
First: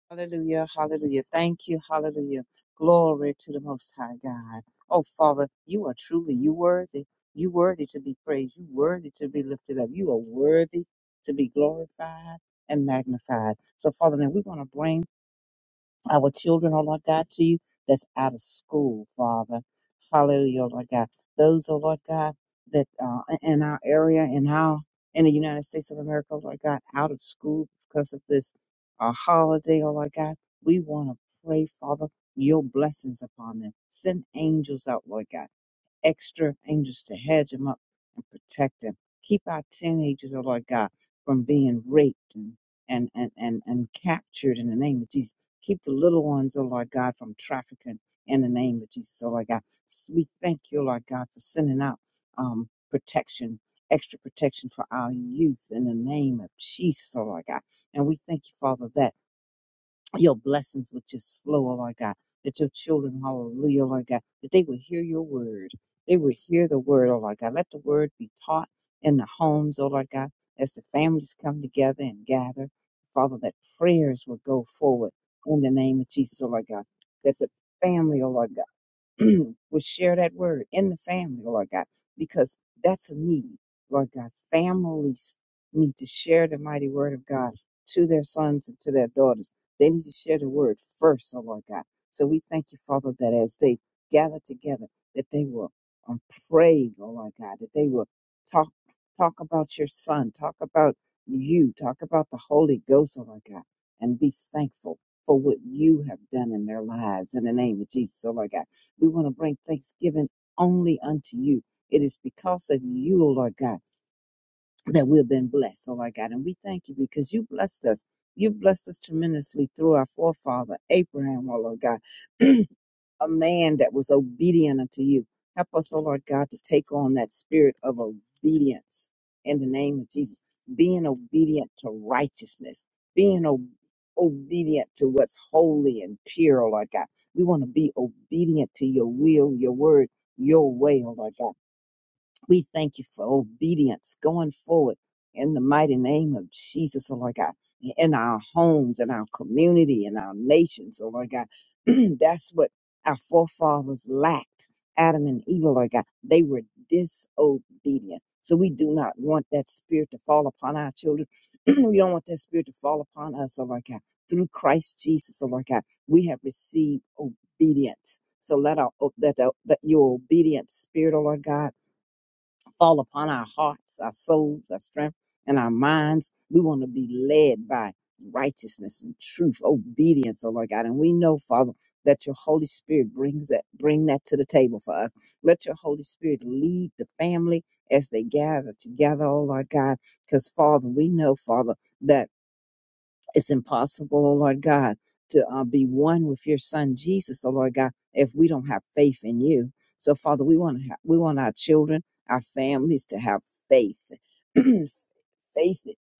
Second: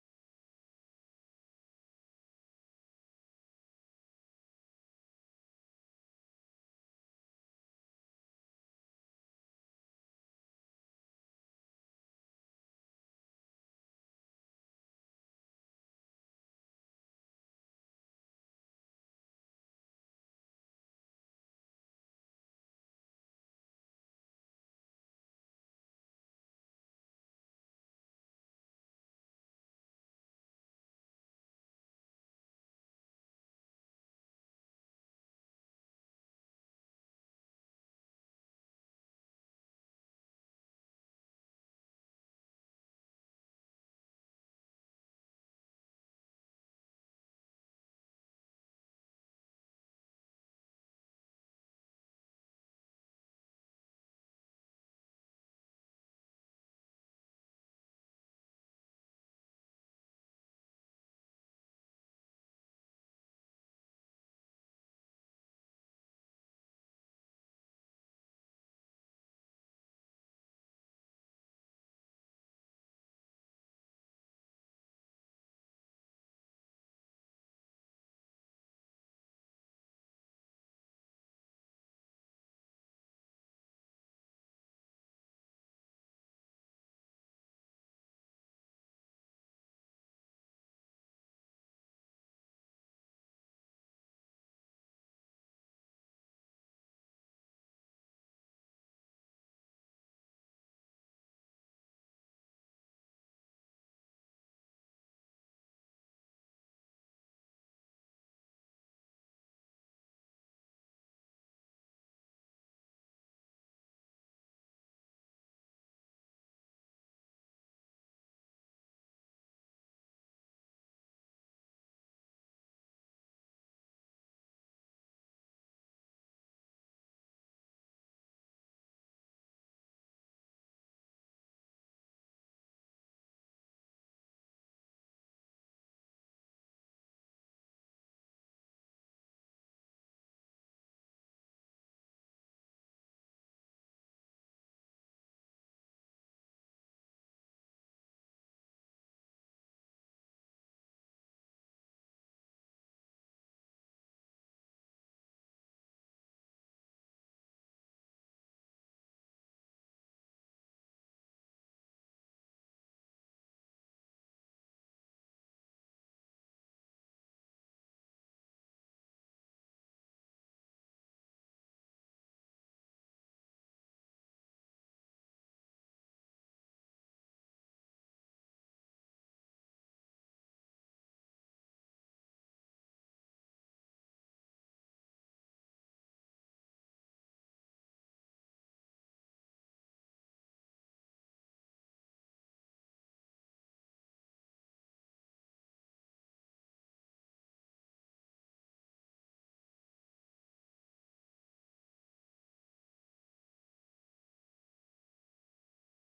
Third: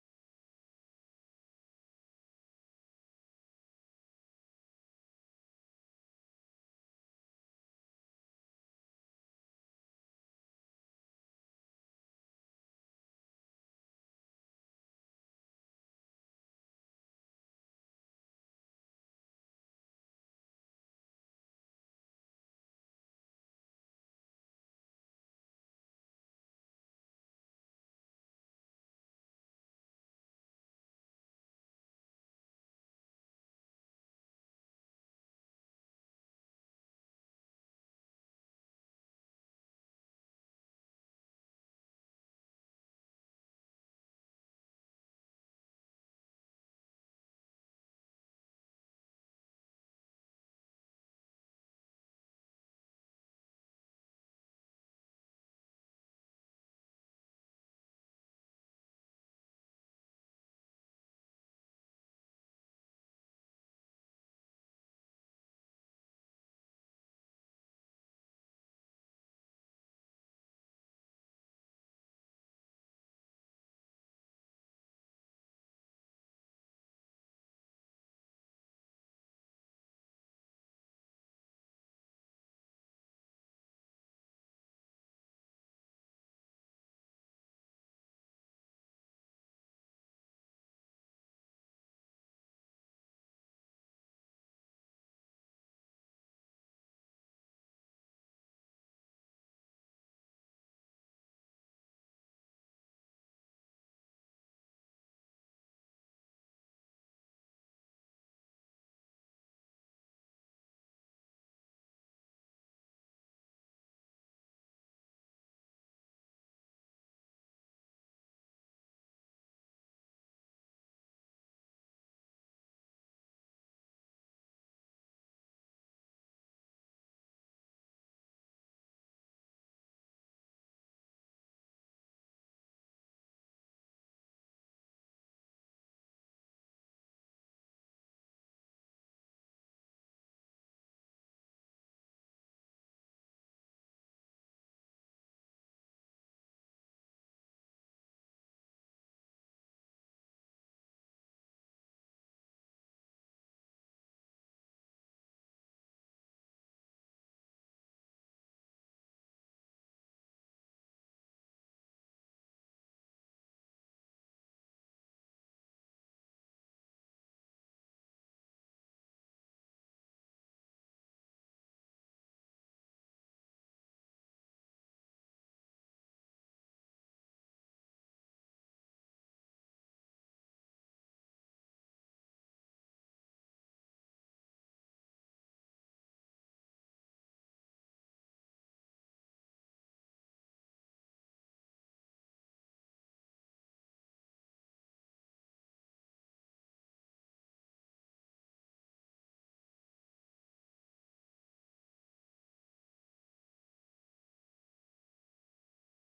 Hallelujah, hallelujah. Thank you, hallelujah. Glory to the Most High God. Oh, Father, you are truly, you worthy. You worthy to be praised. You worthy to be lifted up. You are worthy to be glorified and magnified. So, Father, now we're going to bring our children, oh Lord God, to you that's out of school, Father. Hallelujah, oh Lord God. Those, oh Lord God, that uh, in our area in our in the United States of America, oh Lord God, out of school because of this uh, holiday, oh Lord God, we want to pray, Father, your blessings upon them. Send angels out, Lord God extra angels to hedge him up and protect him. Keep our teenagers, oh Lord God, from being raped and, and, and, and, and captured in the name of Jesus. Keep the little ones, oh Lord God, from trafficking in the name of Jesus, oh Lord God. S- We thank you, oh Lord God, for sending out um, protection, extra protection for our youth in the name of Jesus, oh Lord God. And we thank you, Father, that your blessings would just flow, oh Lord God. That your children, hallelujah, oh Lord God, that they will hear your word. They will hear the word, oh Lord God. Let the word be taught in the homes, oh Lord God, as the families come together and gather. Father, that prayers will go forward in the name of Jesus, oh Lord God. That the family, oh Lord God. will share that word in the family, Lord God, because that's a need, Lord God. Families need to share the mighty word of God to their sons and to their daughters. They need to share the word first, oh Lord God. So we thank you, Father, that as they gather together, that they will um, pray, oh Lord God, that they will talk talk about your son, talk about you, talk about the Holy Ghost, oh Lord God, and be thankful for what you have done in their lives in the name of Jesus, oh Lord God we want to bring thanksgiving only unto you. It is because of you, O Lord God, that we've been blessed, O Lord God. And we thank you because you blessed us. You blessed us tremendously through our forefather, Abraham, O Lord God. a man that was obedient unto you. Help us, oh Lord God, to take on that spirit of obedience in the name of Jesus. Being obedient to righteousness, being o- obedient to what's holy and pure, oh Lord God. We want to be obedient to your will, your word, your way, oh Lord God. We thank you for obedience going forward in the mighty name of Jesus, oh Lord God, in our homes, in our community, in our nations, oh Lord God. That's what our forefathers lacked. Adam and Eve, oh Lord God, they were disobedient. So we do not want that spirit to fall upon our children. we don't want that spirit to fall upon us, oh Lord God. Through Christ Jesus, oh Lord God, we have received obedience. So let our let, our, let your obedient spirit, oh Lord God fall upon our hearts, our souls, our strength, and our minds. We want to be led by righteousness and truth, obedience, oh Lord God. And we know, Father, that your Holy Spirit brings that bring that to the table for us. Let your Holy Spirit lead the family as they gather together, oh Lord God. Because Father, we know, Father, that it's impossible, oh Lord God, to uh, be one with your Son Jesus, oh Lord God, if we don't have faith in you. So, Father, we want to have, we want our children, our families to have faith, faith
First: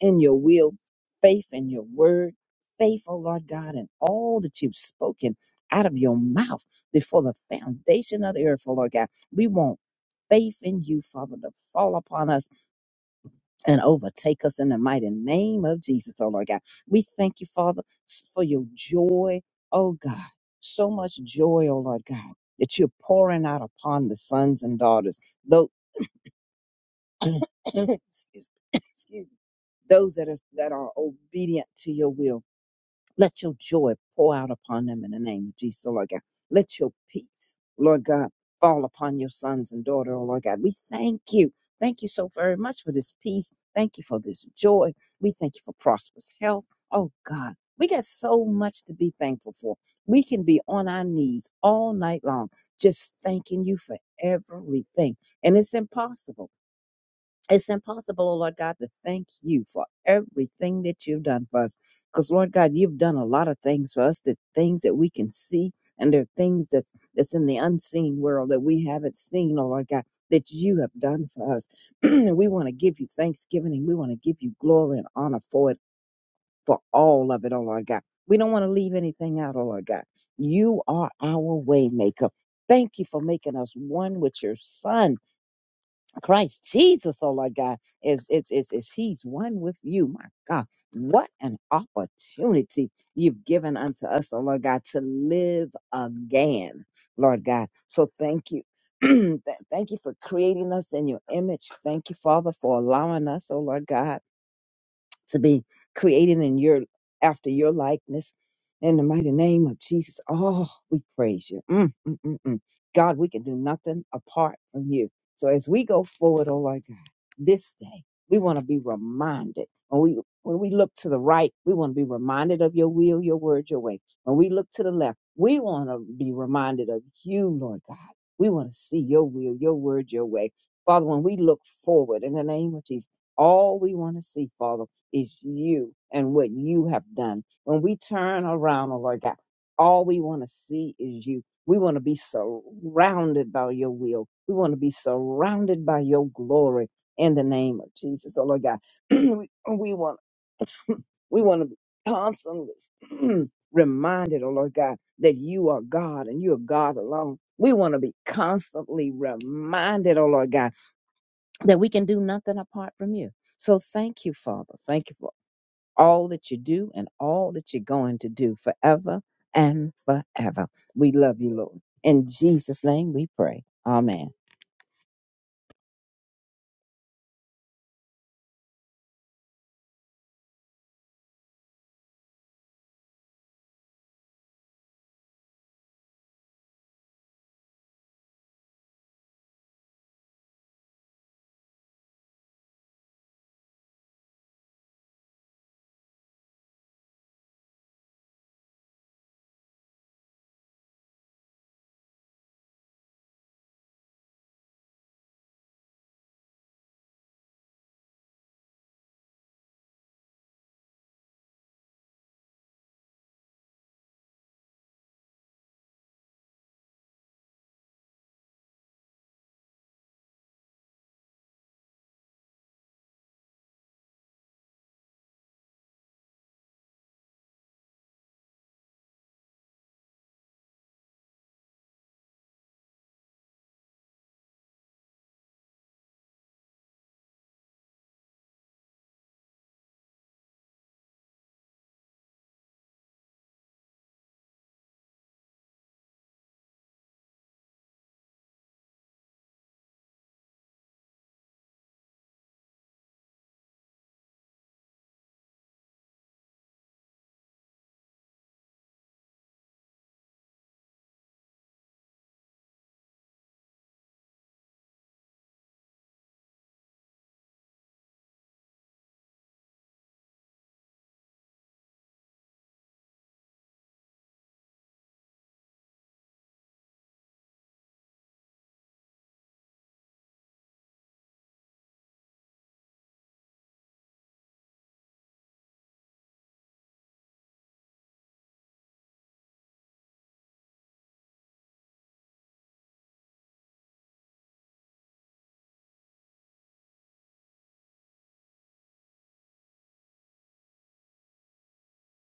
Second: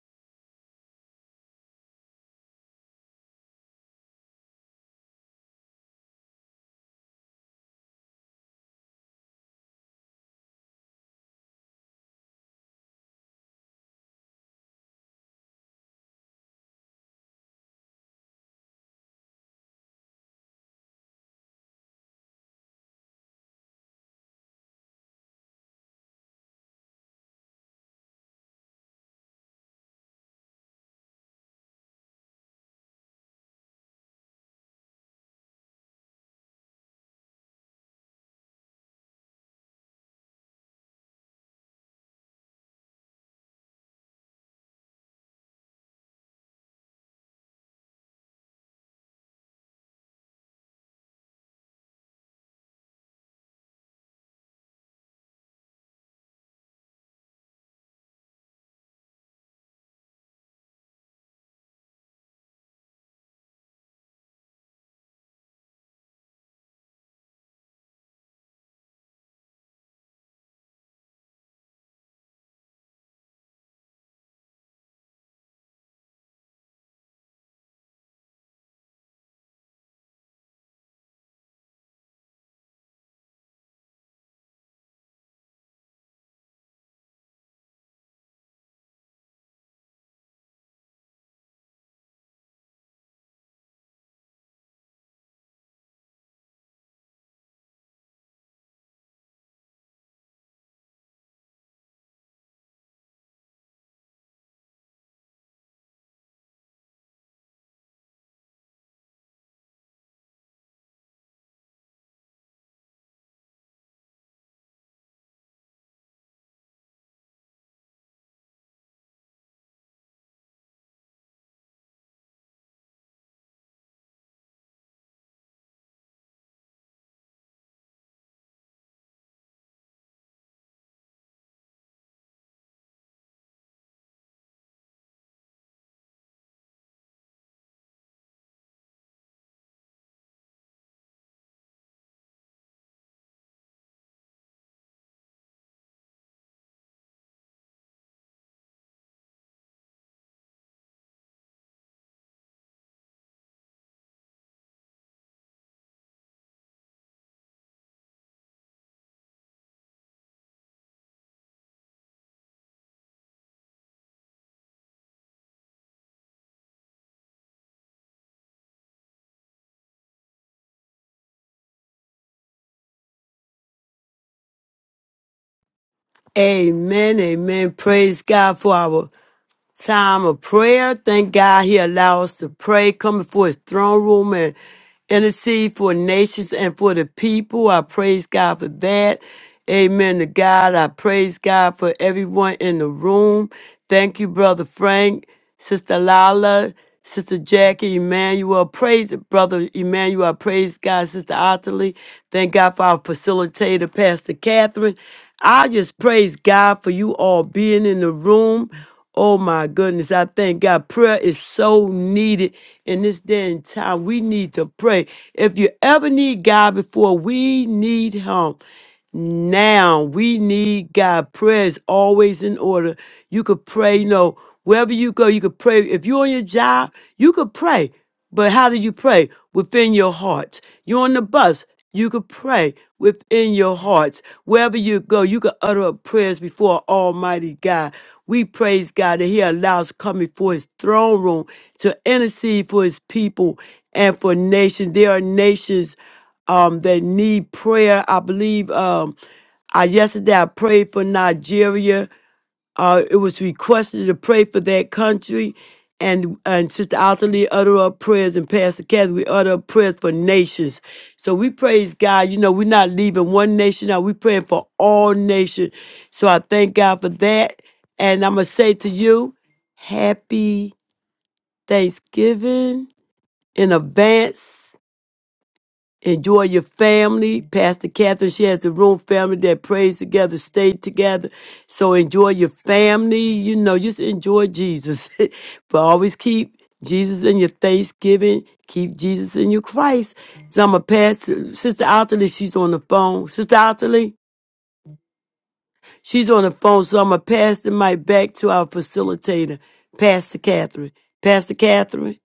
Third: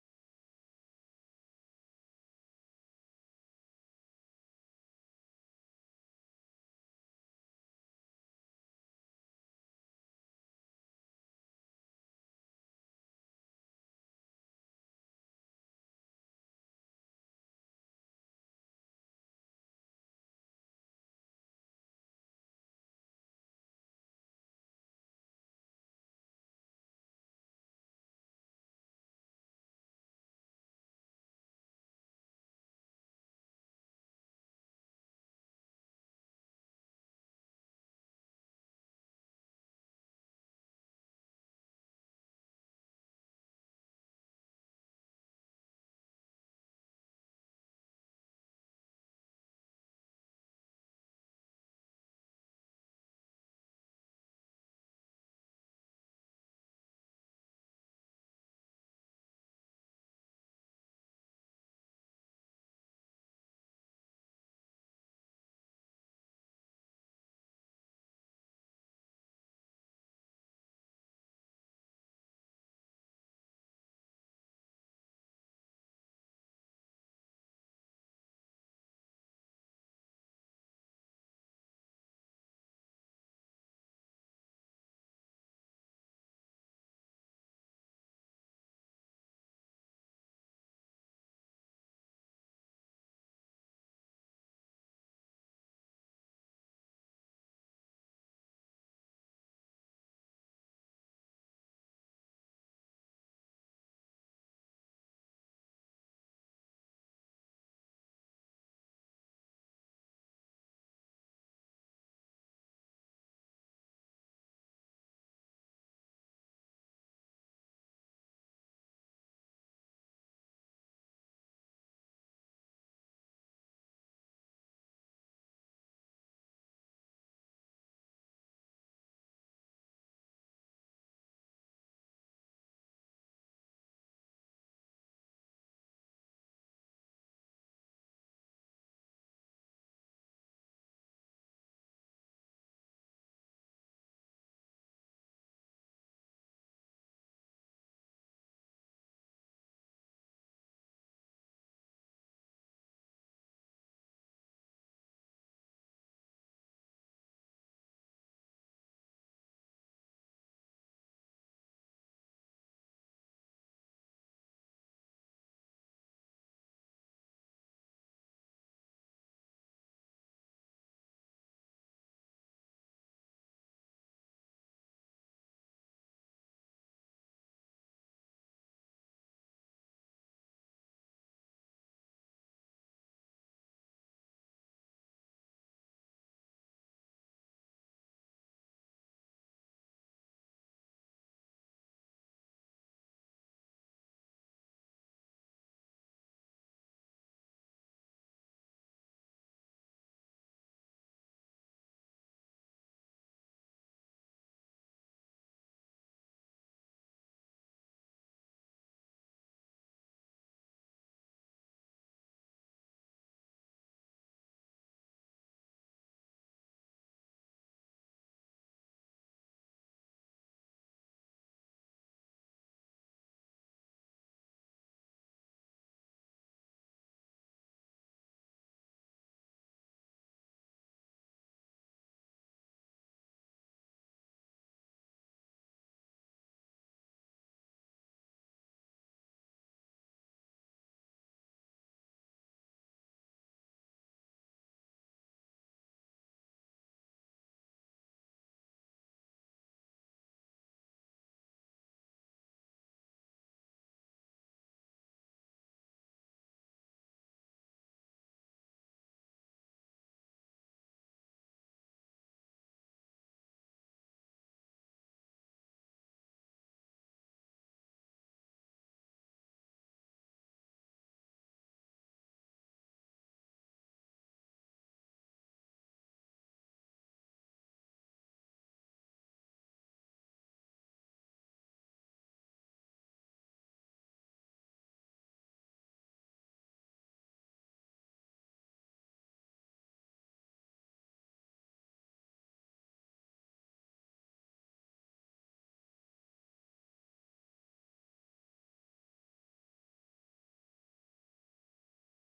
in your will, faith in your word, faith, oh Lord God, in all that you've spoken out of your mouth before the foundation of the earth, oh Lord God. We want faith in you, Father, to fall upon us and overtake us in the mighty name of Jesus, oh Lord God. We thank you, Father, s- for your joy, oh God. So much joy, oh Lord God, that you're pouring out upon the sons and daughters, those, excuse excuse me, those that are, that are obedient to your will let your joy pour out upon them in the name of Jesus, oh Lord God. Let your peace, Lord God, fall upon your sons and daughter, oh Lord God. We thank you. Thank you so very much for this peace. Thank you for this joy. We thank you for prosperous health. Oh God, we got so much to be thankful for. We can be on our knees all night long, just thanking you for everything. And it's impossible. It's impossible, oh Lord God, to thank you for everything that you've done for us. Because Lord God, you've done a lot of things for us, the things that we can see, and there are things that's that's in the unseen world that we haven't seen, oh Lord God, that you have done for us. and we want to give you thanksgiving and we want to give you glory and honor for it, for all of it, oh Lord God. We don't want to leave anything out, oh Lord God. You are our way maker. Thank you for making us one with your son. Christ Jesus, oh Lord God, is is is is He's one with you, my God. What an opportunity you've given unto us, oh Lord God, to live again, Lord God. So thank you. Th- thank you for creating us in your image. Thank you, Father, for allowing us, oh Lord God to be created in your after your likeness. In the mighty name of Jesus, oh, we praise you. Mm, mm, mm, mm. God, we can do nothing apart from you. So as we go forward, oh Lord God, this day, we want to be reminded. When we when we look to the right, we want to be reminded of your will, your word, your way. When we look to the left, we want to be reminded of you, Lord God. We want to see your will, your word, your way. Father, when we look forward in the name of Jesus, all we want to see, Father is you and what you have done. When we turn around, oh Lord God, all we want to see is you. We want to be surrounded by your will. We want to be surrounded by your glory in the name of Jesus. Oh Lord God, we, we want we want to be constantly reminded, oh Lord God, that you are God and you are God alone. We want to be constantly reminded, oh Lord God, that we can do nothing apart from you. So thank you, Father. Thank you for all that you do and all that you're going to do forever and forever. We love you, Lord. In Jesus' name we pray. Amen.
amen, amen. Praise God for our time of prayer. Thank God he allows us to pray, come before his throne room and intercede for nations and for the people. I praise God for that. Amen to God. I praise God for everyone in the room. Thank you, Brother Frank, Sister Lala, Sister Jackie, Emmanuel. Praise Brother Emmanuel. I praise God, Sister Ottilie. Thank God for our facilitator, Pastor Catherine. I just praise God for you all being in the room Oh my goodness, I thank God. Prayer is so needed in this day and time. We need to pray. If you ever need God before, we need Him now we need God. Prayer is always in order. You could pray, you know, wherever you go, you could pray. If you're on your job, you could pray. But how do you pray? Within your heart. You're on the bus, you could pray within your hearts. Wherever you go, you could utter up prayers before Almighty God. We praise God that He allows coming for His throne room to intercede for His people and for nations. There are nations um, that need prayer. I believe um, I yesterday I prayed for Nigeria. Uh, it was requested to pray for that country, and and Sister Alterly utter up prayers, and Pastor Kathy we utter up prayers for nations. So we praise God. You know we're not leaving one nation out. We're praying for all nations. So I thank God for that, and I'm gonna say to you, Happy Thanksgiving in advance. Enjoy your family. Pastor Catherine, she has a room family that prays together, stay together. So enjoy your family. You know, just enjoy Jesus. but always keep Jesus in your Thanksgiving. Keep Jesus in your Christ. So I'm going to pass to Sister Otterly. She's on the phone. Sister Otterly, she's on the phone. So I'm going to pass the mic back to our facilitator, Pastor Catherine. Pastor Catherine.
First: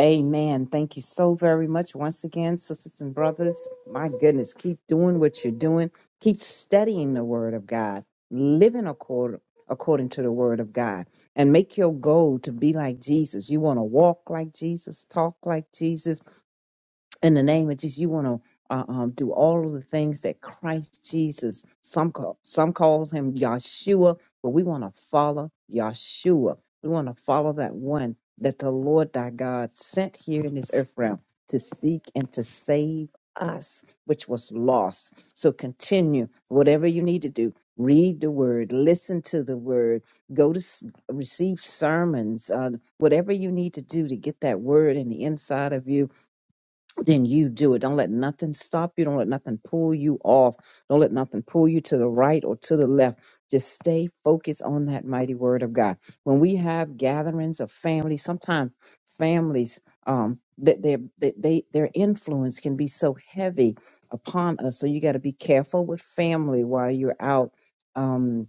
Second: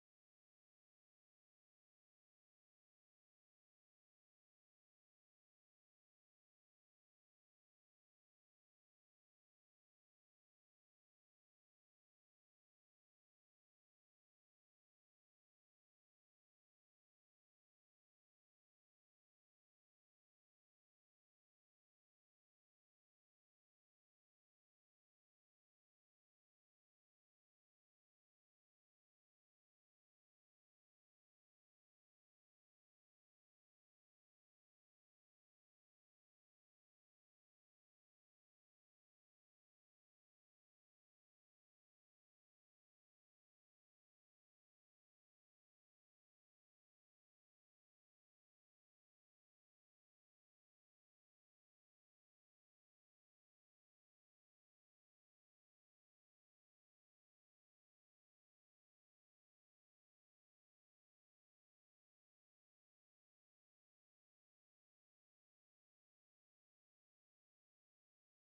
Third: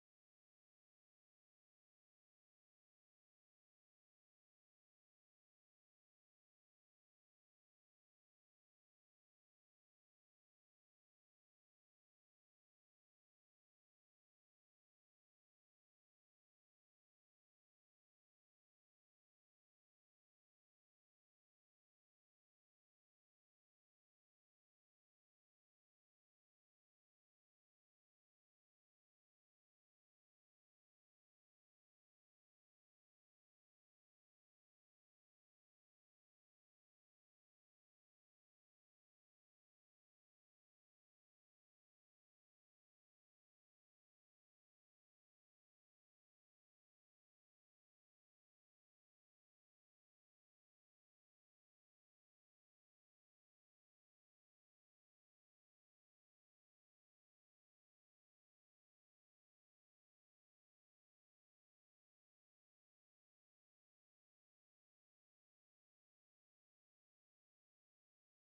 Amen. Thank you so very much once again, sisters and brothers. My goodness, keep doing what you're doing. Keep studying the Word of God, living according, according to the Word of God, and make your goal to be like Jesus. You want to walk like Jesus, talk like Jesus in the name of Jesus, you want to uh, um, do all of the things that Christ Jesus, some call, some call him Yahshua, but we want to follow Yahshua. We want to follow that one that the Lord thy God sent here in this earth realm to seek and to save us, which was lost. So continue whatever you need to do. Read the word, listen to the word, go to s- receive sermons, uh, whatever you need to do to get that word in the inside of you then you do it. Don't let nothing stop you. Don't let nothing pull you off. Don't let nothing pull you to the right or to the left. Just stay focused on that mighty word of God. When we have gatherings of families, sometimes families um, that their that they their influence can be so heavy upon us. So you got to be careful with family while you're out. Um,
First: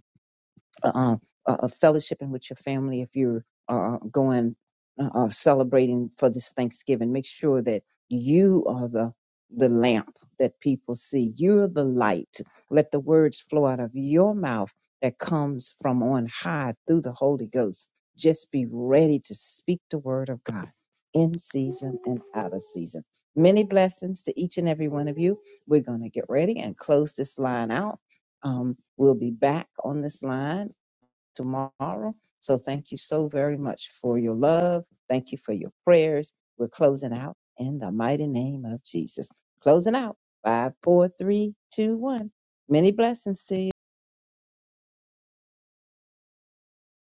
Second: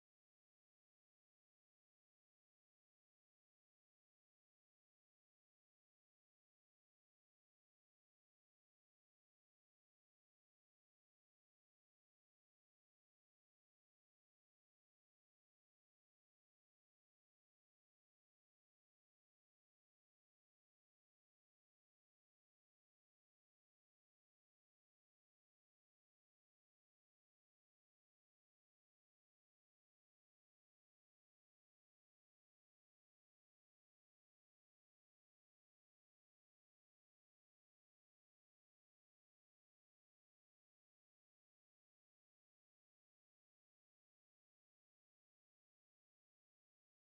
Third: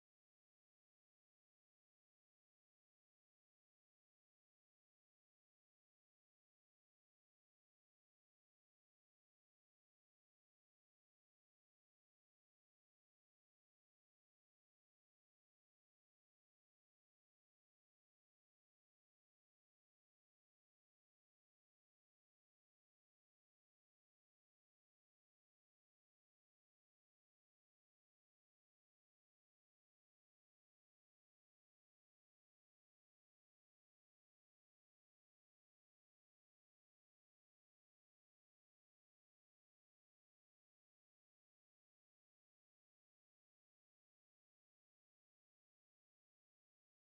uh, uh, fellowshipping with your family if you're uh, uh, going uh, uh, celebrating for this Thanksgiving. Make sure that you are the the lamp that people see. You're the light. Let the words flow out of your mouth that comes from on high through the Holy Ghost. Just be ready to speak the word of God in season and out of season. Many blessings to each and every one of you. We're going to get ready and close this line out. Um, we'll be back on this line tomorrow. So thank you so very much for your love. Thank you for your prayers. We're closing out in the mighty name of Jesus. Closing out. Five, four, three, two, one. Many blessings to you.